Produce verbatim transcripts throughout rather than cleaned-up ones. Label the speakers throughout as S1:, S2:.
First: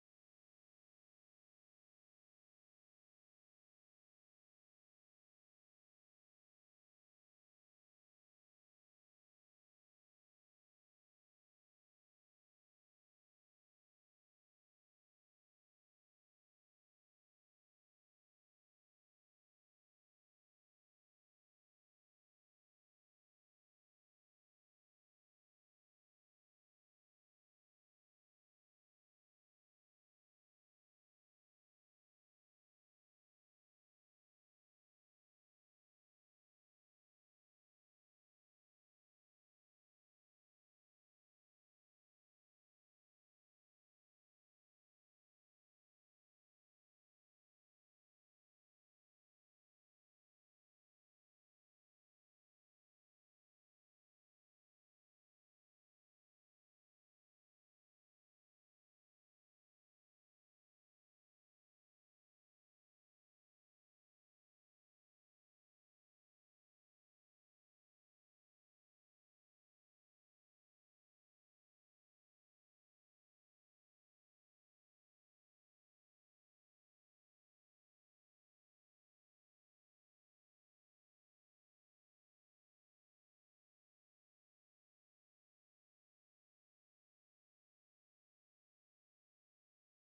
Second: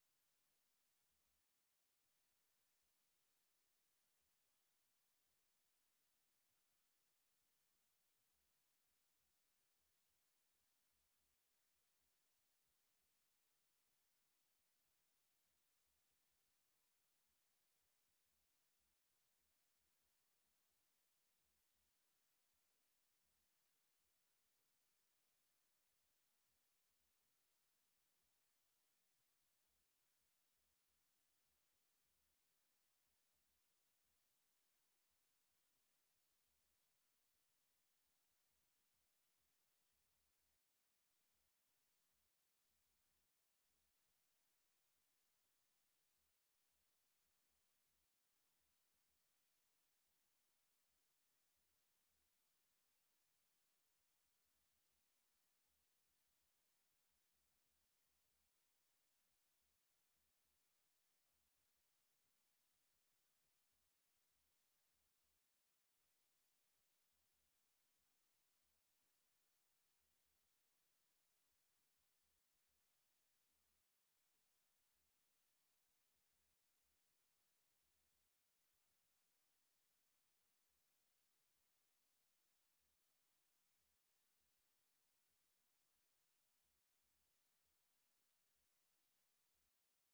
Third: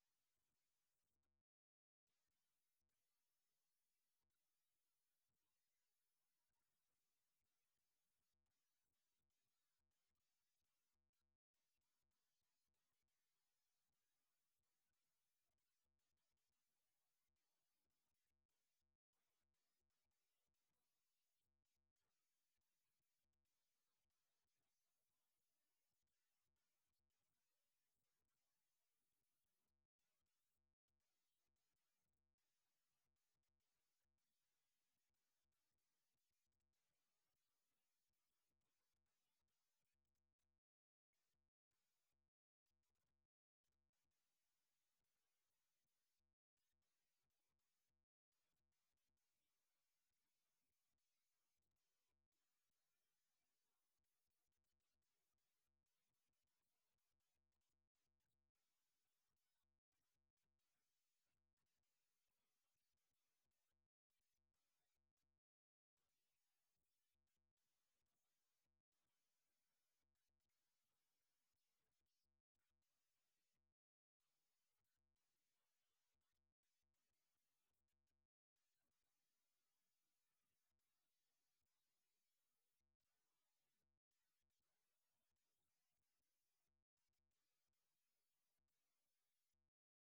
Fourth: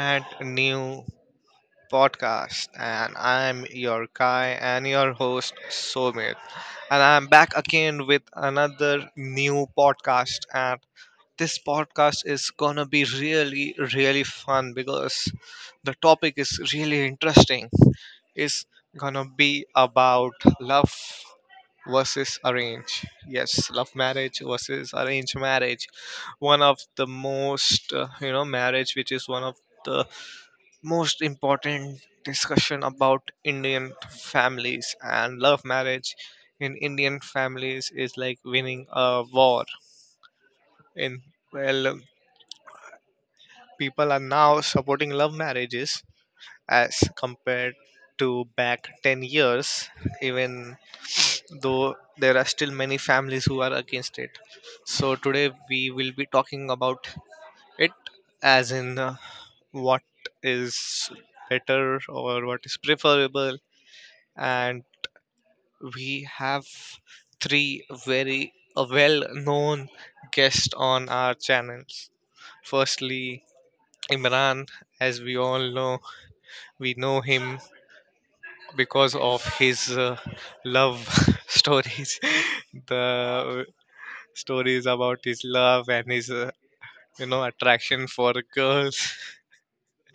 S1: brand new podcast. And I'm your guy and your host, Somit. And I'm back again with another new podcast. And this podcast is gonna be really, really fun because the topic is really interesting. It's gonna be about love versus arrange, yes, love marriage versus arranged marriage, one of the most uh, you know marriage which is one of the most important discussion about Indian families, and love marriage in Indian families is like winning a war in, well, people are now supporting love marriages as compared to back ten years, even though there are still many families who are against it. So today we will be talking about it, as in, uh, what is better or what is preferable, and we have three very uh, well known guests on our channels. Firstly, Imran, as we all know, we know him because of his uh, love stories. The stories about his love and his uh, you know attraction for girls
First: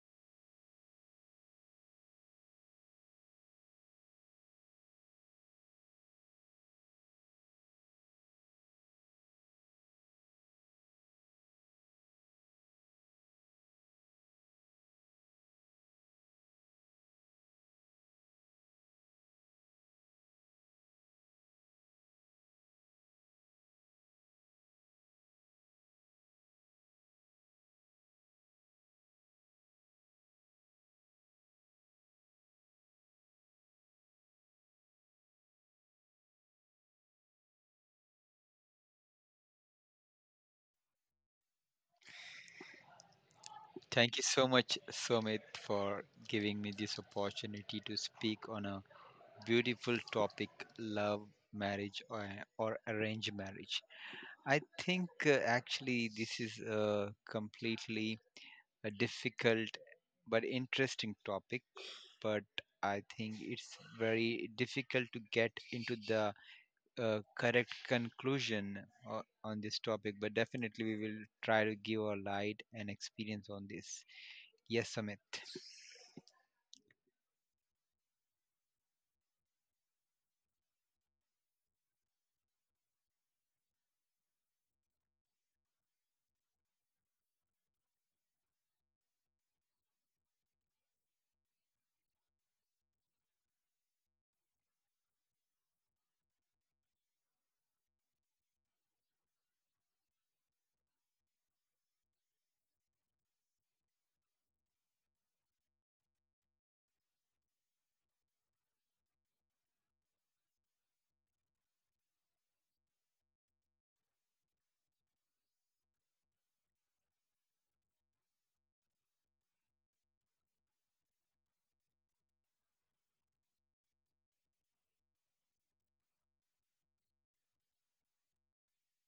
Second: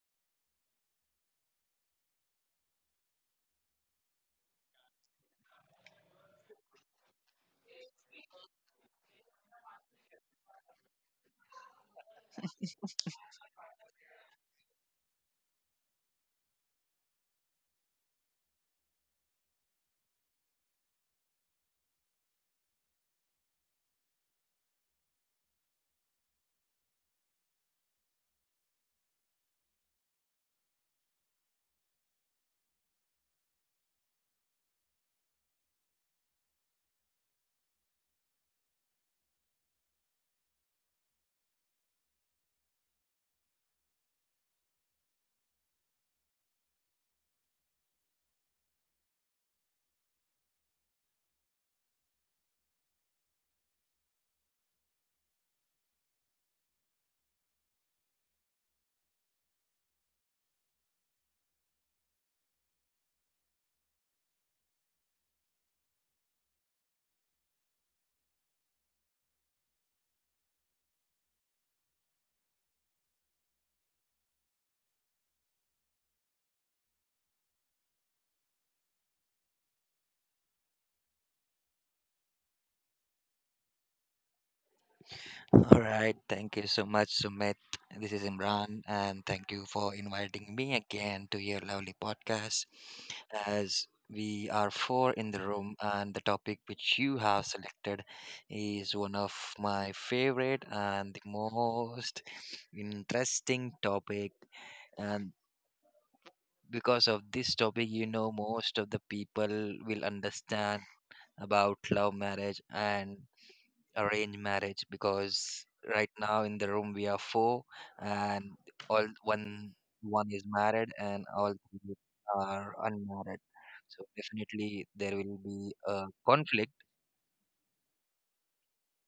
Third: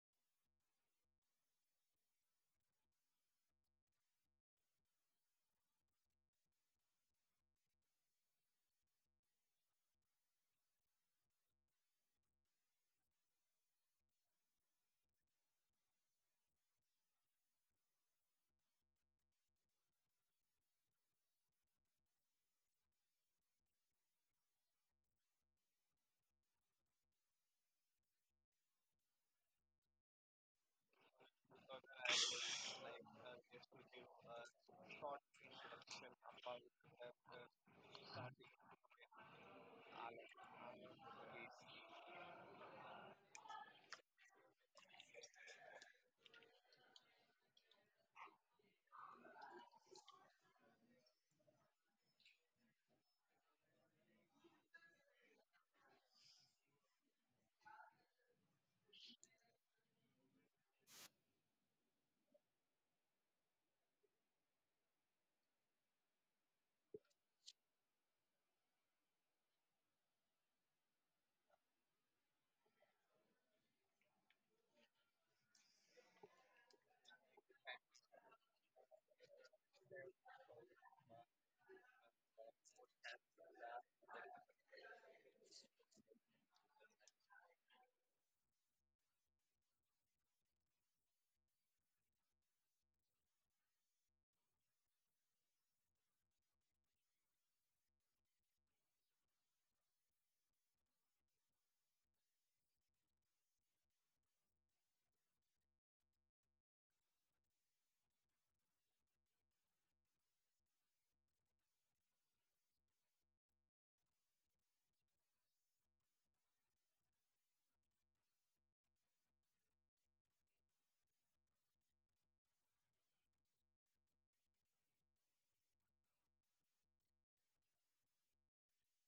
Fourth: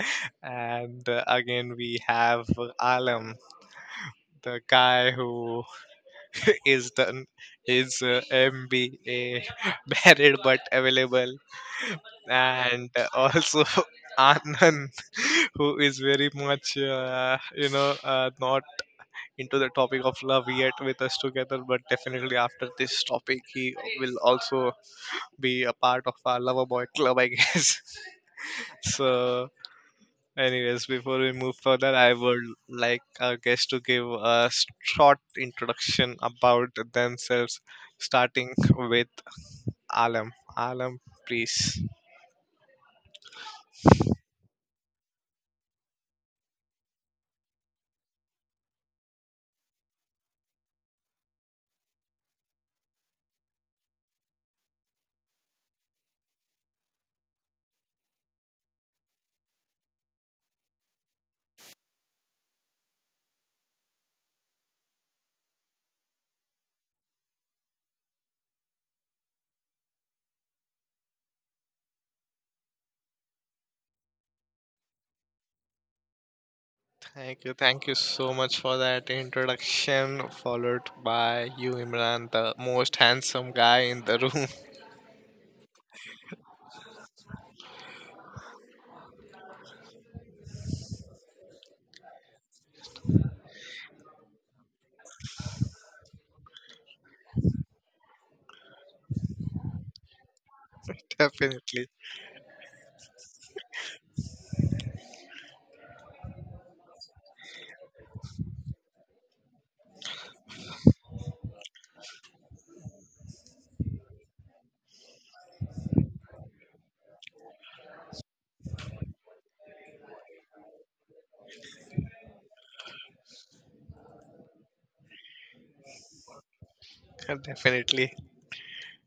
S1: and uh, again we have Alam, the guy who is the is uh, MBA married but available, and uh, also Anand who is very much uh, you know uh, not into the topic of love yet with us together, but definitely after this topic he will also be a part of our lover boy club, I guess. So, anyways, before we move further, I would like our guests to give a short introduction about themselves, starting with Alam. Alam, please.
S2: Thank you so much, Sumit, for giving me this opportunity to speak on a beautiful topic, love, marriage, or, or arranged marriage. I think uh, actually this is a completely a difficult but interesting topic, but I think it's very difficult to get into the uh, correct conclusion uh, on this topic, but definitely we will try to give our light and experience on this. Yes, Sumit.
S1: Thank you. Thank you so much for that introduction, followed by you, Imran, the most handsome guy in the room.
S3: All right, thank you so much, Sumit. This is Imran, and thank you for inviting me again to your lovely podcast. As we are four in the room, and the topic which you have selected is one of my favorite and the
S1: Definitely.
S3: most interesting topic. And because of this topic, you know, most of the people will understand about love marriage and arranged marriage because right now in the room we are four and all one one is married and all three are unmarried, so definitely there will be a conflict.
S1: Definitely.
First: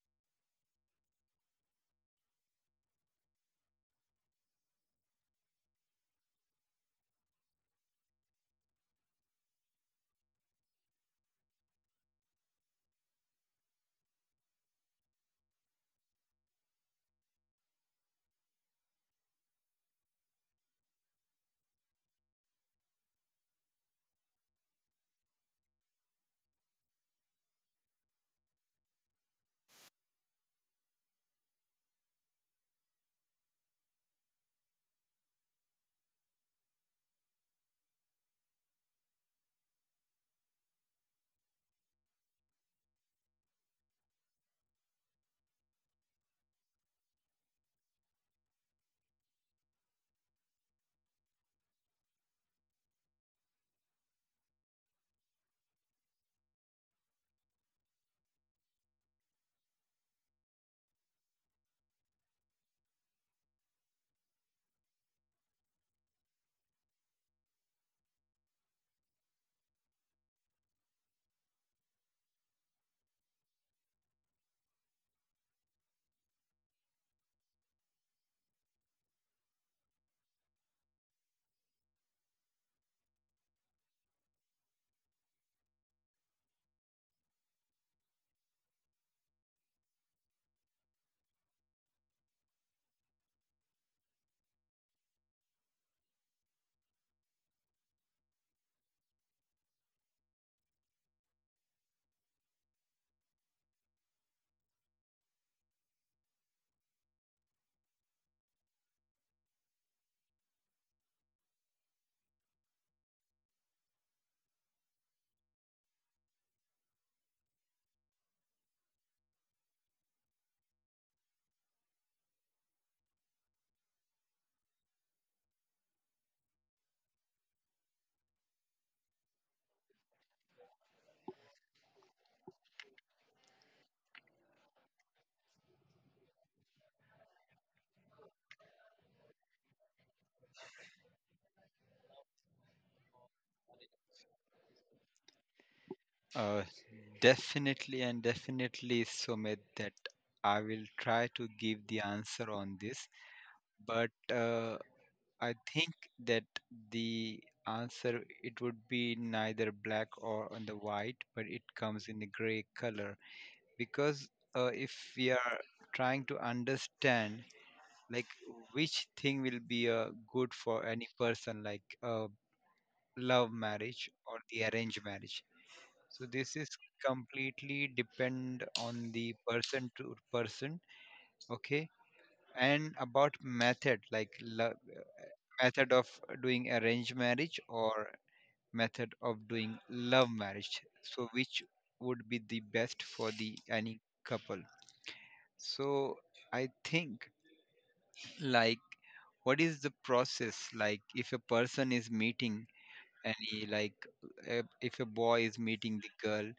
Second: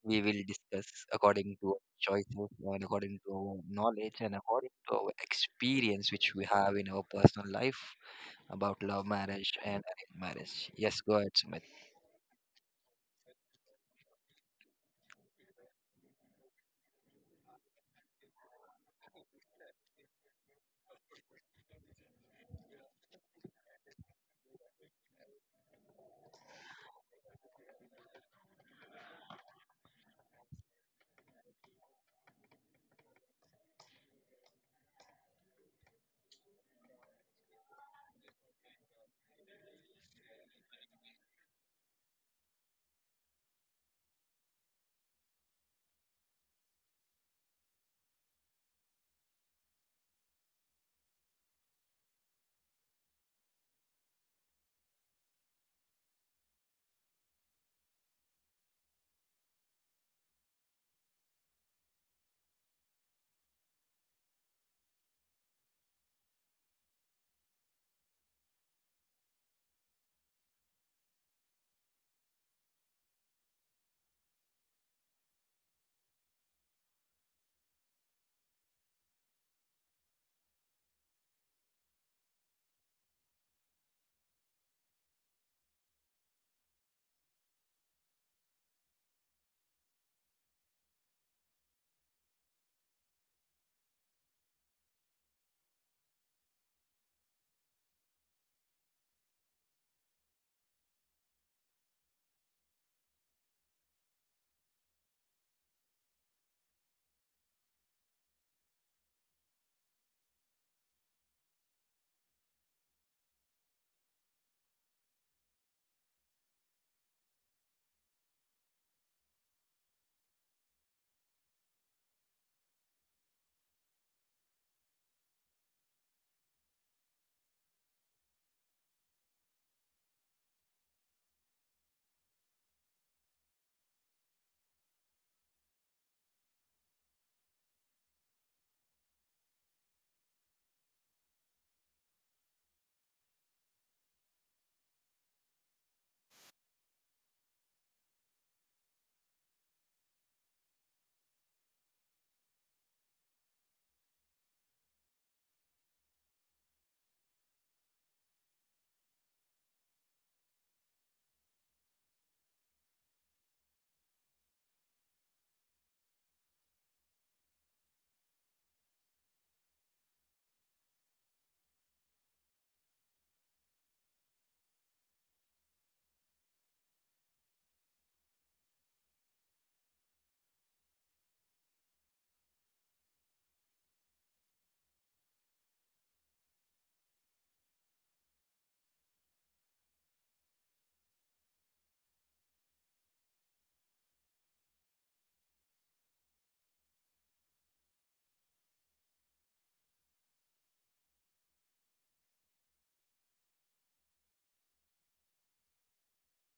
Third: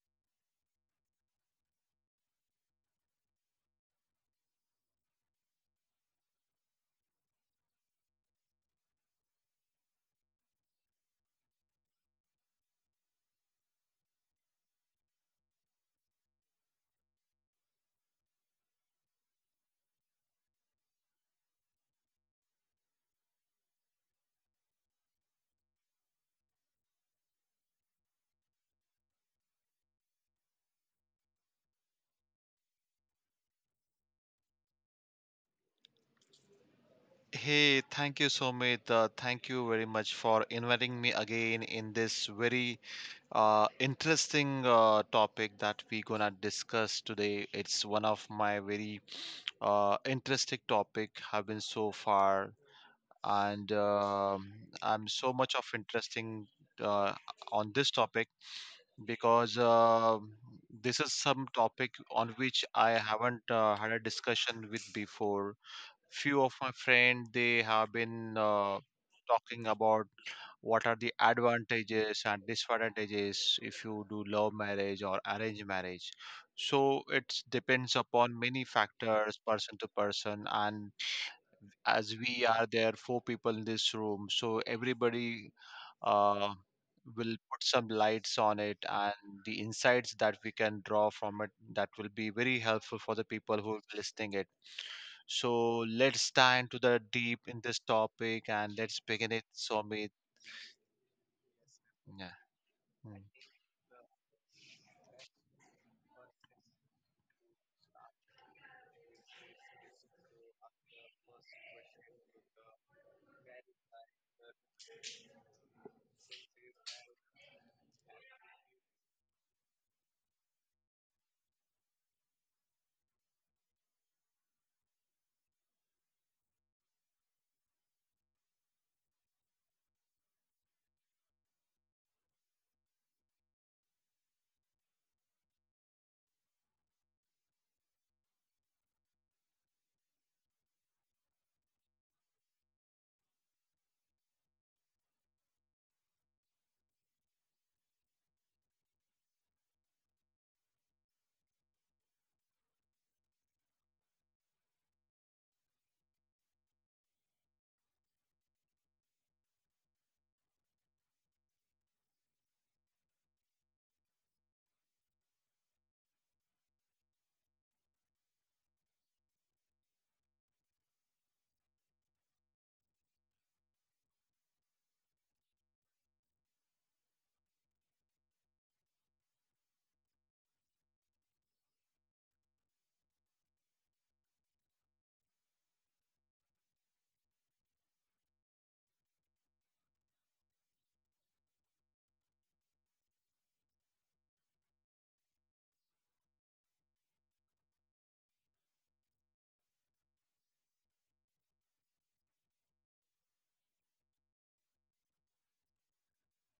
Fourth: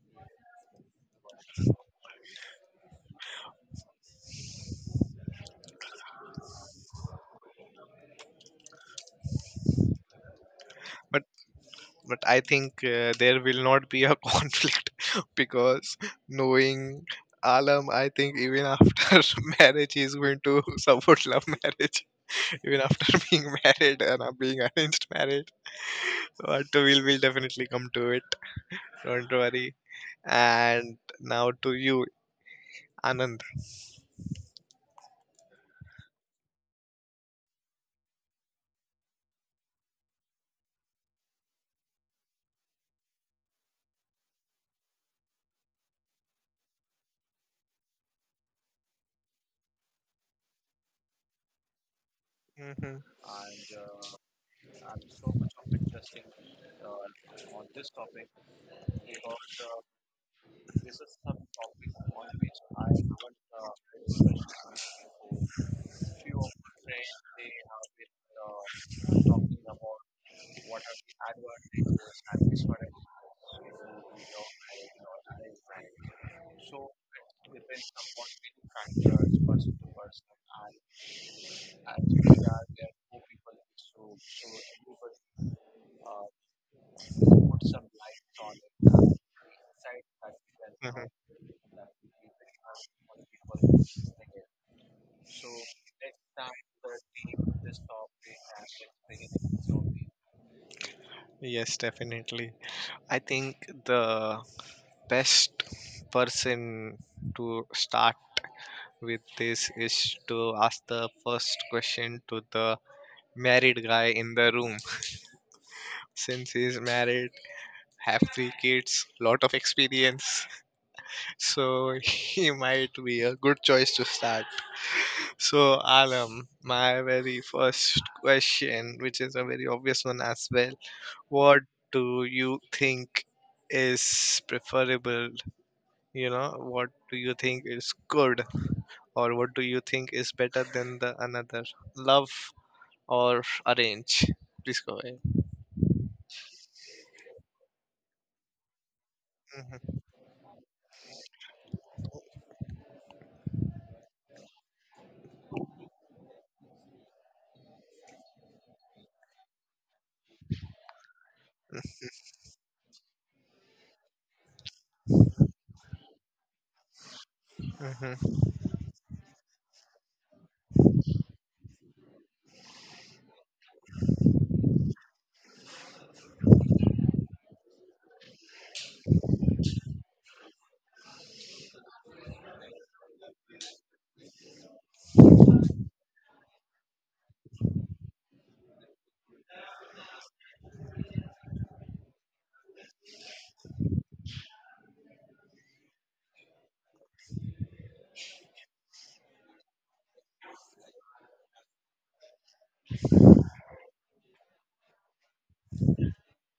S3: We will discuss according to our choices and according to our knowledge and according to our experience which we have in our personal life about love marriage and arranged marriage. Yes, go ahead, Sumit.
S1: But I think uh, there will not be a conflict because knowing Alam, I think even after marriage, he's going to support love marriage. Even after being married and uh, being arranged marriage, but we'll will definitely come to it. Don't worry. And now to you, Anand.
S4: Hey, thank you, Sumit. Uh, thank you very much for inviting me again in this very uh, interesting uh, topic that we're gonna discuss today. It's one of my very uh, interesting topic have been so far,
S1: Hmm.
S4: and um I'm so much of interesting uh, on this topic because uh, this is some topic on which I haven't uh, had a discussion with before. Few of my friends they have been uh, talking about what are the advantages and disadvantages if you do love marriage or arrange marriage. So it depends upon many factors person to person, and as we are there four people in this room, so everybody uh, will put some lights on it, and the insights that we can draw from it, that will be very helpful for the people who are listening it. So let's dive into the deep in this topic and let's begin it, Somit.
S1: Yes,
S4: Yeah.
S1: definitely. I
S4: Mm.
S1: think the best person to start with this is to ask the first question to the married guy in the room. Since he's married, have three kids, lot of experience, so he might be a good choice to start. So, Alam, my very first question, which is a very obvious one as well, what do you think is preferable, you know, what do you think is good, or what do you think is better than the another, love or arrange? Please go ahead.
S2: Uh, Definitely and definitely, Sumit, that
S1: Mhm,
S2: I will try to give the answer on this. But uh, I think that the answer, it would be neither black or on the white, but it comes in the gray color, because uh, if we are trying to understand like
S1: mhm,
S2: which thing will be uh, good for any person, like uh, love marriage or the arranged marriage, so this is completely depend on the person to person, okay? And about method, like lo- method of doing arranged marriage or method of doing love marriage. So which would be the best for the any couple? So I think, like, what is the process, like if a person is meeting any, like uh, if a boy is meeting the girl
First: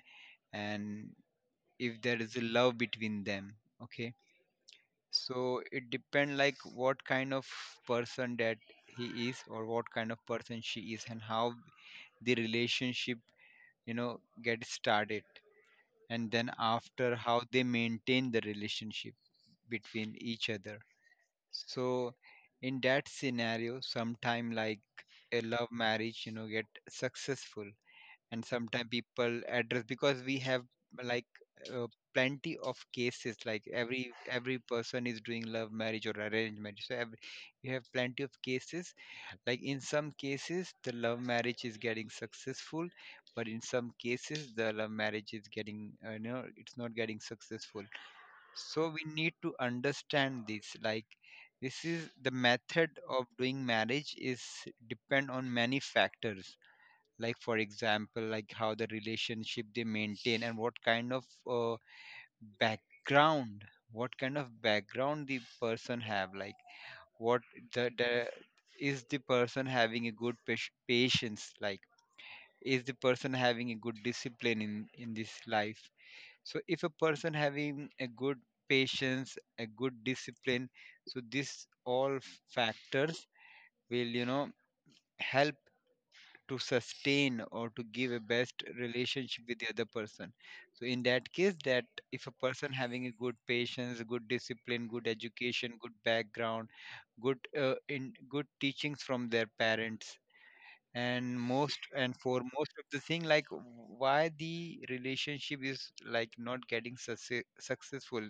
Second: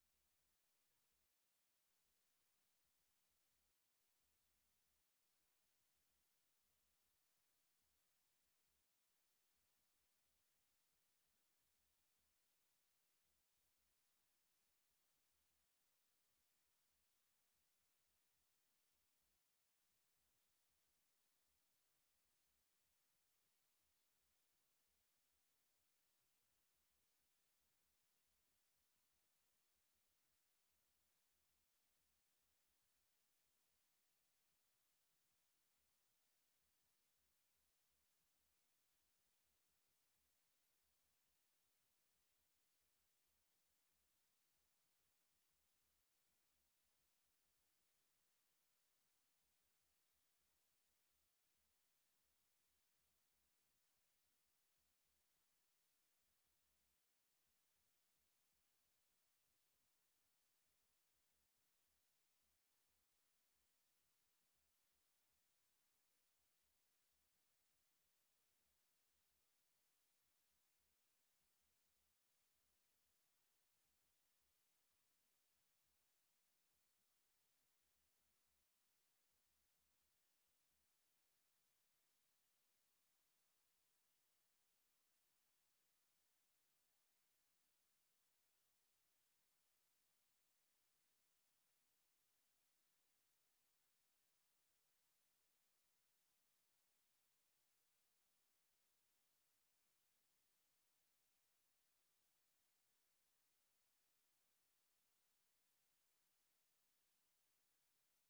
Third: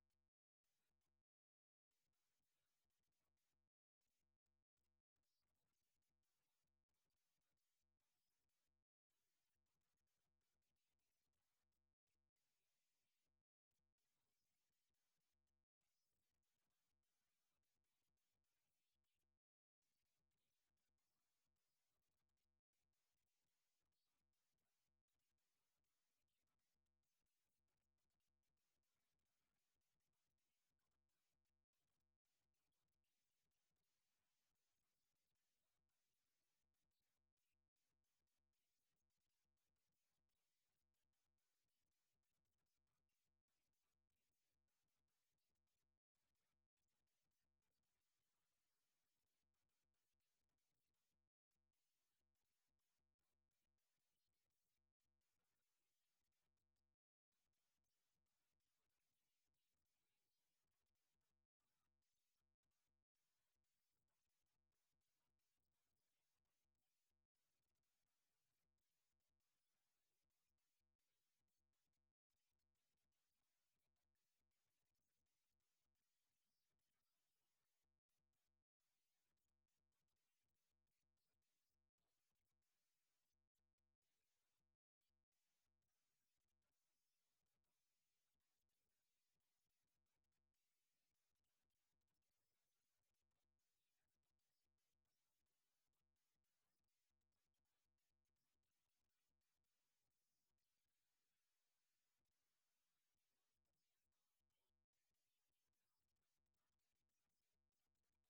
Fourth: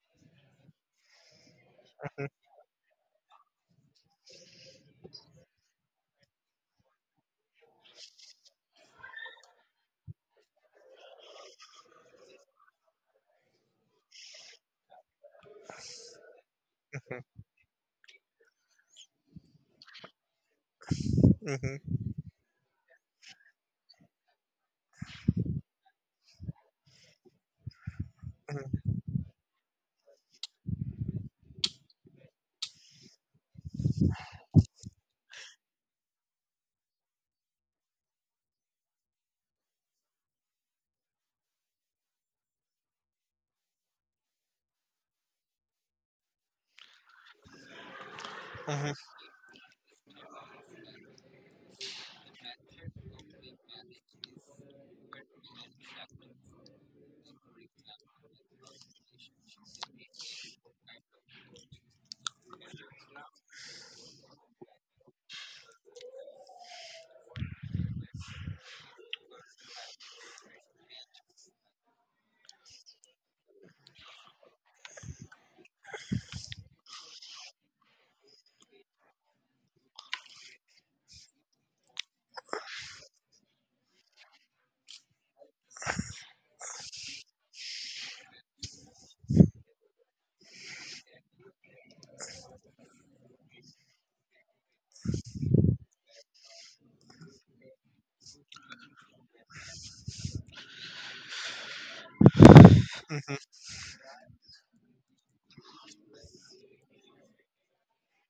S2: and if there is a love between them, okay, so it depend like what kind of person that he is or what kind of person she is, and how the relationship, you know, get started, and then after, how
S1: mhm,
S2: they maintain the relationship between each other.
S1: mhm,
S2: So in that scenario, sometime, like, a love marriage, you know, get successful, and sometimes people address, because we have, like, uh, plenty of cases. Like every every person is doing love marriage or arranged marriage, so every, you have plenty of cases, like in some cases the love marriage is getting successful, but in some cases the love marriage is getting, uh, you know, it's not getting successful. So
S1: mhm,
S2: we need to understand this like, this is the method of doing marriage is depend on many factors, like, for example, like how the relationship they maintain, and what kind of uh, background, what kind of background the person have. Like what, the, the is the person having a good pas- patience, like is the person having a good discipline in in this life. So if a person having a good patience, a good discipline, so this all factors will, you know, help to sustain or to give a best relationship with the other person. So in that case, that if a person having a good patience, good discipline, good education, good background, good, uh, in good teachings from their parents, and most and foremost of the thing,
S1: mhm,
S2: like, why the relationship is, like, not getting succe- successful,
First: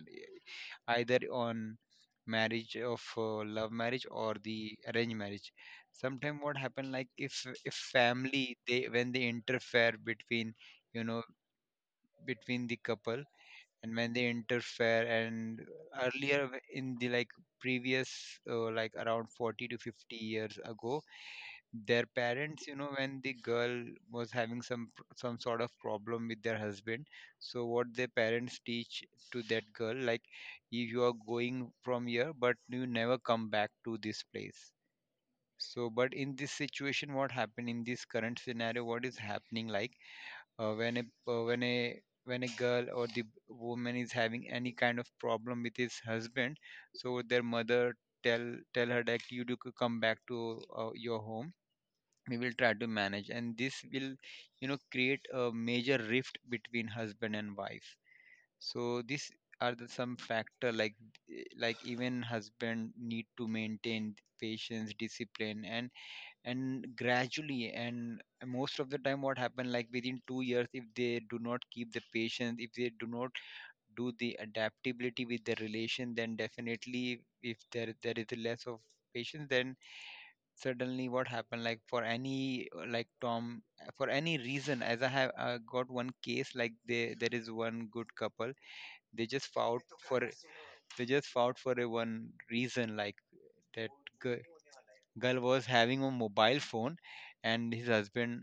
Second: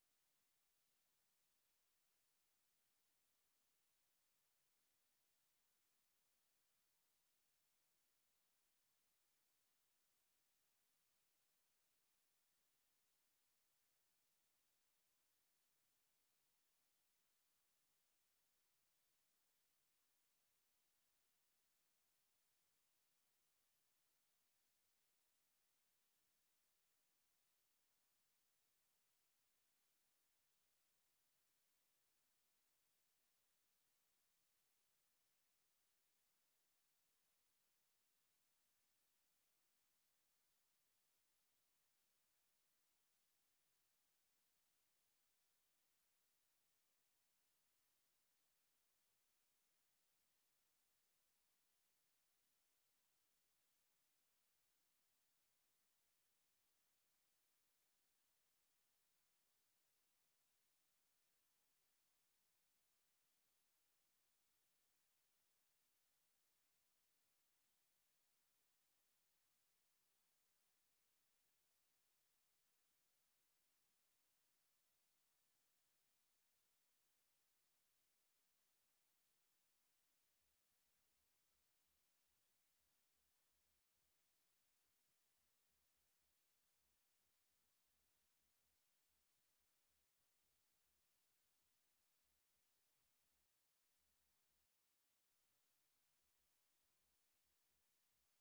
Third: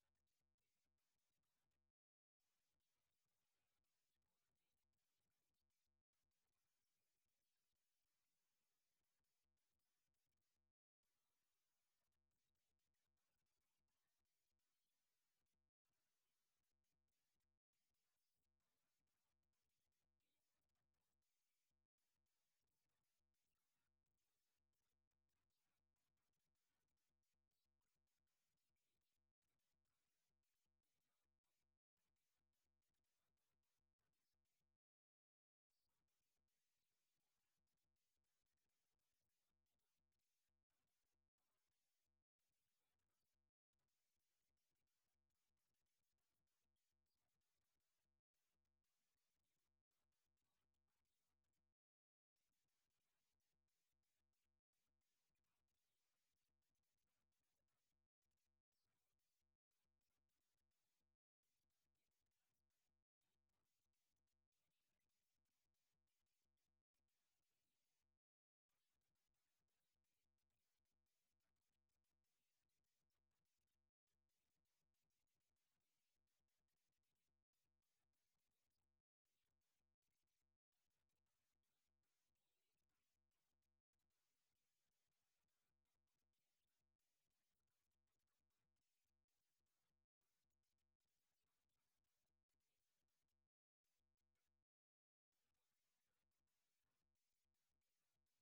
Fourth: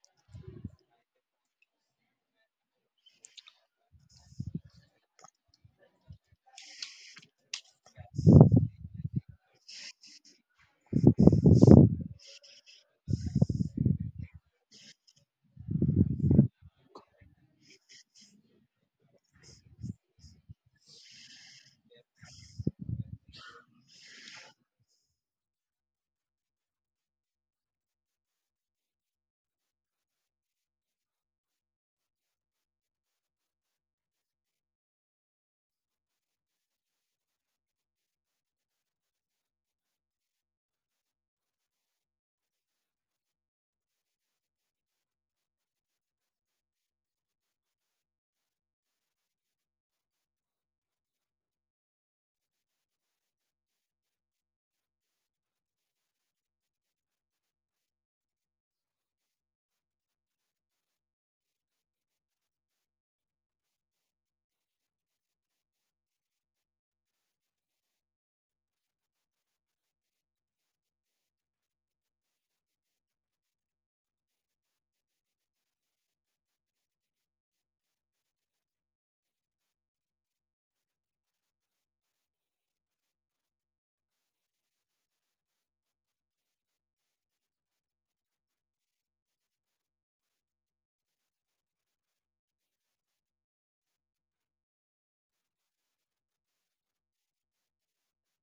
S2: either on marriage of uh, love marriage or the arranged marriage. Sometimes what happen, like, if if family, they, when they interfere between, you know, between the couple, and when they interfere, and earlier, w- in the like previous, uh, like around forty to fifty years ago, their parents, you know, when the girl was having some pr- some sort of problem with their husband, so what their parents teach to that girl, like, if you are going from here, but you never come back to this place. So but in this situation, what happened, in this current scenario, what is happening, like, uh, when a uh, when a when a girl or the woman is having any kind of problem with his husband, so their mother tell tell her that, you do c- come back to uh, your home, we will try to manage, and this will, you know, create a major rift between husband and wife. So these are the some factor, like, eh, like, even husband need to maintain patience, discipline, and and gradually, and most of the time what happen, like, within two years, if they do not keep the patience, if they do not do the adaptability with the relation, then definitely, if there there is a less of patience, then suddenly what happened, like, for any, uh, like tom for any reason, as I have uh, got one case, like, they, there is one good couple, they just fought for a- they just fought for a one reason, like that girl, girl was having a mobile phone, and his husband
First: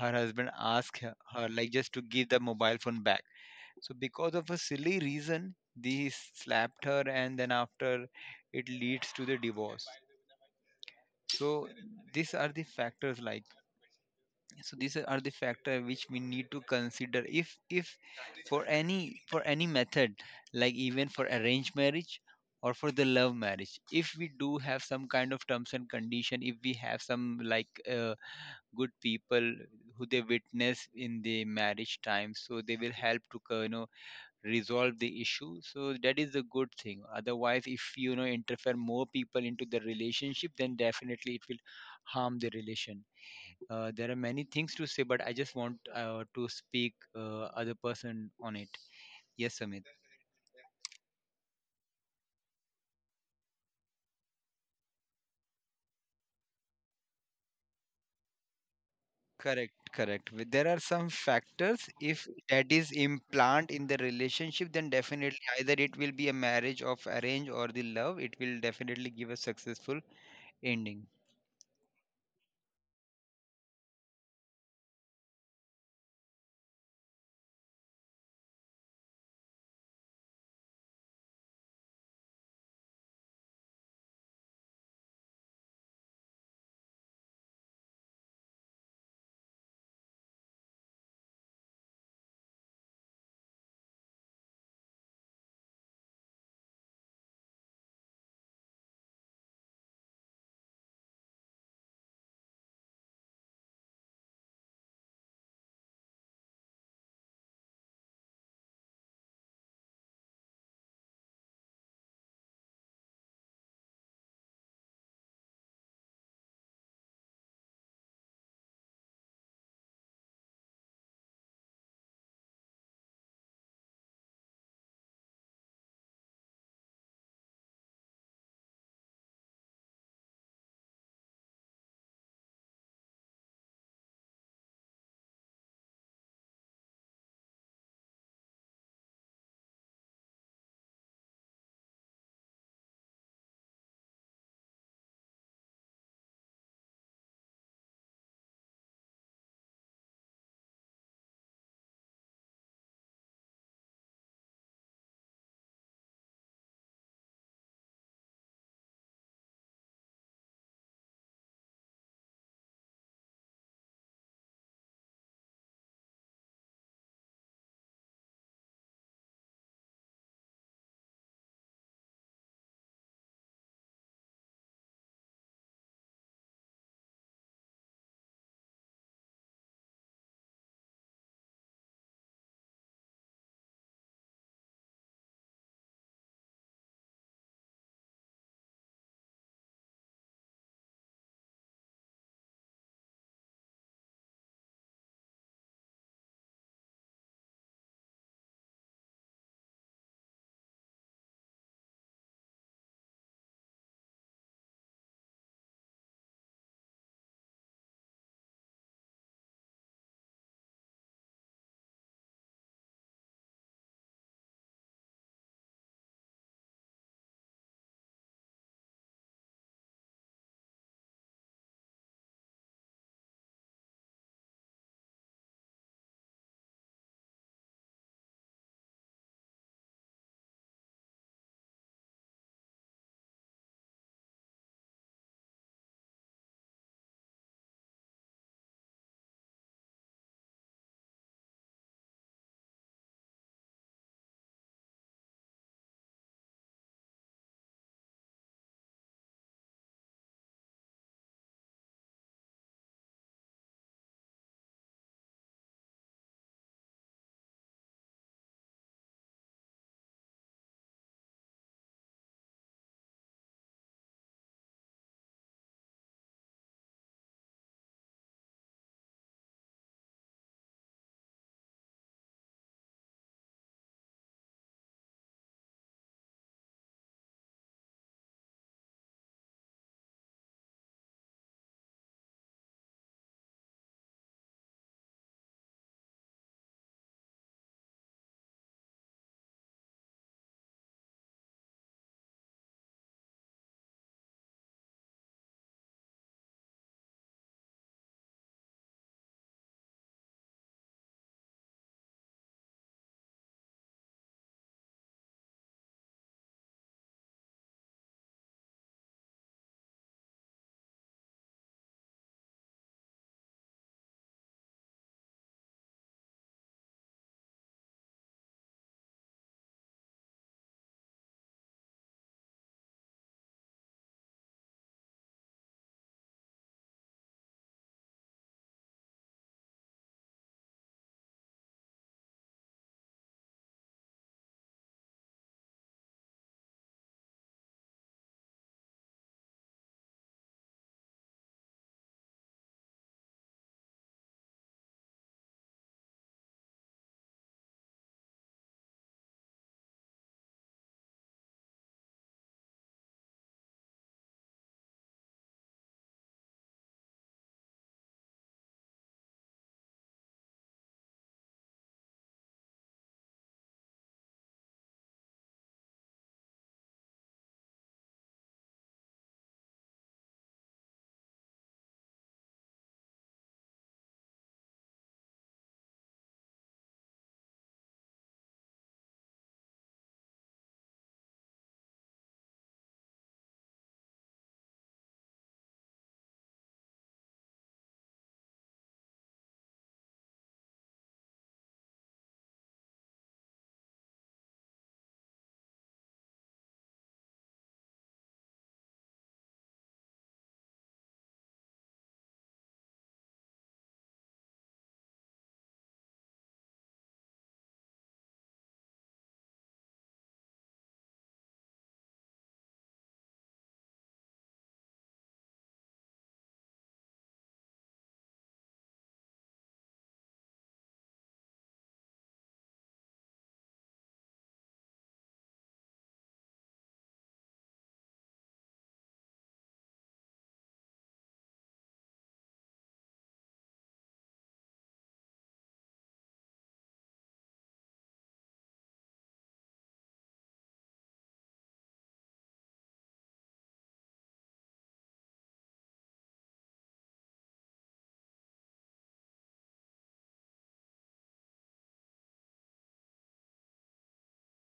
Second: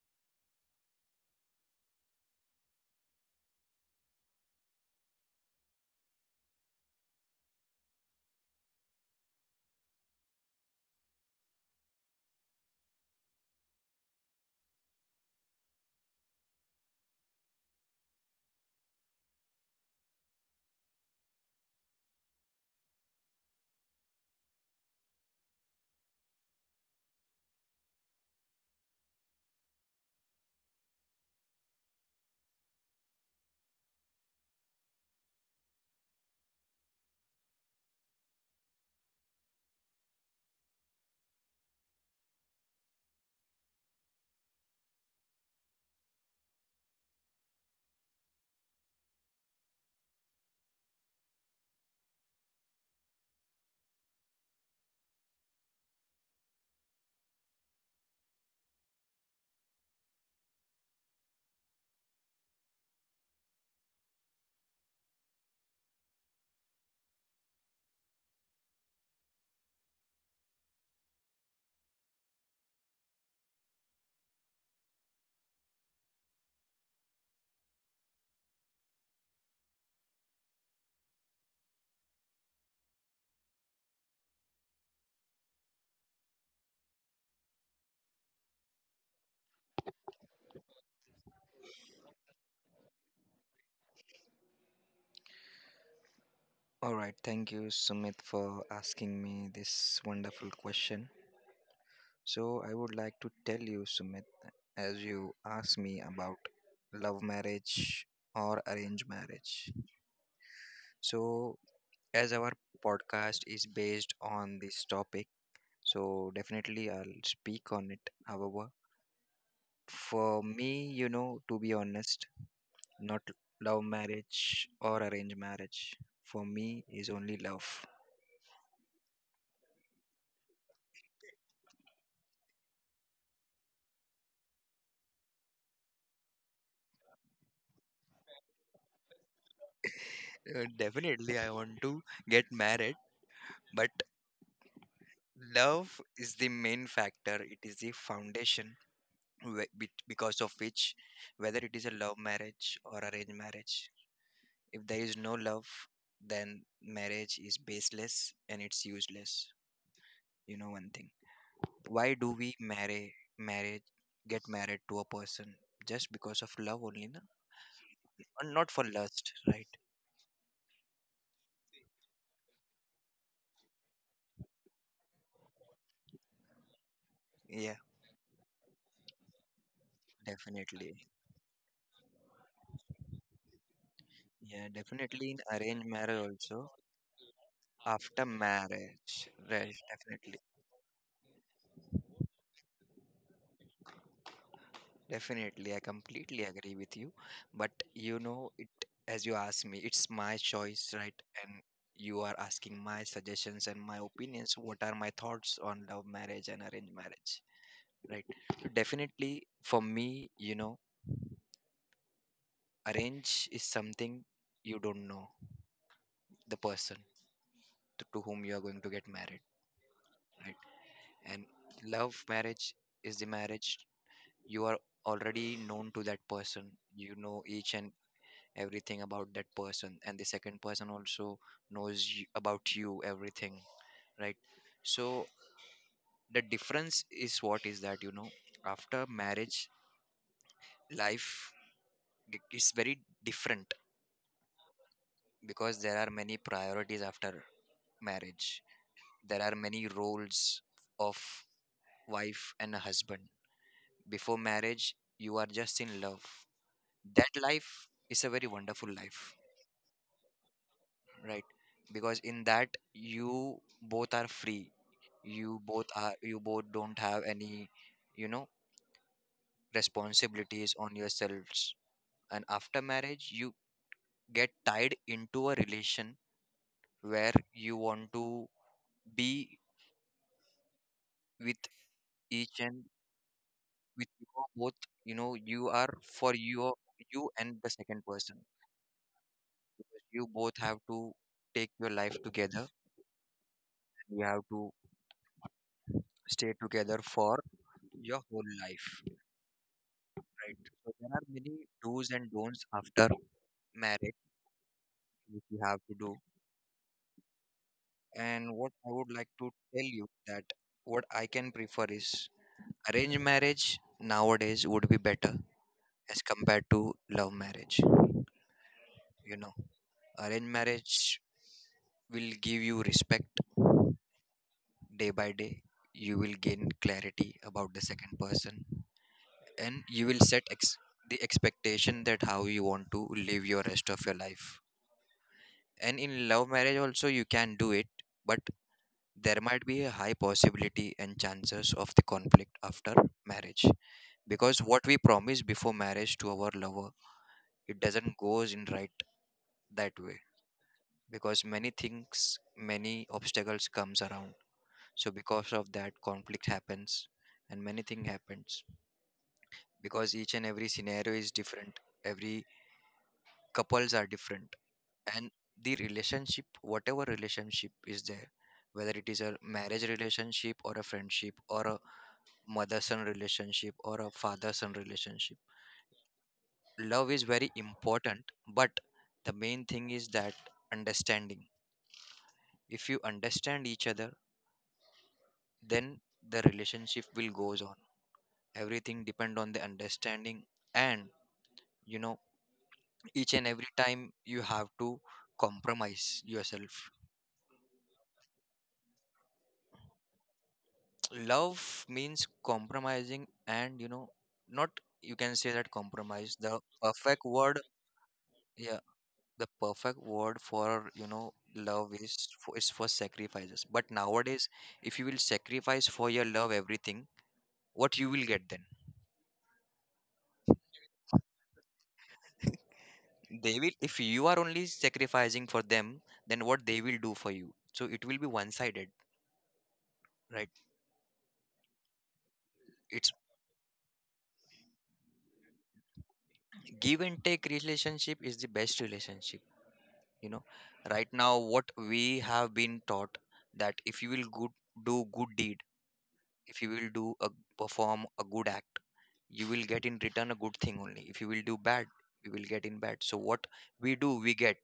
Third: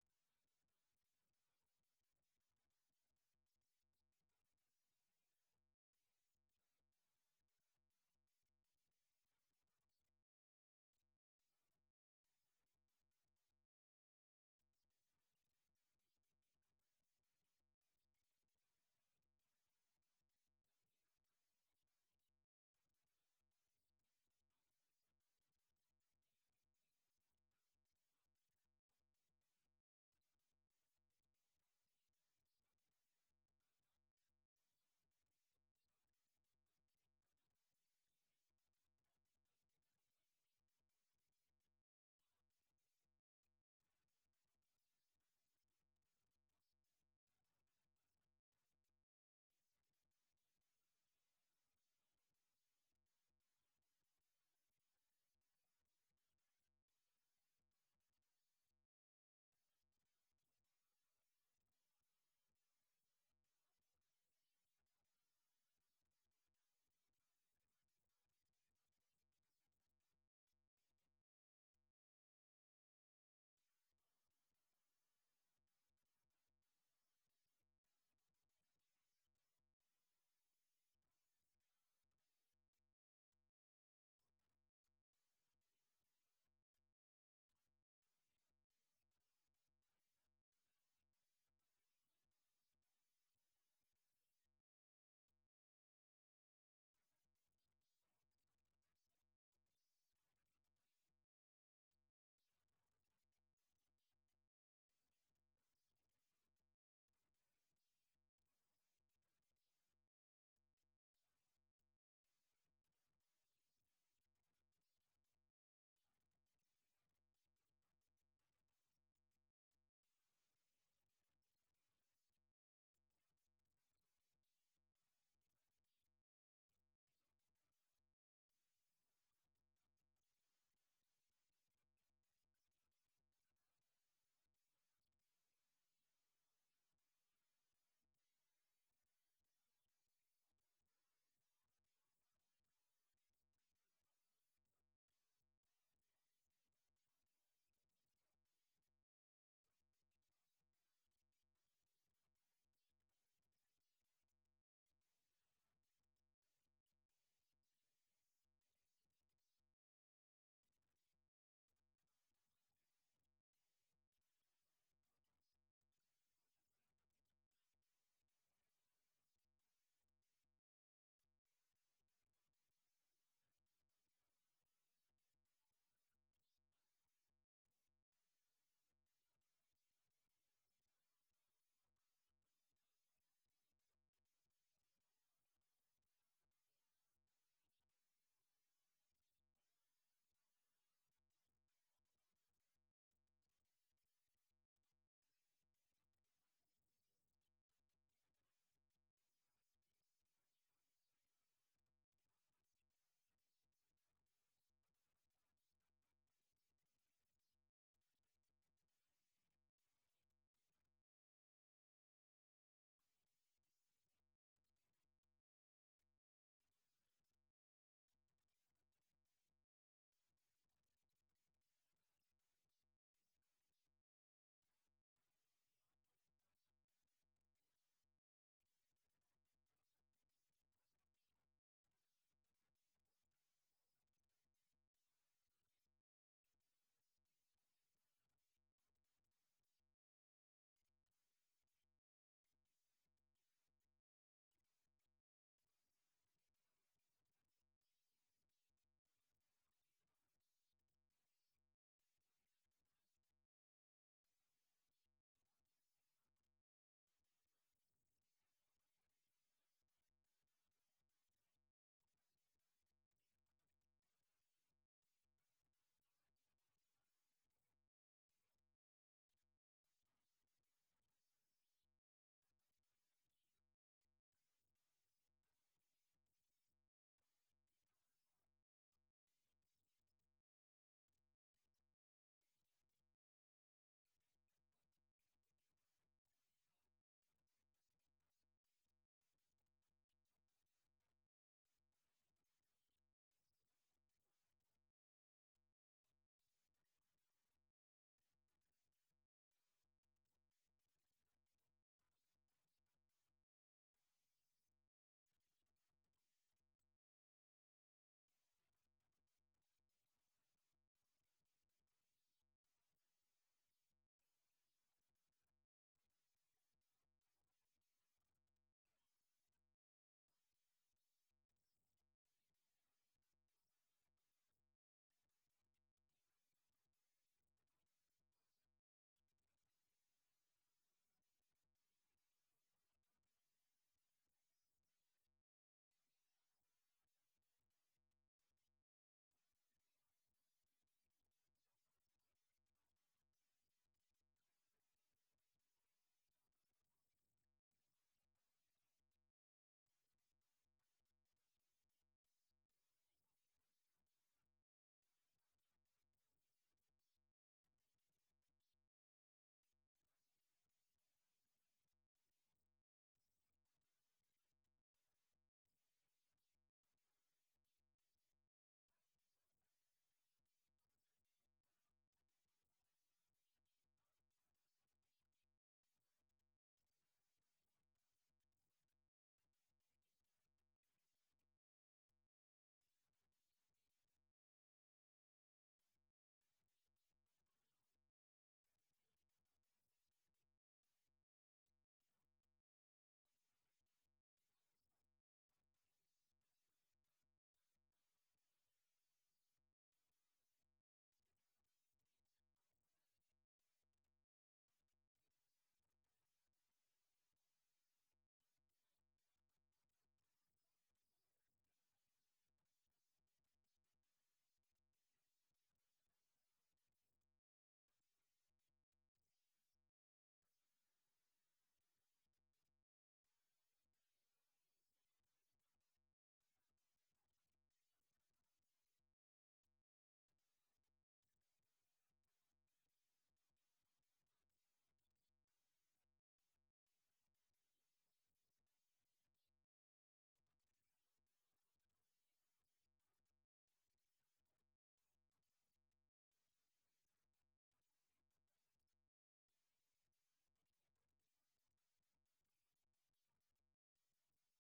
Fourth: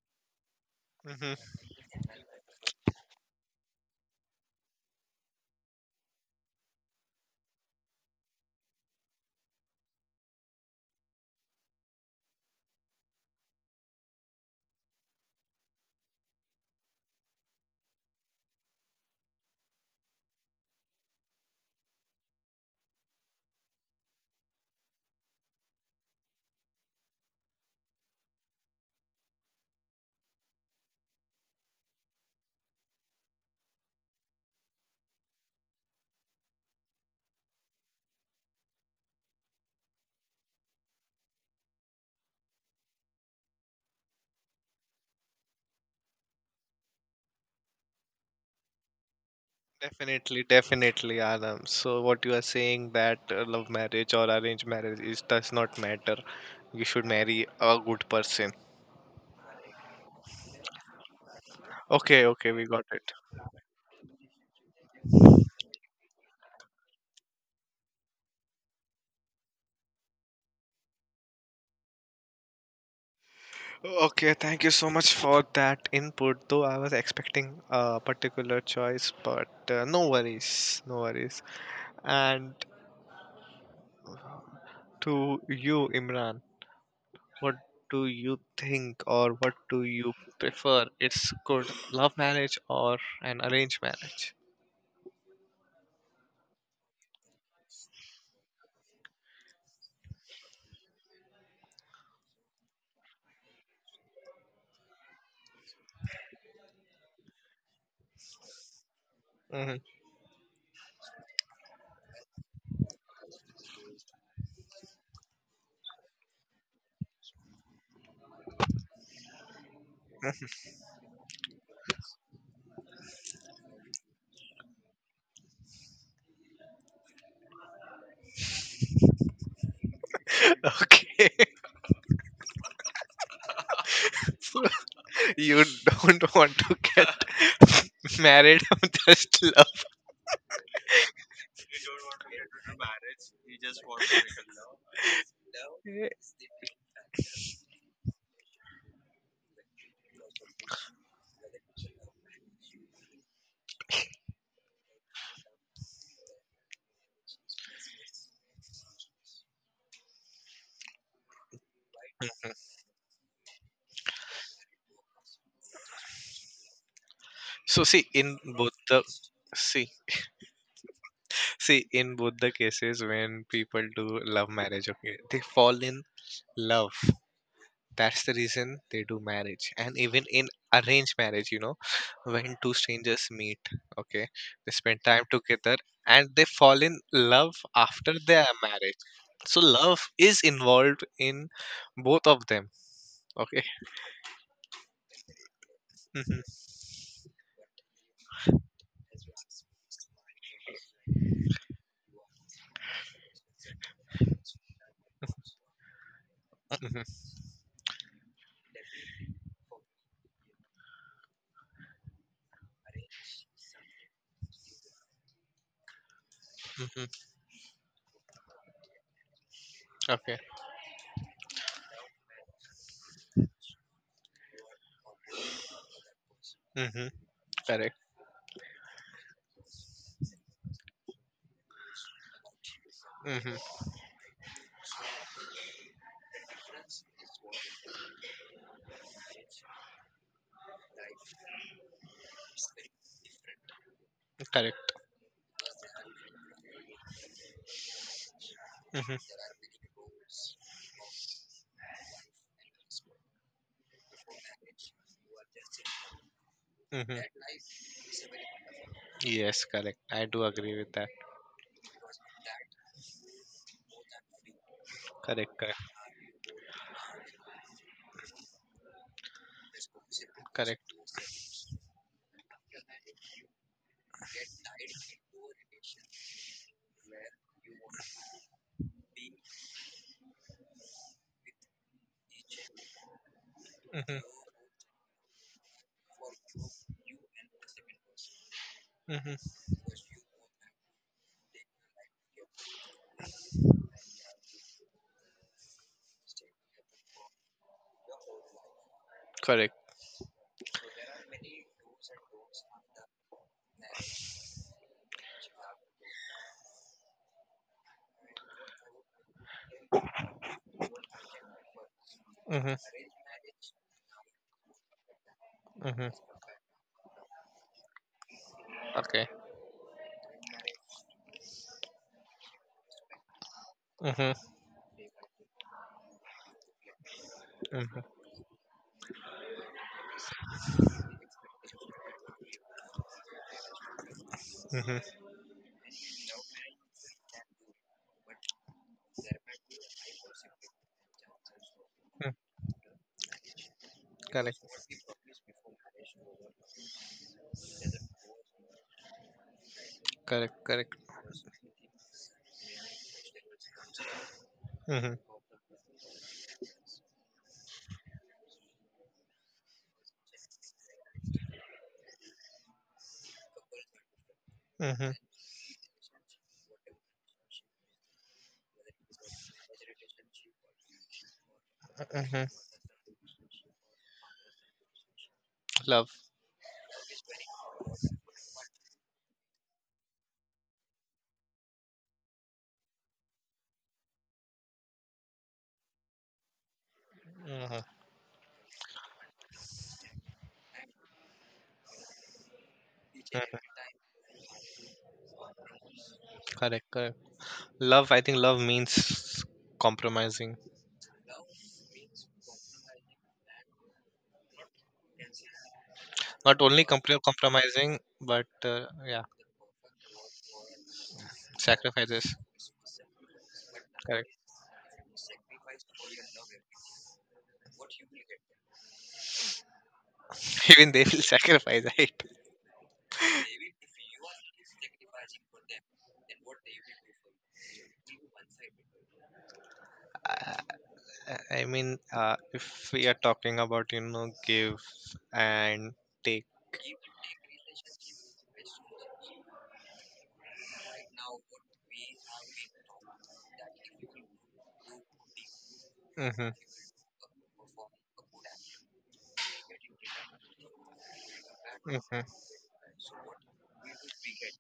S2: her husband asked her,
S1: mhm.
S2: her like, just to give the mobile phone back. So because of a silly reason, they slapped her, and then after, it leads to the divorce. So these are the factors, like, so these are the factor which we need to consider, if if for any for any method, like, even for arranged marriage or for the love marriage, if we do have some kind of terms and condition, if we have some, like, uh, good people who they witness in the marriage time, so they will help to co- you know, resolve the issue. So that is a good thing, otherwise, if, you know, interfere more people into the relationship, then definitely it will harm the relation. Uh, there are many things to say, but I just want uh, to speak uh, other person on it. Yes, Amit.
S1: Definitely, definitely, Adam. So, what you are saying that uh, love marriage or arranged marriage is does not matter. You should marry a good person.
S2: Correct, correct. With- There are some factors. If
S1: Okay, okay, we
S2: that
S1: got
S2: is
S1: it.
S2: implant in the relationship, then definitely either it will be a marriage of arrange or the love. It will definitely give a successful ending.
S1: Okay, thank you so much for that input. Though I was expecting a particular choice, but uh, no worries, no worries. And to you, Imran. What do you think, or what do you prefer? It's good, love marriage or an arranged marriage?
S3: All right, thank you, Sumit, for asking me this wonderful question. So, I would like to tell you, Sumit, as you asked me about love marriage or arranged marriage.
S1: Mhm.
S3: So, as our podcast is based on this topic, so definitely I'll speak on it. However, for me, you know, to be honest, not love marriage or arranged marriage. For me, is only love.
S1: Okay. So you don't want to get married, just love.
S3: Uh, Definitely, I want to get married, but love is the main factor. It is the foundation whe- be- because of which, whether it is a love marriage or arranged marriage, if there is no love, then marriage is baseless and it's useless. You know one thing, why do we
S1: Mhm.
S3: marry marriage, get married to a person just because of love only, na?
S1: So see, in
S3: And not
S1: both
S3: for
S1: the,
S3: lust, right?
S1: see, see in both the cases, when people do love marriage, okay, they fall in love,
S3: Yeah,
S1: that's the reason they do marriage. And even in
S3: definitely.
S1: arranged marriage, you know, when two strangers meet, okay,
S3: Yeah,
S1: they spend time
S3: definitely, in
S1: together
S3: arranged marriage
S1: and they
S3: also,
S1: fall in love after
S3: after
S1: their marriage.
S3: marriage,
S1: So
S3: right,
S1: love
S3: definitely.
S1: is involved in both of them. Okay.
S3: Definitely, I completely
S1: Hmm.
S3: agree with you. But you know, it, as you asked me, it's my choice, right? And you are asking my suggestions and my opinions, what are my thoughts on love marriage and arranged
S1: Hmm.
S3: marriage, right? So definitely, for me, you know, arrange is something you don't know the person
S1: Hmm.
S3: to, to whom you are going to get married,
S1: Okay.
S3: right? And love marriage is the marriage you are already known to that person.
S1: Hmm.
S3: You know each and
S1: Correct.
S3: everything about that person and the second person also knows y- about you
S1: Hmm.
S3: everything, right? So the difference is, what is that, you know, after marriage life g- is very different
S1: Correct.
S3: because there are many priorities after marriage.
S1: Hmm.
S3: There are many roles of wife and a husband. Before marriage you are just in love,
S1: Hmm.
S3: that life is a very wonderful life,
S1: Yes, correct, I do agree with that.
S3: right? Because in that, you both are free.
S1: Correct,
S3: You
S1: correct.
S3: both are you both don't have any, you know, responsibilities on
S1: Correct.
S3: yourselves. And after marriage, you get tied into a relation where you want to be with each and with
S1: Hmm.
S3: you both, you know, you are for you, you and the second person.
S1: Hmm.
S3: Because you both have to take your life together. You have to stay together for your whole life.
S1: Correct.
S3: Right. So there are many do's and don'ts after marriage which you have to do. And what I would like to tell you, that what I can prefer is
S1: Hmm.
S3: arranged marriage nowadays would be better
S1: Hmm.
S3: as compared to love marriage.
S1: Okay.
S3: You know, arranged marriage will give you respect
S1: Hmm.
S3: day by day. You will gain clarity about the
S1: Hmm.
S3: second person, and you will set ex- the expectation that how you want to live your rest of your life.
S1: Hmm.
S3: And in love marriage also you can do it, but there might be a high possibility and chances of the conflict after marriage, because
S1: Correct.
S3: what we promise before marriage to our lover, it doesn't goes in right that way,
S1: Correct, correct.
S3: because many things, many obstacles comes around. So
S1: Mm-hmm,
S3: because of that, conflict happens and many thing happens because each and every scenario is different. Every couples are different,
S1: mm-hmm,
S3: and the relationship, whatever relationship is there, whether it is a marriage relationship or a friendship or a
S1: mm-hmm.
S3: mother son relationship or a father son relationship,
S1: Love.
S3: love is very important. But the main thing is that understanding. If you understand each other, then the relationship will goes on.
S1: Mm-hmm,
S3: Everything depend on the understanding, and, you know, each and every
S1: mm-hmm.
S3: time you have to compromise yourself.
S1: Correct, correct. Love, I think love means compromising.
S3: Love means compromising, and you know, not, you can say that compromise the
S1: Not only compre-
S3: perfect word,
S1: compromising, but
S3: yeah.
S1: uh, yeah,
S3: The perfect word for, you know, love is
S1: sacrifices.
S3: for, is for sacrifices. But
S1: Correct.
S3: nowadays, if you will sacrifice for your love everything, what you will get then?
S1: Even they will sacrifice, right?
S3: They will, if you are only sacrificing for them, then what they will do for you? So it will be one sided, right?
S1: Uh, I mean, uh, if we
S3: It's,
S1: are talking about, you know, give and take.
S3: give and take relationship is the best relationship. You know, right now what we have been taught, that if you will good, do good deed,
S1: Mm-hmm,
S3: if you will do a, perform a good act, you will get in return a good thing only. If you will do bad,
S1: mm-hmm,
S3: you will get in bad. So what we do, we get.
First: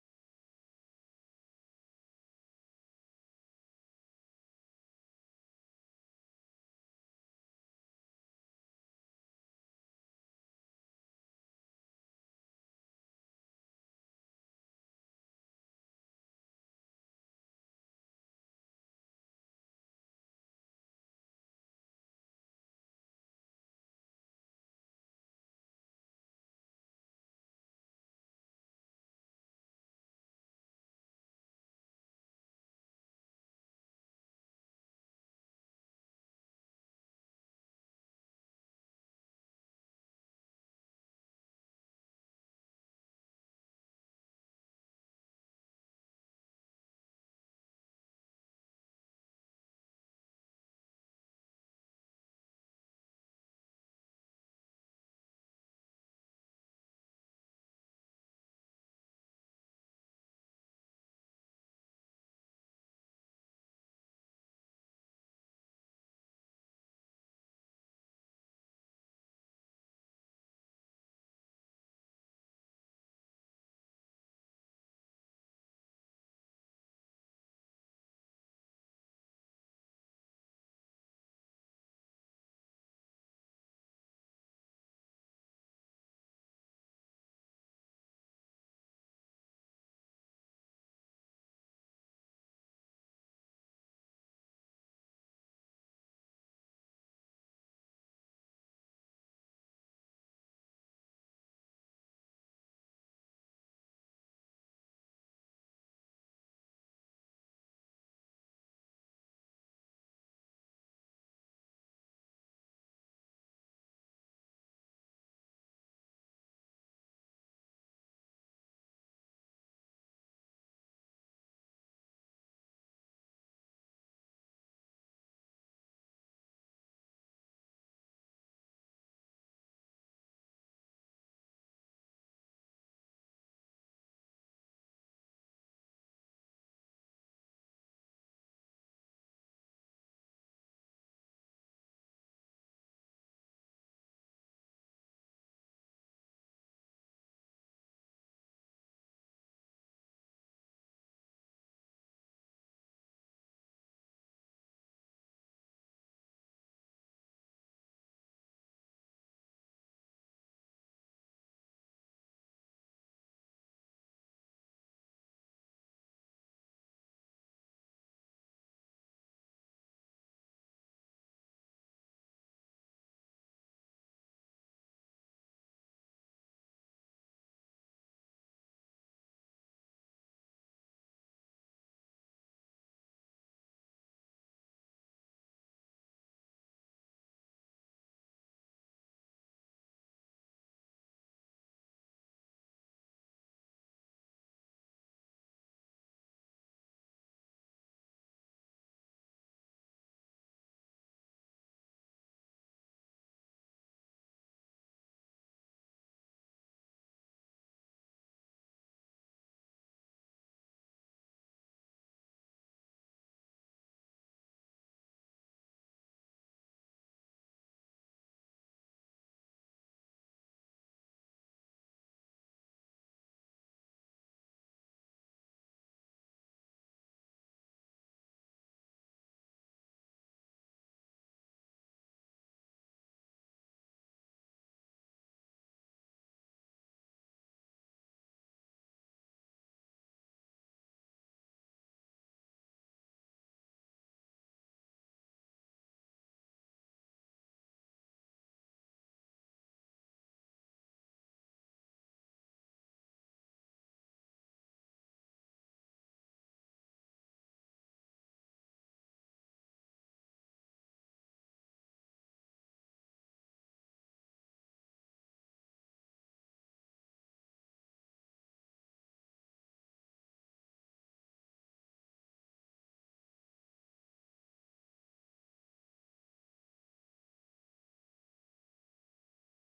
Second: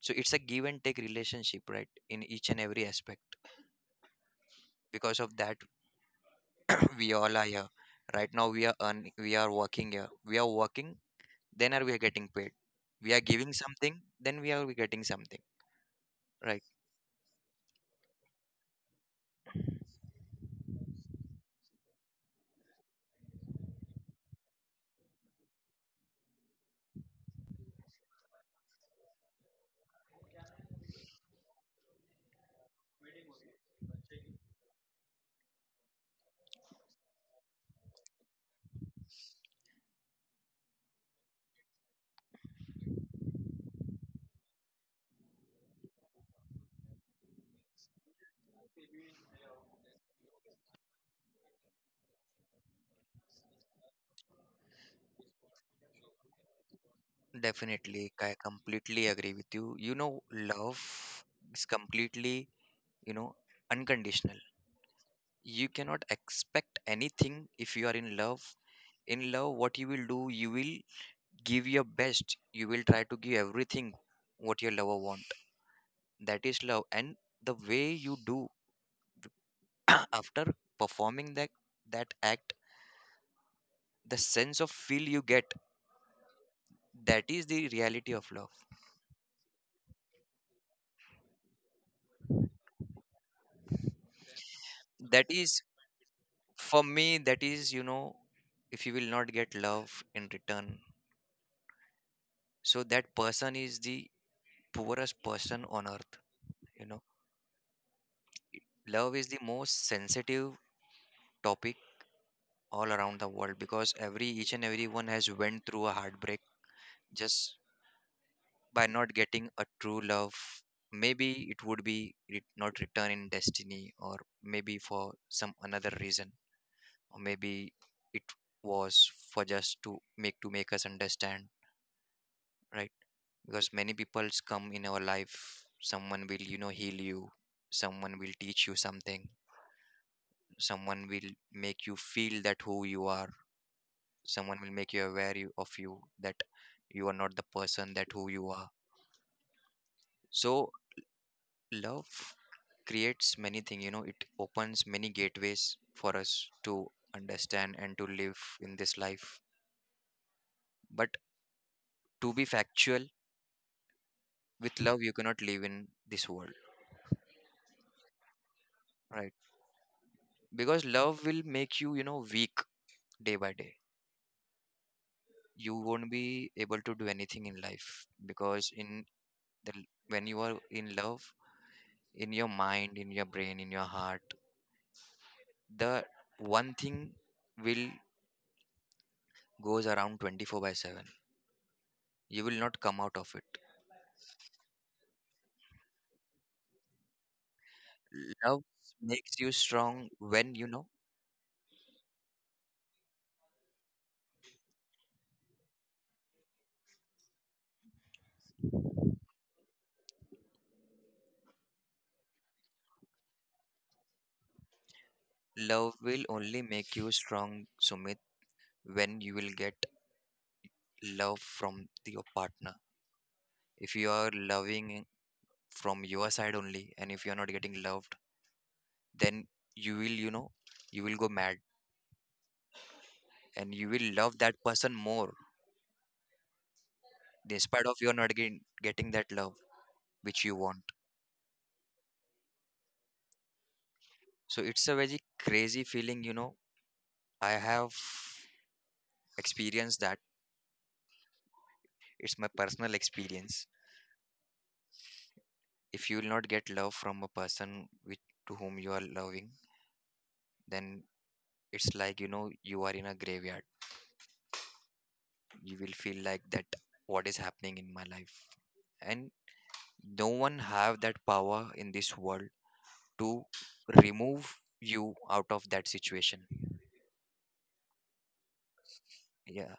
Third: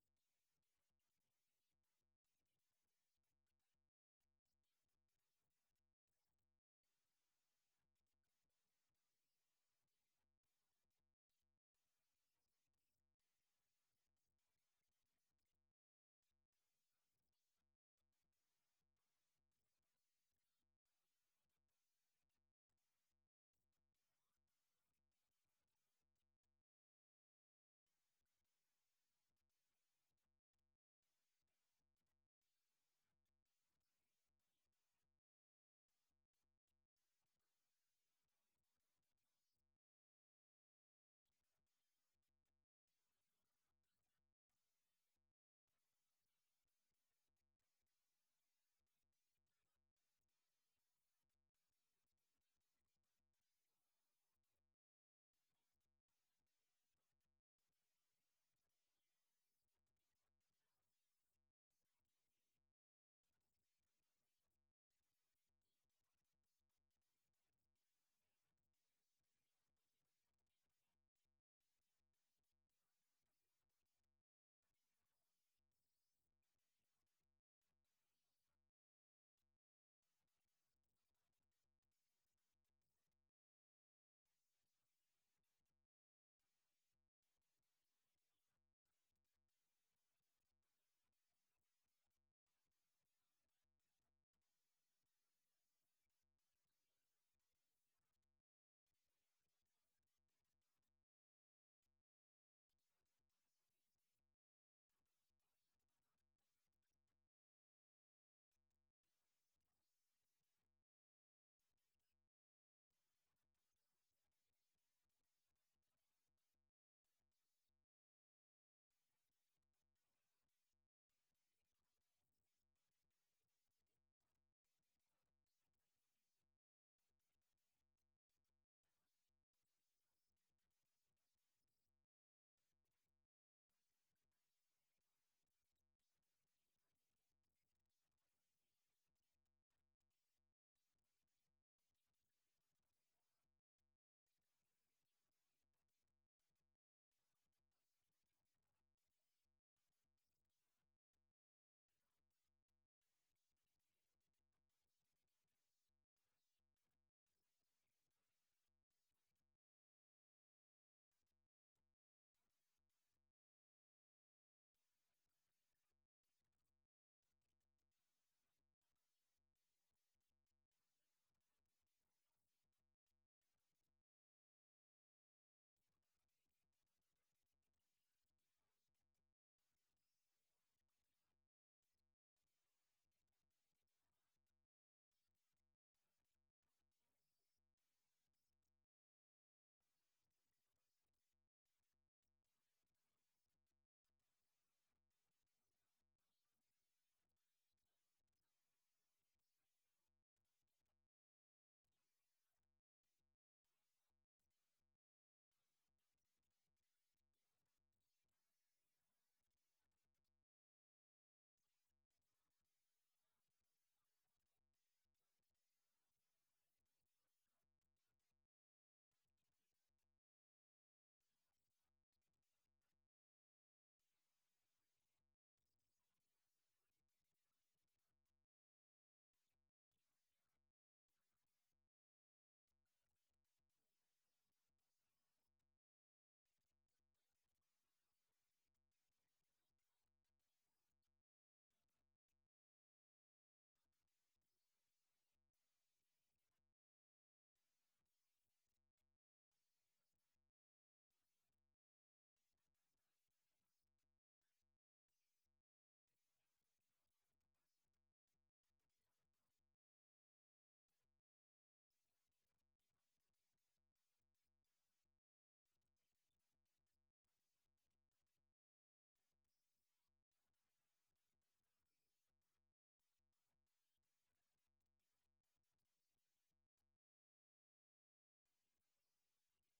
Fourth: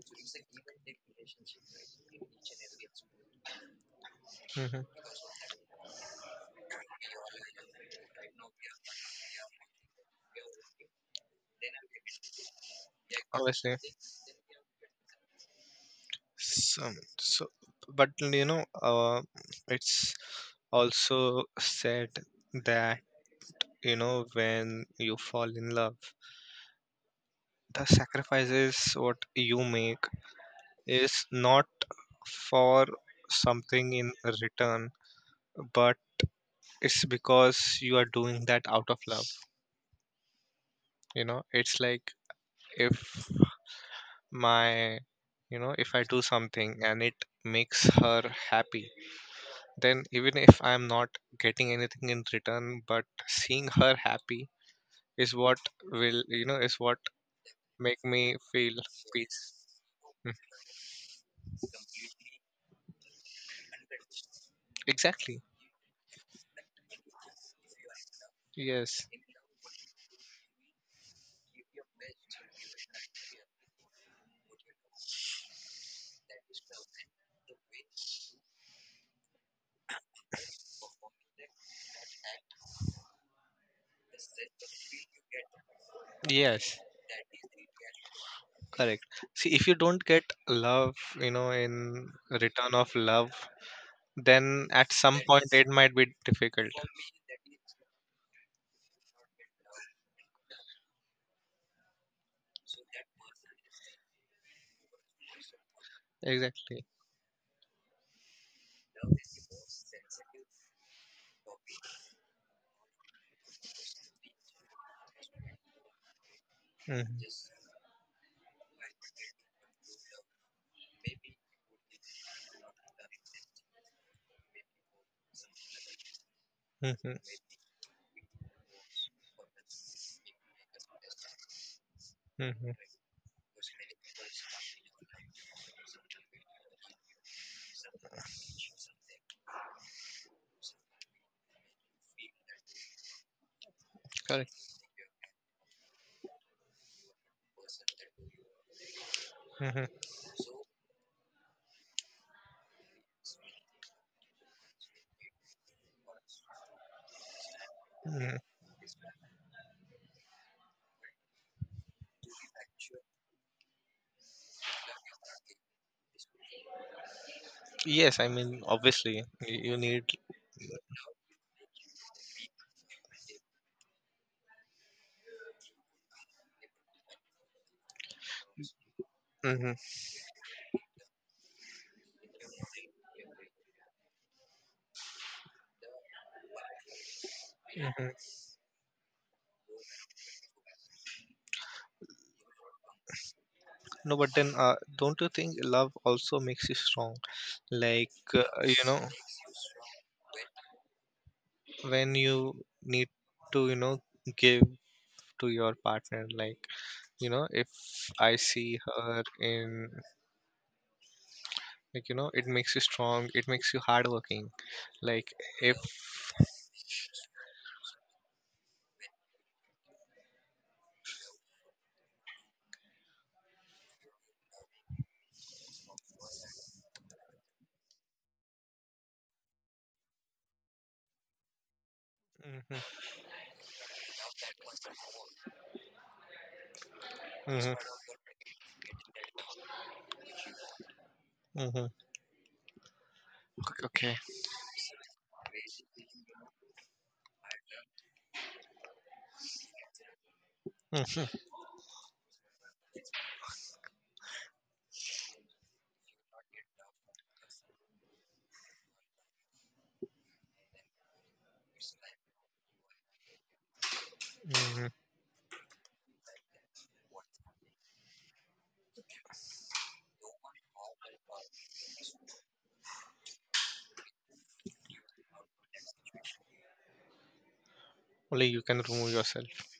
S3: So it's a give and take relationship, right, in each and every aspect.
S1: mm-hmm.
S3: Because of that we all are here. Right now we are earn, we are working here, we are working, then are we are getting paid. We are giving
S1: Obviously.
S3: something, then we are getting something, right?
S1: So, so, but, you know, uh, it's also said that, you know, when you fall in love, the sacrifices what you make is not for something in return, but it's because you are doing that out of love. You know, it's like, if my, you know, if I do something and it makes her happy, then even if I'm not getting anything in return, but seeing her happy is what will, you know, is what make
S3: Definitely,
S1: me
S3: I
S1: feel
S3: completely agree with
S1: peace.
S3: you. You know,
S1: Mm,
S3: love is completely, you know, unconditional.
S1: exactly.
S3: You cannot expect anything if you are in love.
S1: Yes,
S3: In love, what you will do, you will give your best. You will try to give everything what your lover want. That is love. And the way you do after performing that that act, the sense of feel you get,
S1: yes,
S3: that is the reality of love.
S1: correct. See, if you don't get love, you know, in return of love, then at some
S3: That
S1: point
S3: is,
S1: it might be difficult.
S3: for me that is, you know, if you will not get love in return, so that person is the poorest person on earth. You
S1: Exactly.
S3: know, love is the most sensitive topic all around the world, because every each and everyone has went through a heartbreak
S1: Mm-hmm,
S3: just by not getting a true love. Maybe it would be re- not return in destiny, or maybe for some another reason,
S1: hmm,
S3: or maybe it was for just to make to make us understand,
S1: hmm.
S3: right? Because many peoples come in our life. Someone will, you know, heal you, someone will teach you something, someone will make you feel that who you are,
S1: Correct.
S3: someone will make you aware you- of you, that you are not the person that who you are.
S1: Hmm,
S3: So love creates many things, you know, it opens many gateways for us to understand and to live
S1: hmm.
S3: in this life. But to be factual, with love you cannot live in this world,
S1: Yes, I mean, obviously,
S3: right?
S1: y- you need.
S3: Because love will make you, you know, weak day by day. You won't be able to do anything in life, because in
S1: Hmm,
S3: the
S1: hmm.
S3: l- when you are in love, in your mind, in your brain, in your heart, the one thing will goes around twenty four by seven. You will not come out of it.
S1: No, but then, uh, don't you think love also makes you strong? Like, uh,
S3: Love
S1: you know,
S3: makes you strong when you know,
S1: when you need to, you know, give to your partner, like, you know, if I see her in, like, you know, it makes you strong, it makes you hardworking, like if.
S3: love will only make you strong, Sumit, when you will get love from the- your partner. If you are loving from your side only, and if you are not getting loved, then you will, you know, you will go mad,
S1: Mhm,
S3: and you will love that person more
S1: mhm,
S3: despite of you're not getting getting that love which you want.
S1: mhm. Okay, okay.
S3: So it's a very crazy feeling, you know, I have experienced that.
S1: Mm,
S3: It's my personal experience. If you will not get love from a person with to whom you are loving, then it's like, you know, you are in a graveyard.
S1: mhm.
S3: You will feel like that, what is happening in my life. And no one have that power in this world to remove you out of that situation.
S1: Only you can remove yourself.
S3: Yeah,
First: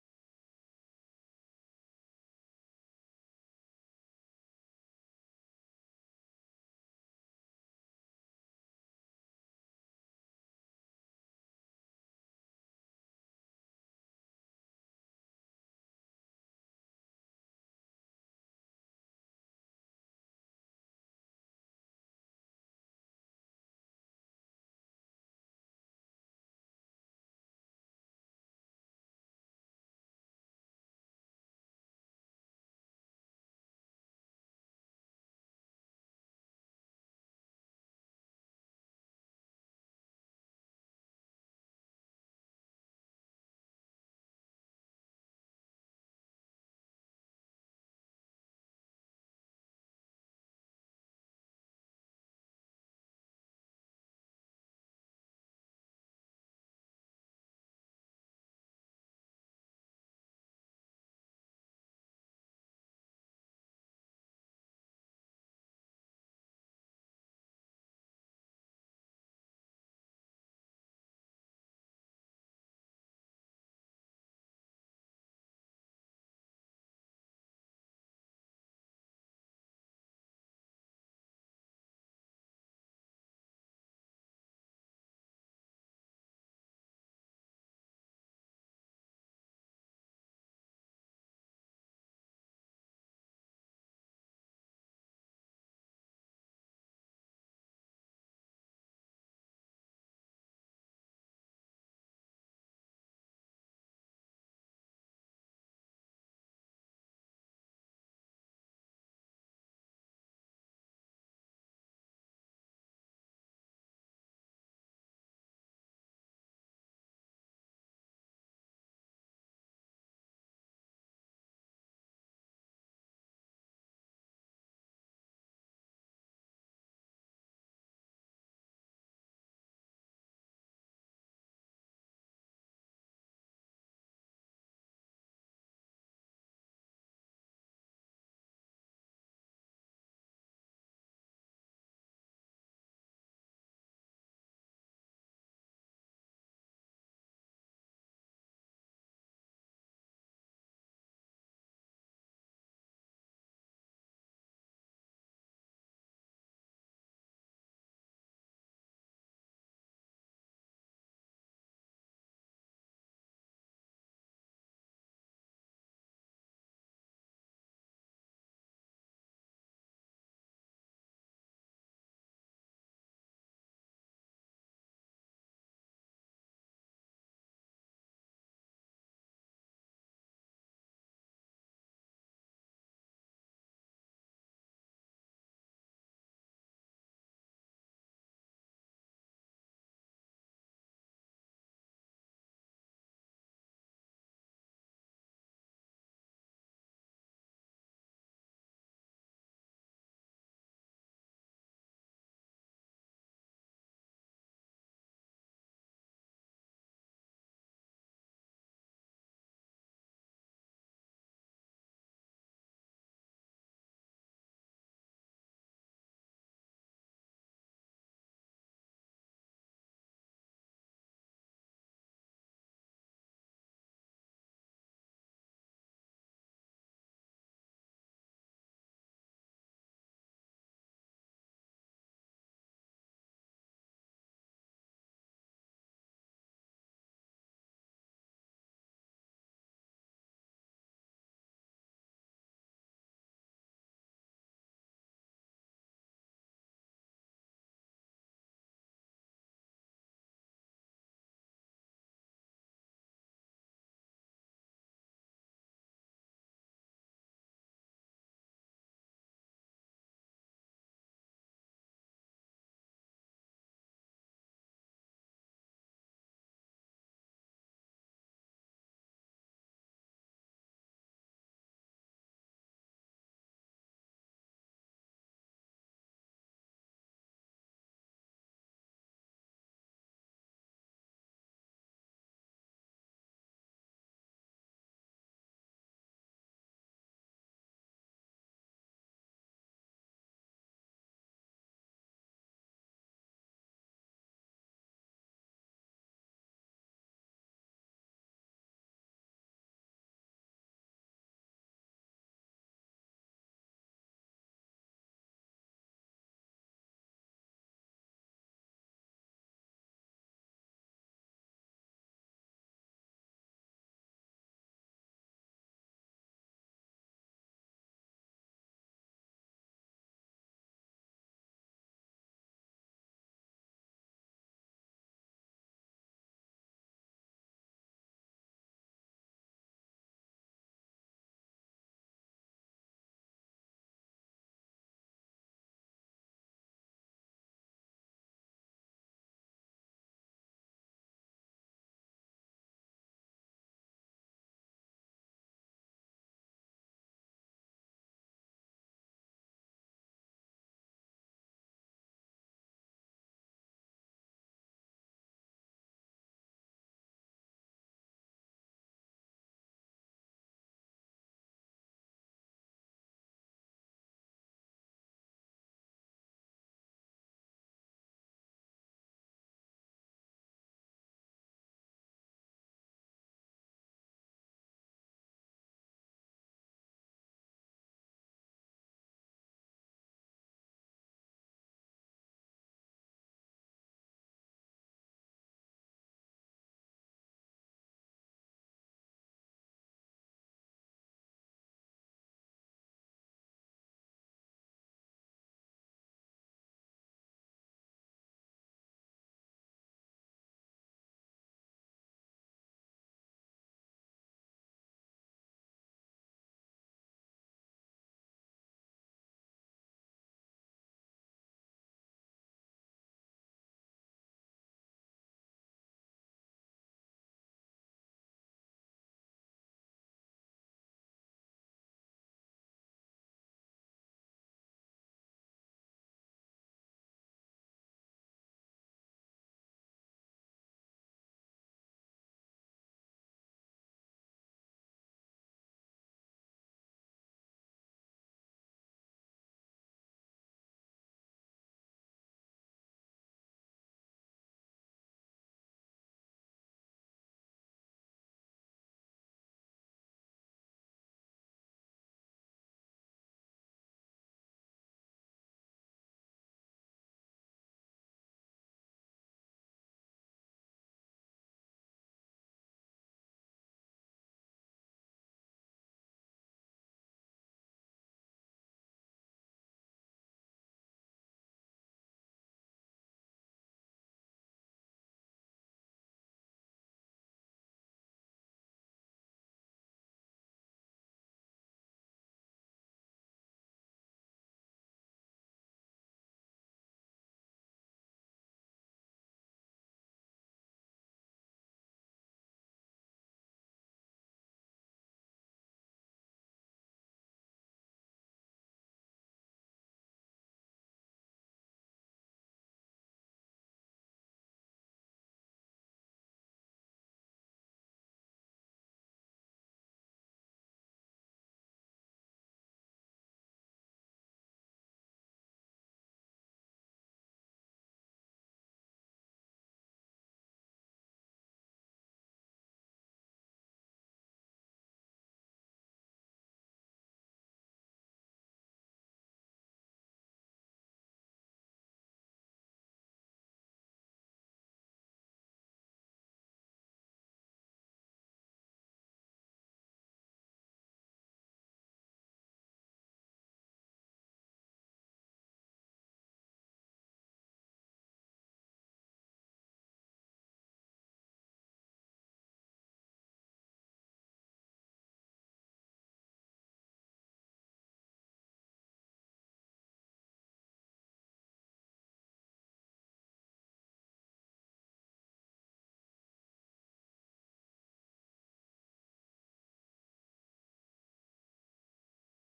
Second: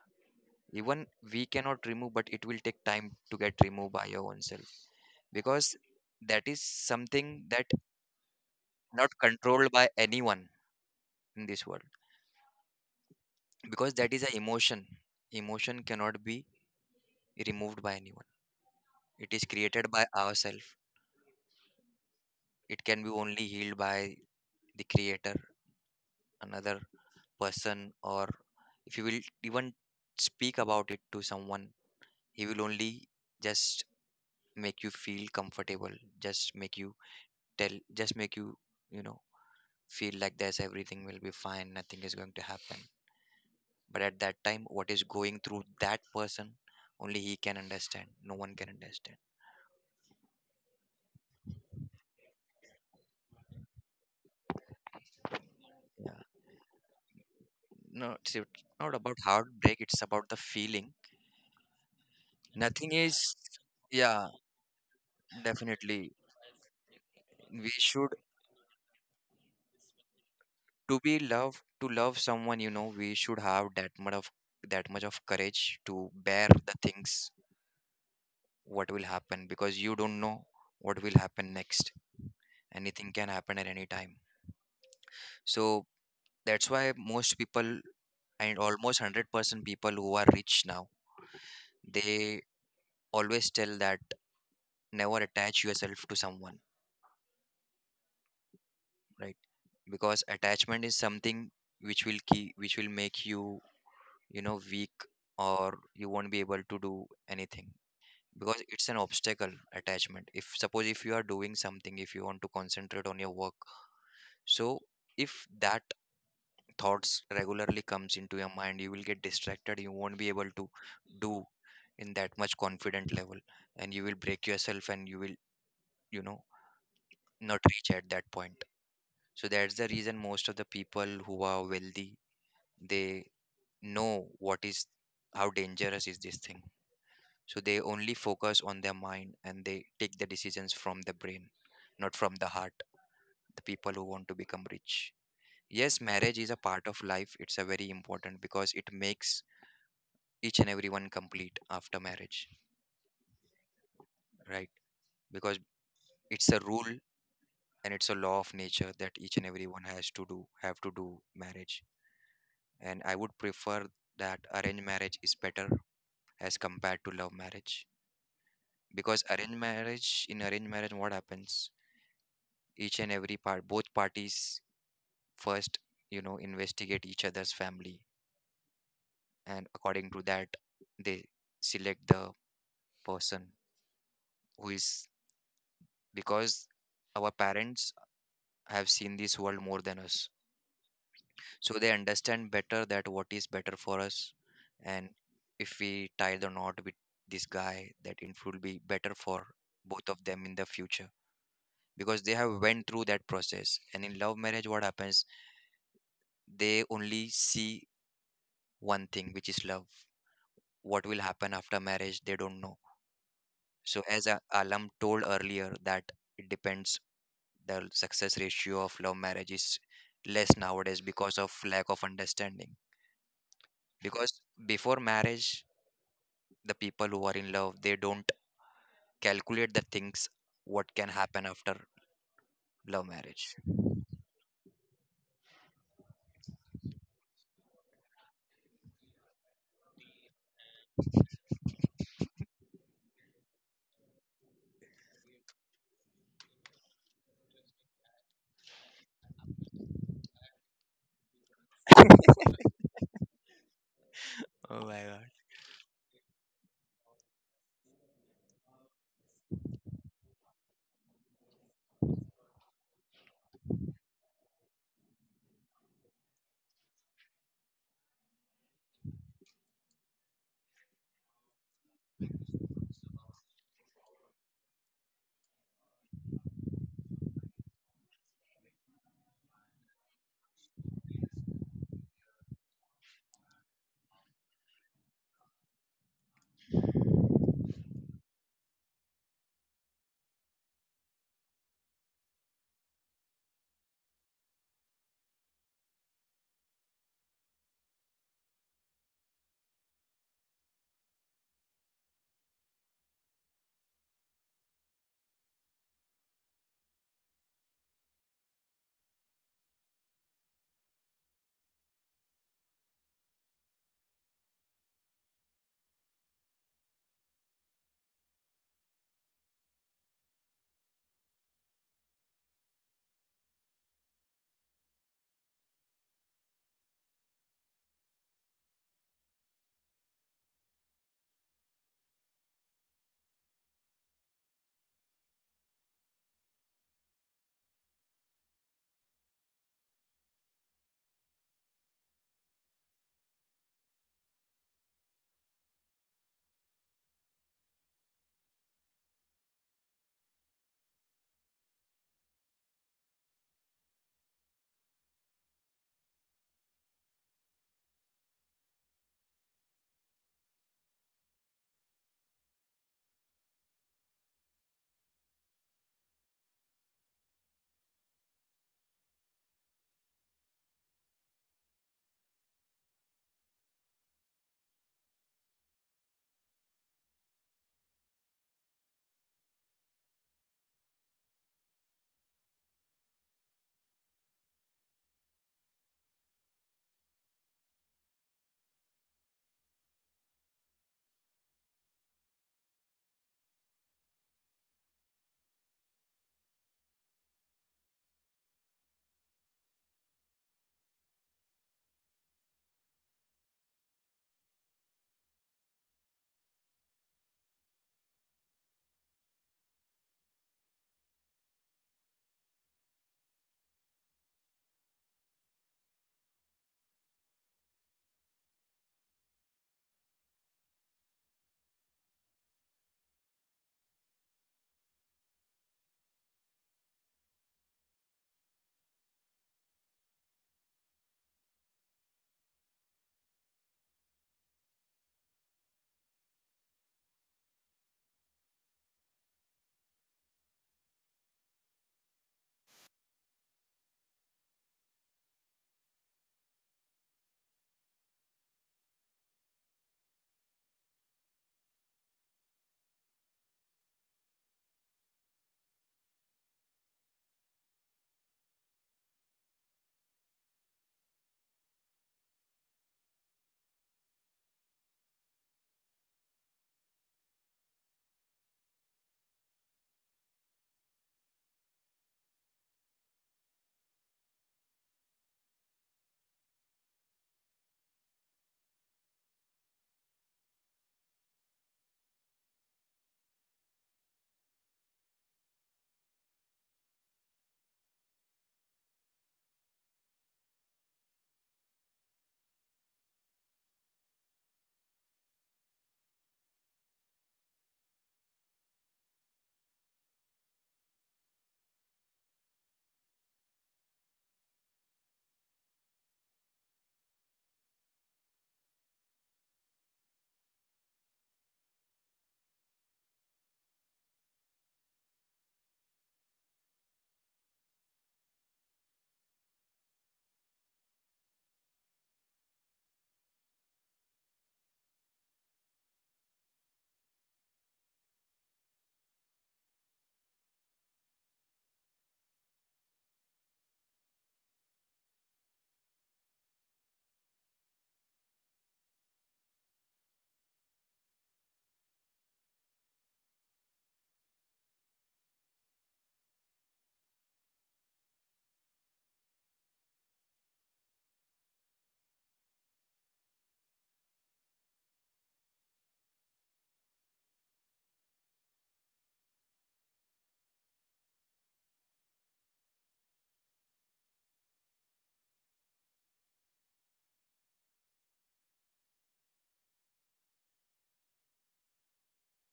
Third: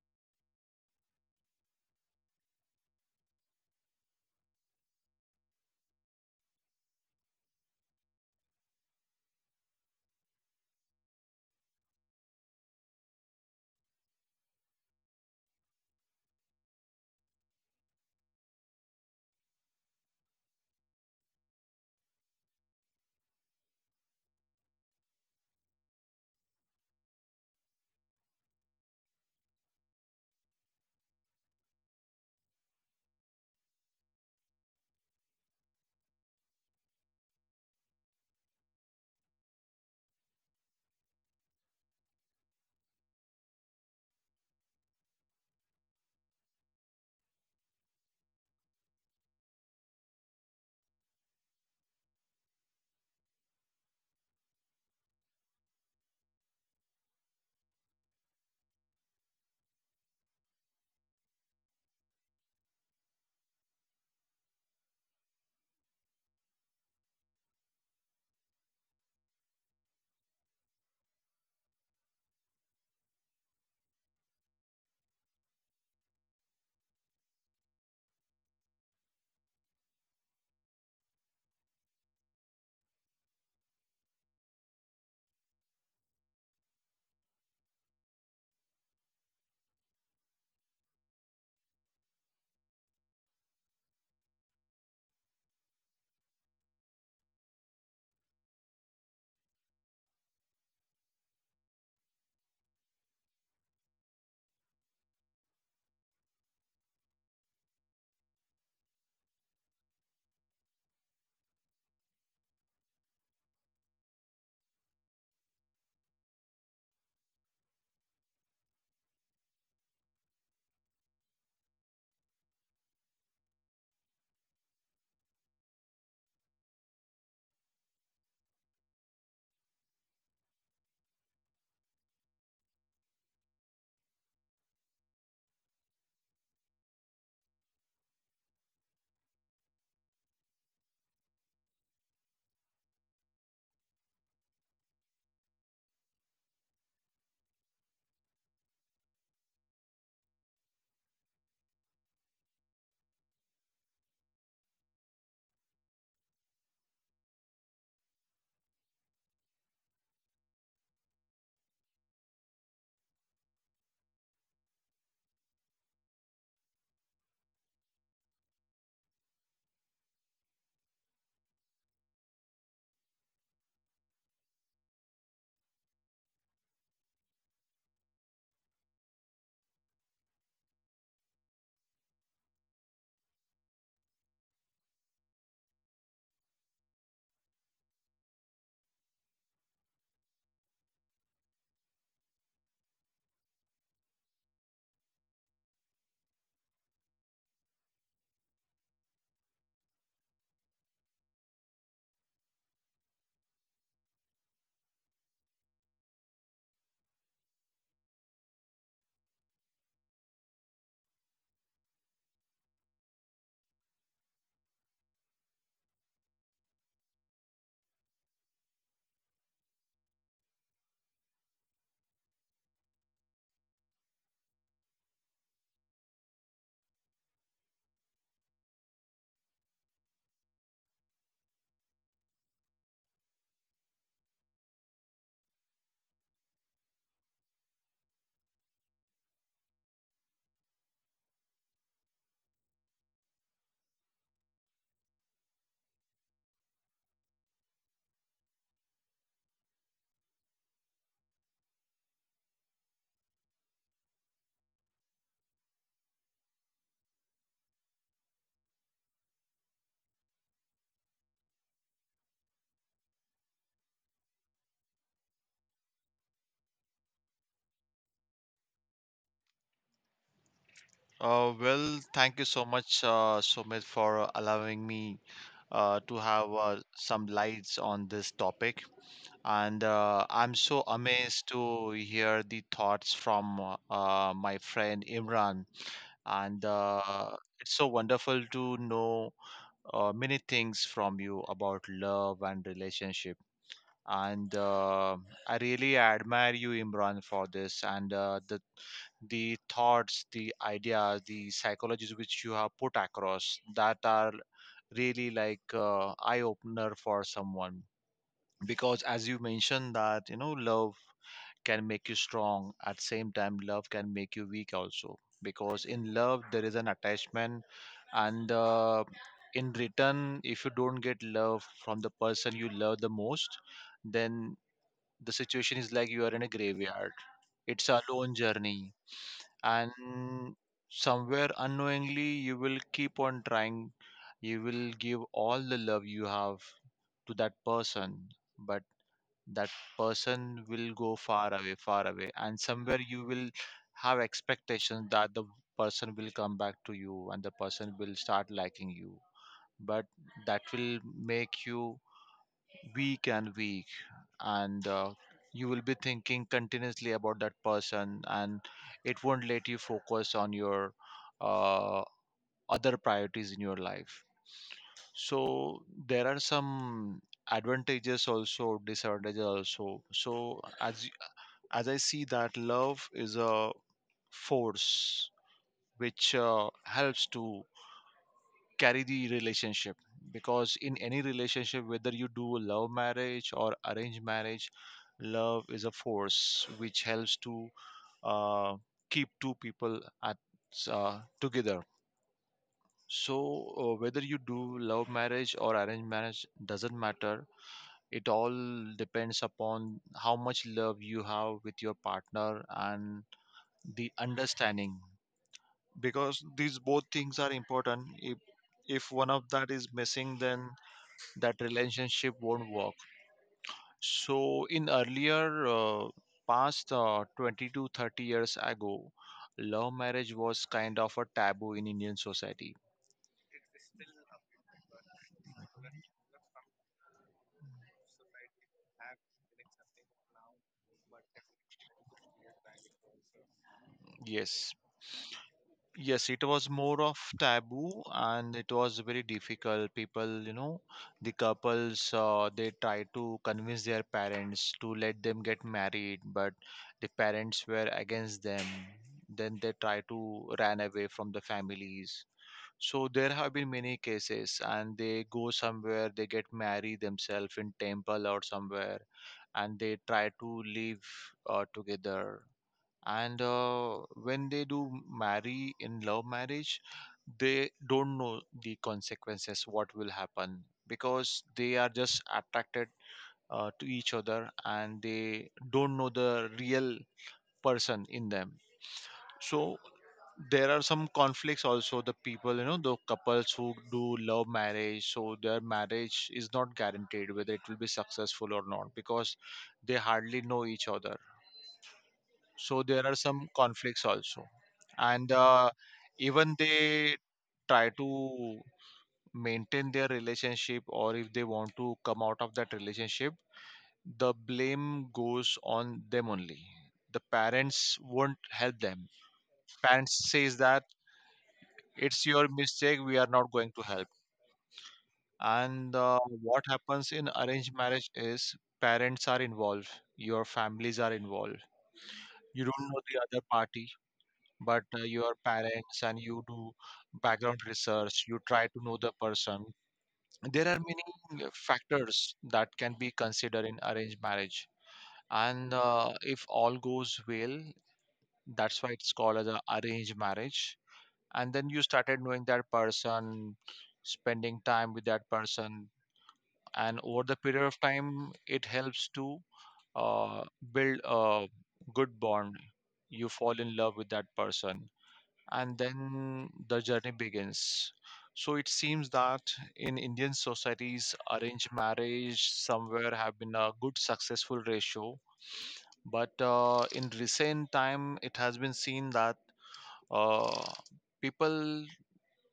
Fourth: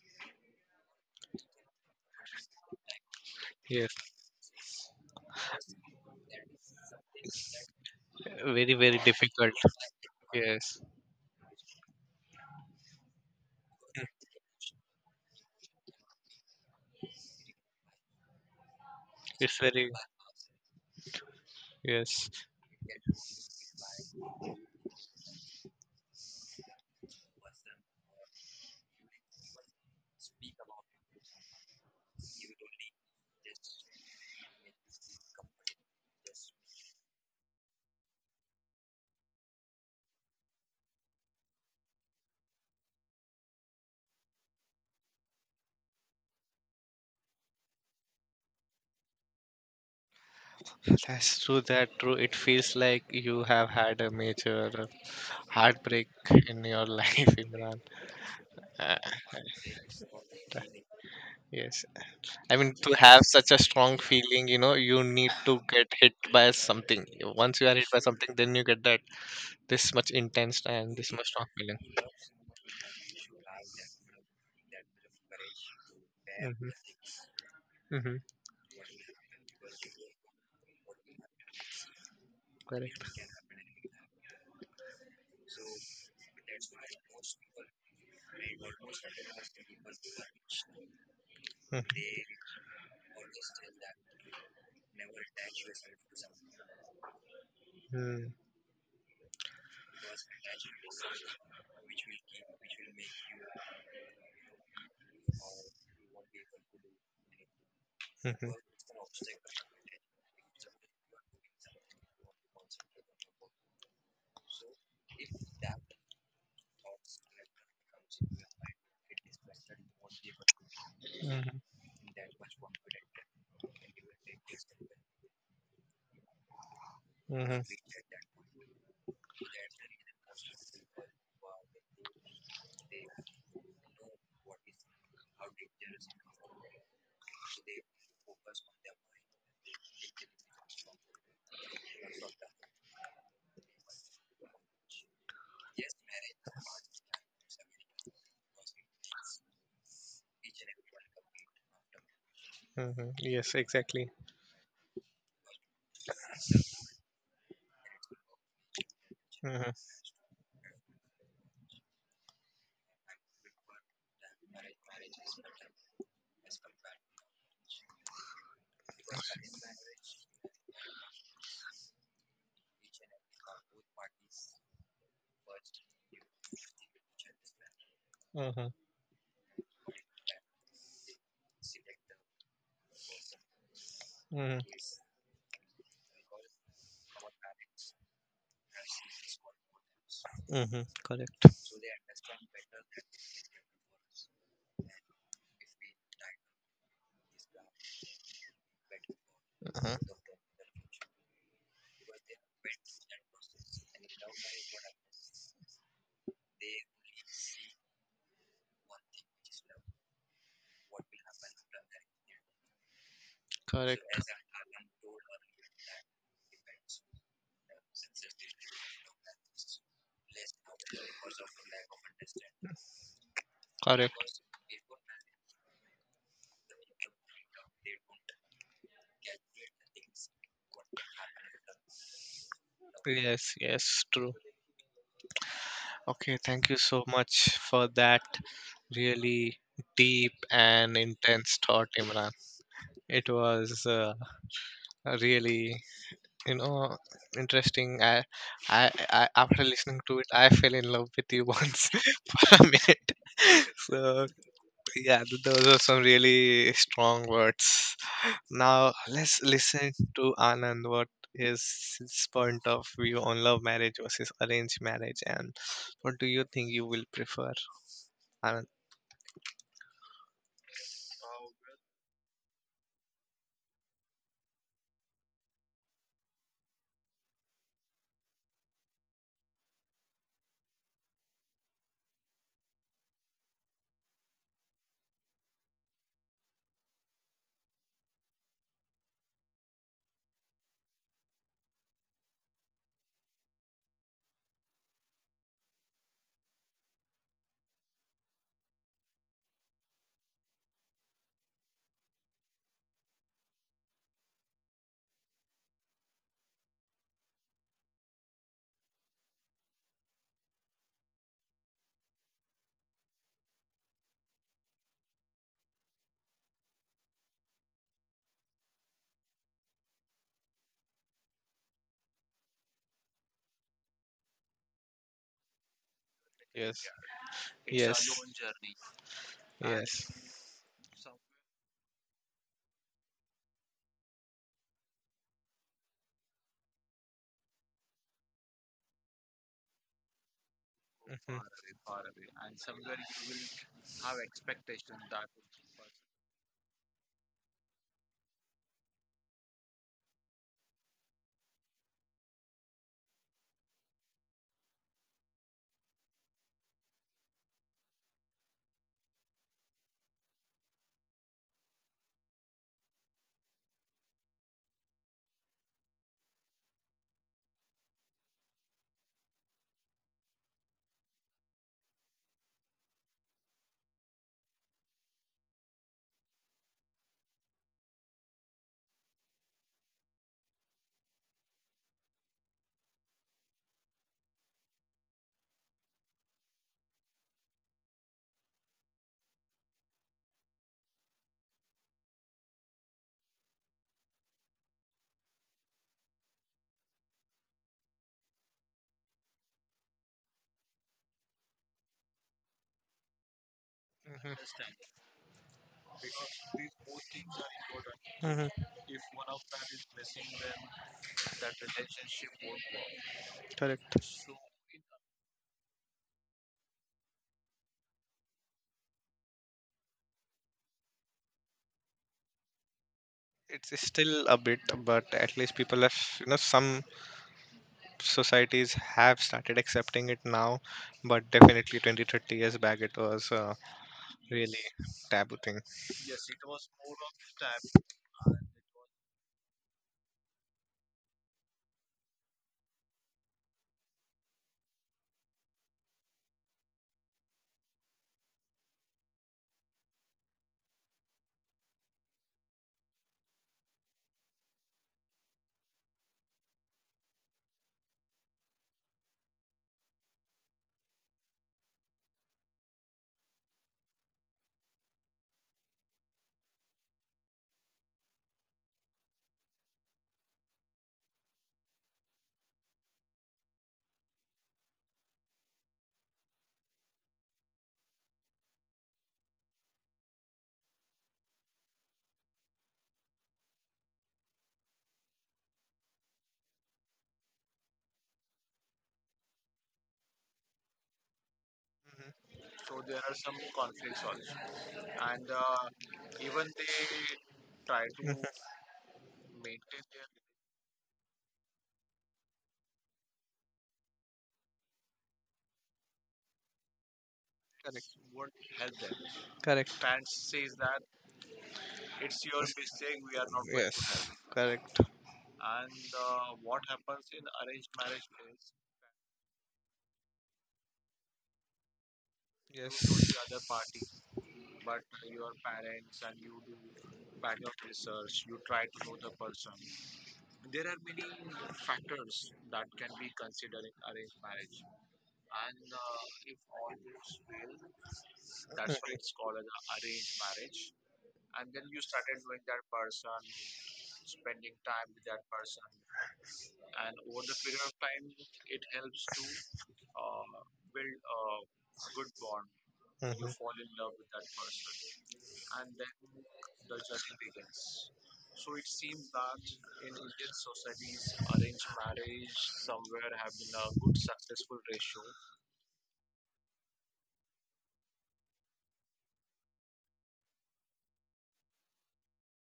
S3: even we cannot remove, but it will take time to get removed
S1: Yes,
S3: by your own self, because that is something that
S1: very very
S3: not
S1: difficult.
S3: controlled by anyone
S1: Yes,
S3: in this world. Because that is an emotion. Emotion cannot be removed by anyone, it is
S1: it's
S3: created
S1: very,
S3: by ourselves.
S1: yes.
S3: It can be only healed by the creator, another person, or if you will even speak about it to someone, he will only just make you feel comfortable, just make you tell just make you, you know, feel like there's everything will be fine, nothing is going to happen. But at that time, what is going through that person, only he can understand. No one can understand.
S1: That's true, that true. It feels like you have had a major heartbreak
S3: Yeah.
S1: in your life, Imran.
S3: No, it's it's not
S1: uh,
S3: about heartbreak, it's about the feeling.
S1: yes, I mean,
S3: Nothing
S1: to have
S3: is,
S1: such a strong
S3: yeah,
S1: feeling, you know, you need to get
S3: definitely.
S1: hit by something. Once you
S3: We
S1: are hit by
S3: should,
S1: something, then you get that this much intense and
S3: to
S1: this
S3: be
S1: much strong
S3: loved,
S1: feeling.
S3: to love someone, you know, we should have that much of, that much of courage to bear the things
S1: Mm-hmm.
S3: what will happen, because you don't know what will happen next. Anything
S1: Correct.
S3: can happen at any time. So that's why most people, and almost one hundred percent people who are rich now,
S1: Mm-hmm.
S3: they always tell that, never attach yourself to someone,
S1: Mm-hmm.
S3: right? Because attachment is something which will key, which will make you, you know, weak, or you won't be able to do anything because it's an obstacle attachment. If suppose if you are doing something, if you want to concentrate on your work, so if that thoughts regularly comes into your mind, you will get distracted, you won't be able to do
S1: Mm-hmm.
S3: in that much confident level, and you will break yourself and you will you know
S1: Mm-hmm.
S3: not reach at that point. So that's the reason most of the people who are wealthy, they know what is, how dangerous is this thing. So they only focus on their mind and they take the decisions from the brain, not from the heart, the people who want to become rich. Yes, marriage is a part of life, it's a very important because it makes each and every one complete after marriage,
S1: Mm-hmm. Yes, exactly.
S3: right? Because it's a rule and it's a law of nature that each and every
S1: Mm-hmm.
S3: one has to do, have to do marriage. And I would prefer that arranged marriage is better as compared to love marriage, because arranged marriage in arranged marriage what happens, each and every part both parties first you know investigate each other's family,
S1: Mm-hmm.
S3: and according to that they select the person
S1: Mm-hmm.
S3: who is because our parents have seen this world more than us.
S1: Mm-hmm. Correct.
S3: So they understand better that what is better for us. And if we tie the knot with this guy, that it will be better for
S1: Uh huh.
S3: both of them in the future because they have went through that process. And in love marriage, what happens? They only see one thing, which is love. What will happen after marriage, they don't know. So
S1: Correct.
S3: as A- Alam told earlier, that it depends. The success ratio of love marriage is less nowadays because of lack of understanding, because
S1: Correct.
S3: before marriage the people who are in love, they don't calculate the things what can happen after love marriage.
S1: Yes, yes, true. Okay, thank you so much for that really deep and intense thought, Imran. It was uh, really, you know, interesting. I, I, I, after listening to it, I fell in love with you once for a minute. So
S3: Oh my
S1: yeah,
S3: god.
S1: th- those are some really strong words. Now let's listen to Anand. What is his point of view on love marriage versus arranged marriage, and what do you think you will prefer, Anand?
S4: Uh, well, thank you so much, uh, Somit, for uh, allowing me uh, to have uh, some lights on this topic. And uh, I'm so amazed to hear the thoughts from uh, uh, my friend Imran. And uh, it's so wonderful to know uh, many things from you about love and relationship, and uh, I really admire you, Imran, for this. And uh, the the thoughts, the ideas, the psychologies which you have put across, that are really like uh, eye opener for someone, because as you mentioned that, you know, love can make you strong at same time love can make you weak also, because in love there is an attachment. And uh, in return if you don't get love from the person you love the most, then the situation is like you are in a
S1: Yes.
S4: graveyard. It's a
S1: Yes.
S4: lone journey, and
S1: Yes.
S4: somewhere unknowingly you will keep on trying. You will give all the love you have to that person, but that person will go
S1: Mhm.
S4: far away, far away, and somewhere you will have expectations that the person will come back to you and the person will start liking you, but that will make you weak and weak. And uh, you will be thinking continuously about that person, and it won't let you focus on your uh, other priorities in your life. So there are some advantages also, disadvantages also. So as y- as i see that love is a force which uh, helps to carry the relationship, because in any relationship whether you do a love marriage or arranged marriage, love is a force which helps to uh, keep two people at uh, together. So uh, whether you do love marriage or arranged marriage doesn't matter, it all depends upon how much love you have with your partner and the
S1: Mhm.
S4: understanding, because these both things are important. if
S1: Mhm.
S4: if one of that is missing then that relationship won't work.
S1: Correct.
S4: So in earlier uh, past uh, twenty to thirty years ago, love marriage was kind of a taboo in Indian society.
S1: It's still a bit, but at least people have, you know, some societies have started accepting it now, but definitely twenty, thirty years back, it was a yes really
S4: Yes.
S1: taboo thing.
S4: Yes, it was more of taboo, and it was very difficult. People, you know, the couples uh, they try to convince their parents to let them get married, but the parents were against them. Then they try to ran away from the families. So there have been many cases, and they go somewhere, they get married themselves in temple or somewhere, and they try to live uh, together. And uh, when they do marry in love marriage, they don't know the consequences, what will happen, because they are just attracted uh, to each other, and they don't know the real person in them. So there are some conflicts also. The people, you know, the couples who do love marriage, so their marriage is not guaranteed whether it will be successful or not, because they hardly know each other.
S1: So. Mhm.
S4: So there are some conflicts also. And uh, even they try
S1: Mm.
S4: to maintain their relationship, or if they want to come out of that relationship, the blame goes on them only. The parents won't help them.
S1: Correct.
S4: Parents says that it's your mistake, we are not going to help.
S1: Yes. Help. Correct.
S4: And uh, what happens in arranged marriage is parents are involved, your families are involved,
S1: You.
S4: you don't know
S1: Yes.
S4: the other party, but uh, your parents and you do background research, you try to know the person. There are many uh, factors that can be considered in arranged marriage, and uh, if all goes well, that's why it's called as a arranged marriage. And then you started knowing that person, spending time with that person, and over the period of time it helps to uh, build a good bond.
S1: Mhm.
S4: You fall in love with that person, and then the journey begins. So it seems that in Indian societies arranged marriage somewhere have been a good successful ratio, but uh, in recent time it has been seen that uh, people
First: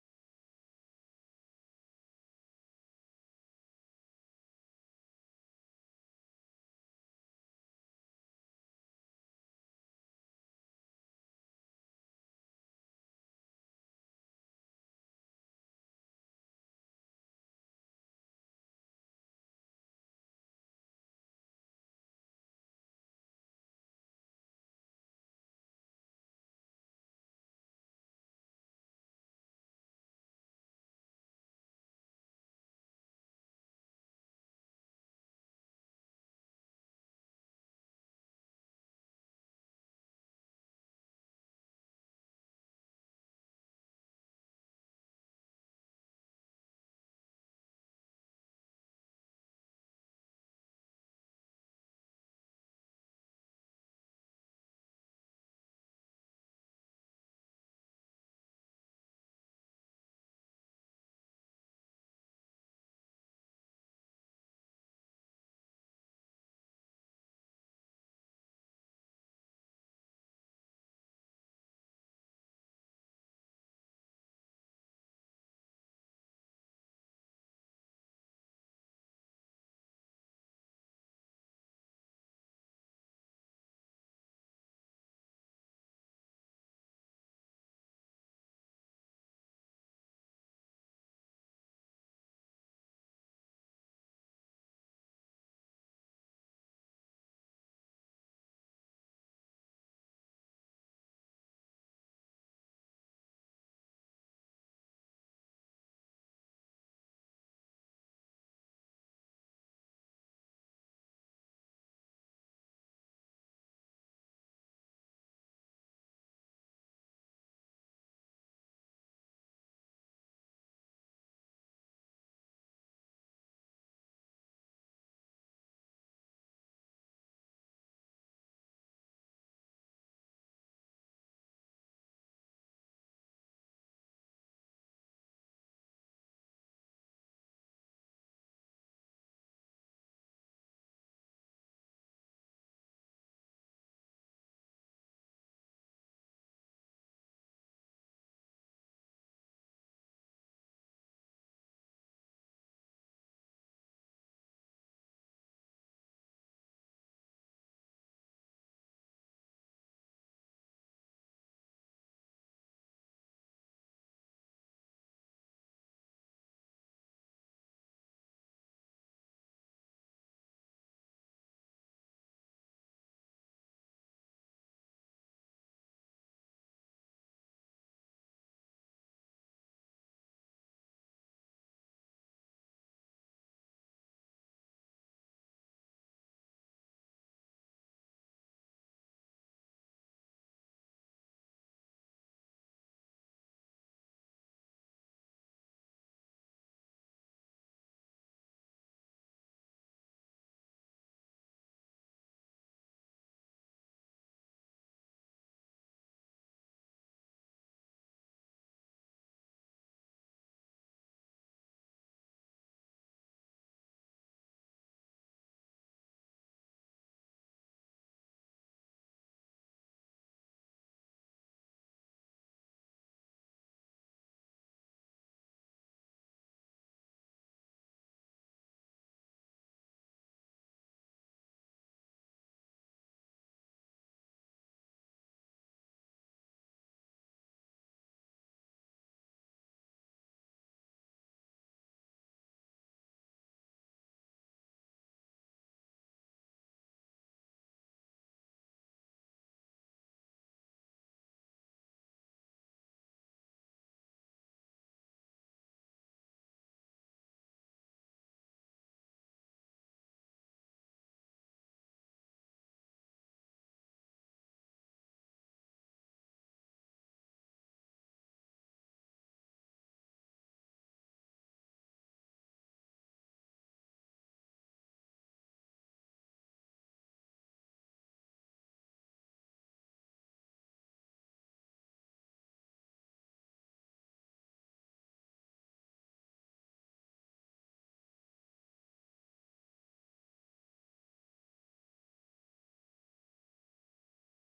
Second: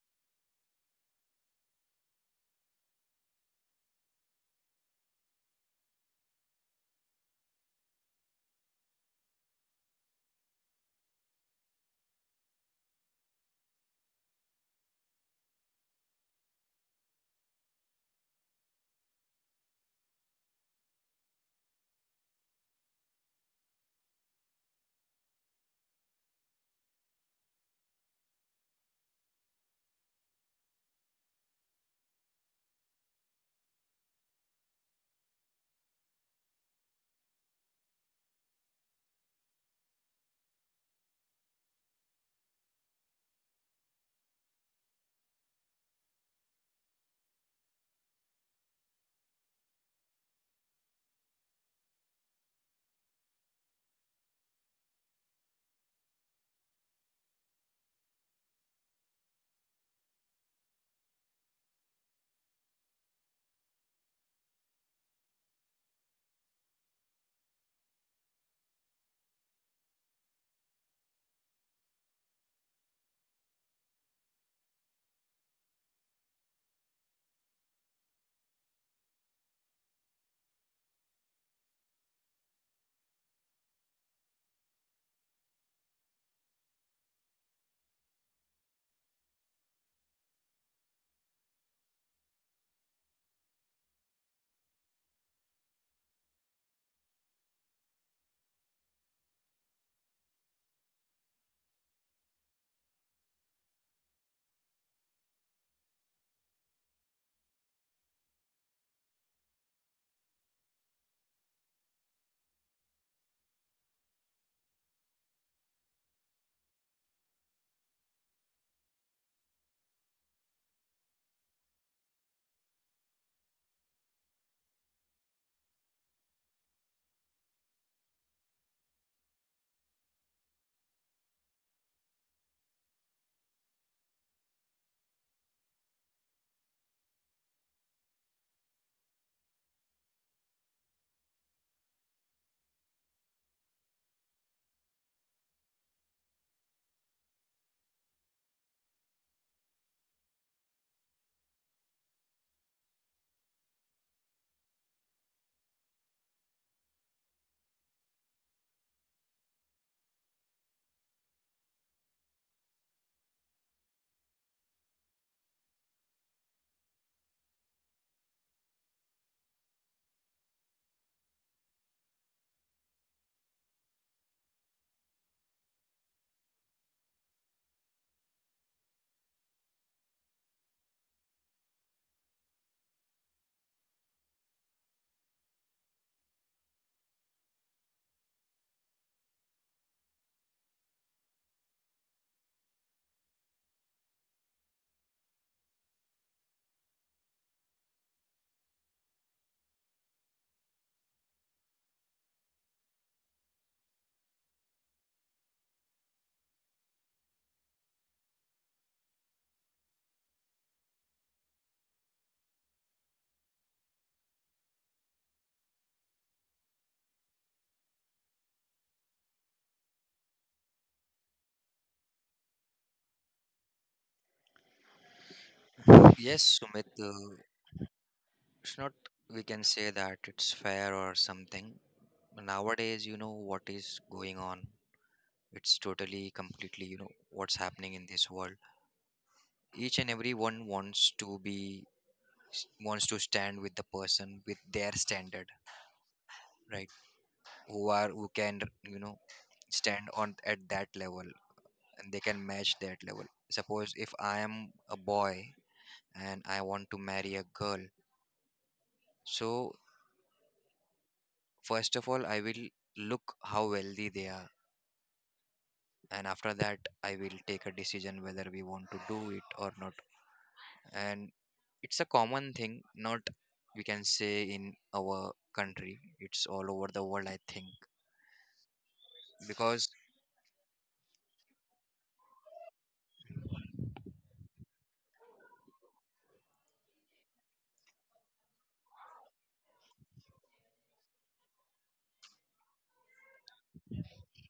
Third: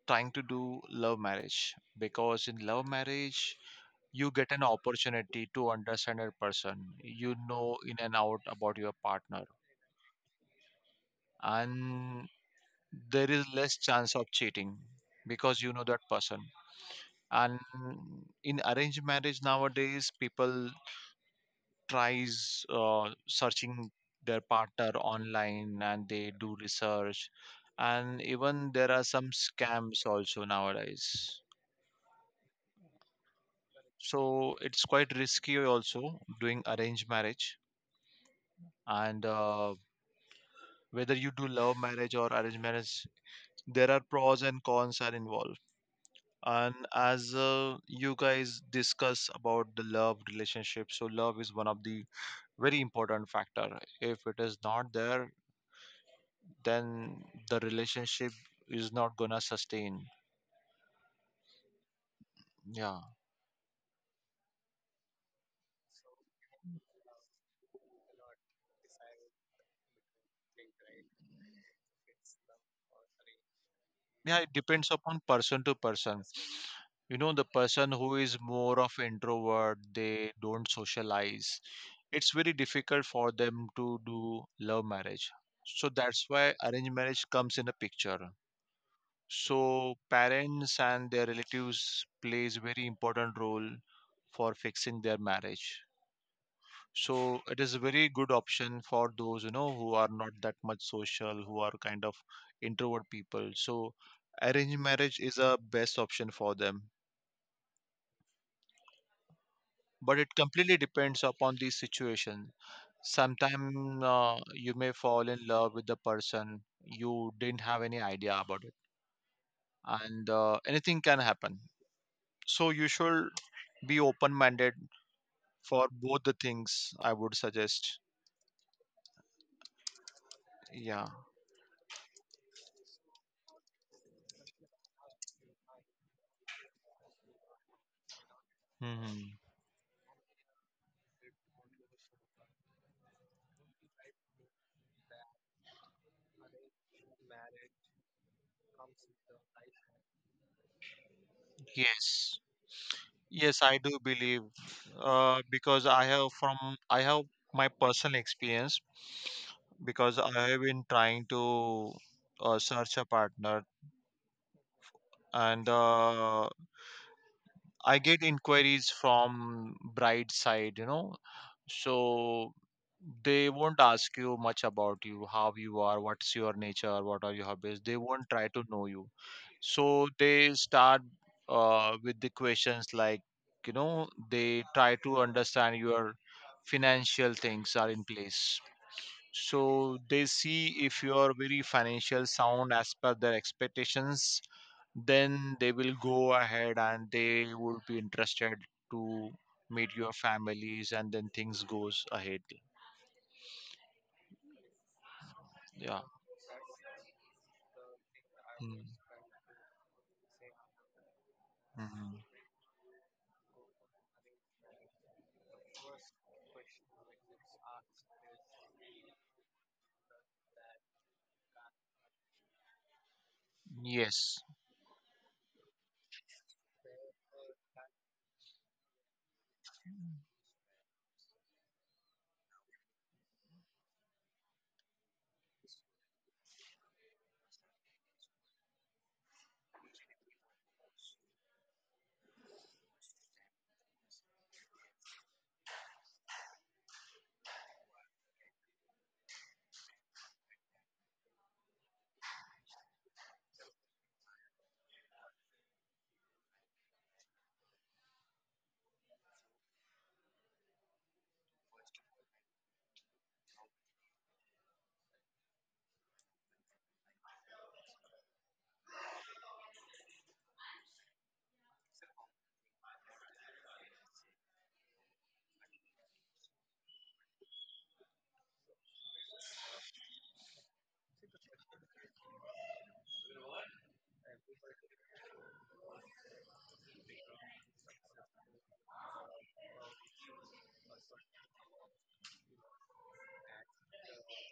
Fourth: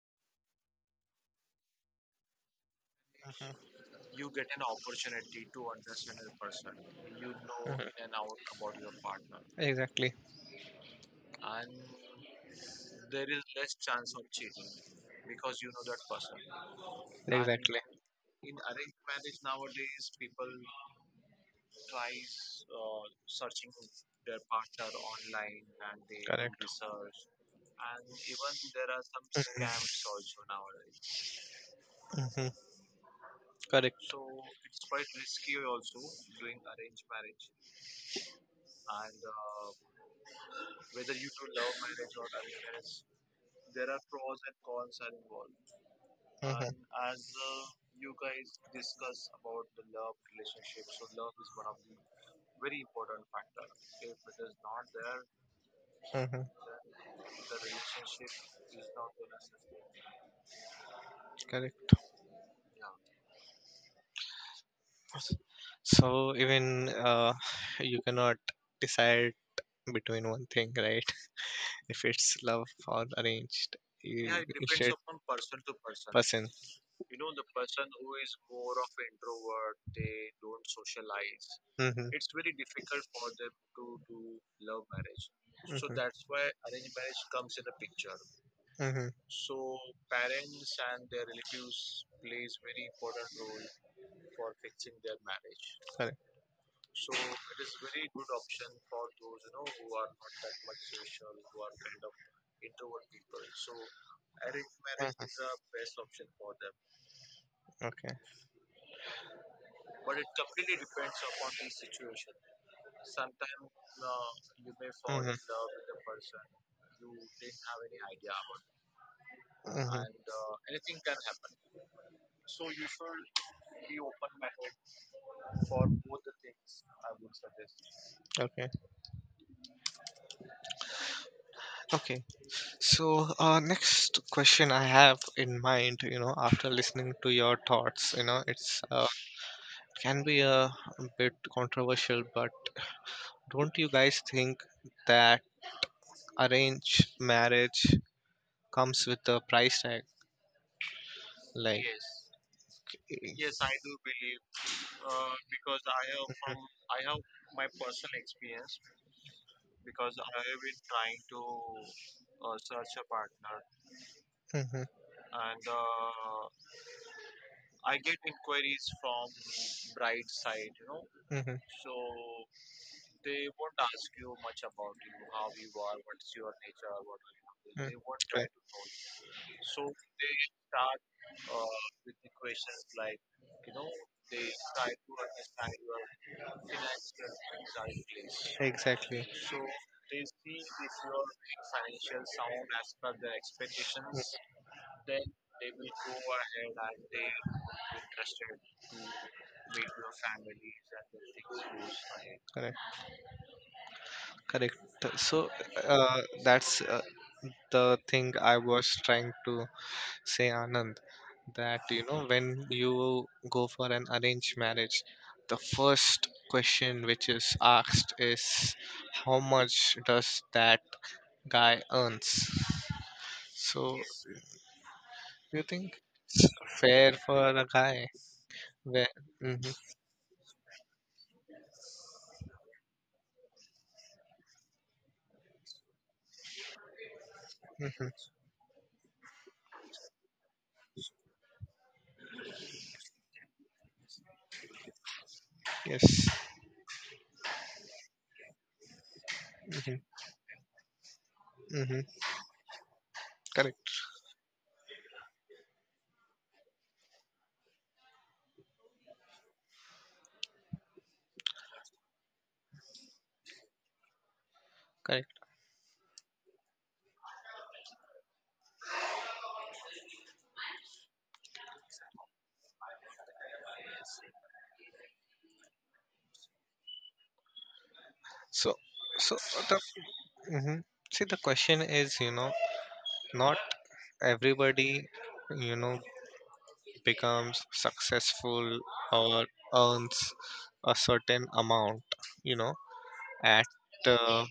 S4: trying to do love marriage, because in love marriage
S1: Mhm.
S4: you get an opportunity to understand a person, you know, in and out
S1: Mhm.
S4: about your partner,
S1: Exactly.
S4: and there is less chance of cheating, because you know that person. And
S1: Exactly.
S4: in arranged marriage nowadays people tries uh, searching their partner online and they do research, and even there are some scams
S1: Mm-hmm.
S4: also nowadays.
S1: Mm-hmm. Correct.
S4: So it's quite risky also doing arranged marriage. And uh, whether you do love marriage or arranged marriage, there are pros and cons are involved. And as uh, you guys discuss about the love relationship, so love is one of the very important factor. If it is not there,
S1: Mm-hmm.
S4: then the relationship is not gonna sustain.
S1: Correct.
S4: Yeah.
S1: So even uh, you cannot decide between one thing, right? If it's love or arranged,
S4: Yeah,
S1: yeah,
S4: it depends upon person to person.
S1: person.
S4: You know, the person who is more of introvert, they don't socialize,
S1: Mm-hmm.
S4: it's very difficult for them to do love marriage. So that's why arranged marriage comes in a picture.
S1: Mm-hmm.
S4: So parents and their relatives plays very important role for fixing their marriage.
S1: Correct.
S4: So it is a very good option for those, you know, who are not that much social, who are kind of introvert people. So arranged marriage is a best option for them.
S1: Okay.
S4: But it completely depends upon the situation. Sometimes uh, you may fall
S1: Mm-hmm.
S4: in love with the person you didn't have any idea about it,
S1: Mm-hmm.
S4: and uh, anything can happen. So you should be open-minded for both the things. I would suggest.
S1: I. Okay.
S4: Yeah.
S1: Okay. So, uh, next question I have in mind, you know, after listening to your thoughts, you know, it's uh,
S4: Hmm.
S1: can be a bit controversial, but don't you guys think that arranged marriage comes with a price tag? Like,
S4: Yes.
S1: yes,
S4: Yes, I do believe uh, because I have from I have my personal experience, because I have been trying to uh, search a partner,
S1: mm-hmm.
S4: and uh, I get inquiries from bride side, you know.
S1: Mm-hmm.
S4: So they won't ask you much about you, how you are, what's your nature, what are your hobbies.
S1: Mm,
S4: They won't try
S1: right.
S4: to know you. So they start uh, with the questions like, you know, they try to understand your financial things are in place.
S1: Exactly.
S4: So they see if you are very financial sound as per their
S1: Mm.
S4: expectations, then they will go ahead and they would be interested to meet your families and then things goes ahead.
S1: Correct. Correct. So
S4: Yeah.
S1: uh, that's uh, the thing I
S4: Mm.
S1: was trying to say, Anand, that you
S4: Mhm.
S1: know, when you go for an arranged marriage, the first question which is asked is how much does that guy earns? So
S4: Yes.
S1: do you think
S3: Yes,
S1: it's
S3: Sumit,
S1: fair
S3: uh,
S1: for a guy?
S3: it's not,
S1: Where,
S3: we can
S1: mm-hmm,
S3: say that it's fair or something. Nowadays you know what is going on, it's totally, completely, you know what's happening
S1: mm-hmm,
S3: in this world. Each and every one wants to be wants to stand with the person with their standard,
S1: yes.
S3: right? Who are who can you know
S1: Mm-hmm,
S3: stand on at that level
S1: mm-hmm,
S3: and they can match that level.
S1: correct.
S3: Suppose if I am a boy and I want to marry a girl, so first of all, I will look how wealthy they are,
S1: Correct.
S3: and after that, I will take a decision whether we want to do it or not. And it's a common thing, not, we can say, in our country, it's all over the world, I think.
S1: So, so the,
S3: Because,
S1: hmm. See, the question is, you know, not everybody, you know, becomes successful or earns a certain amount, you know, at uh,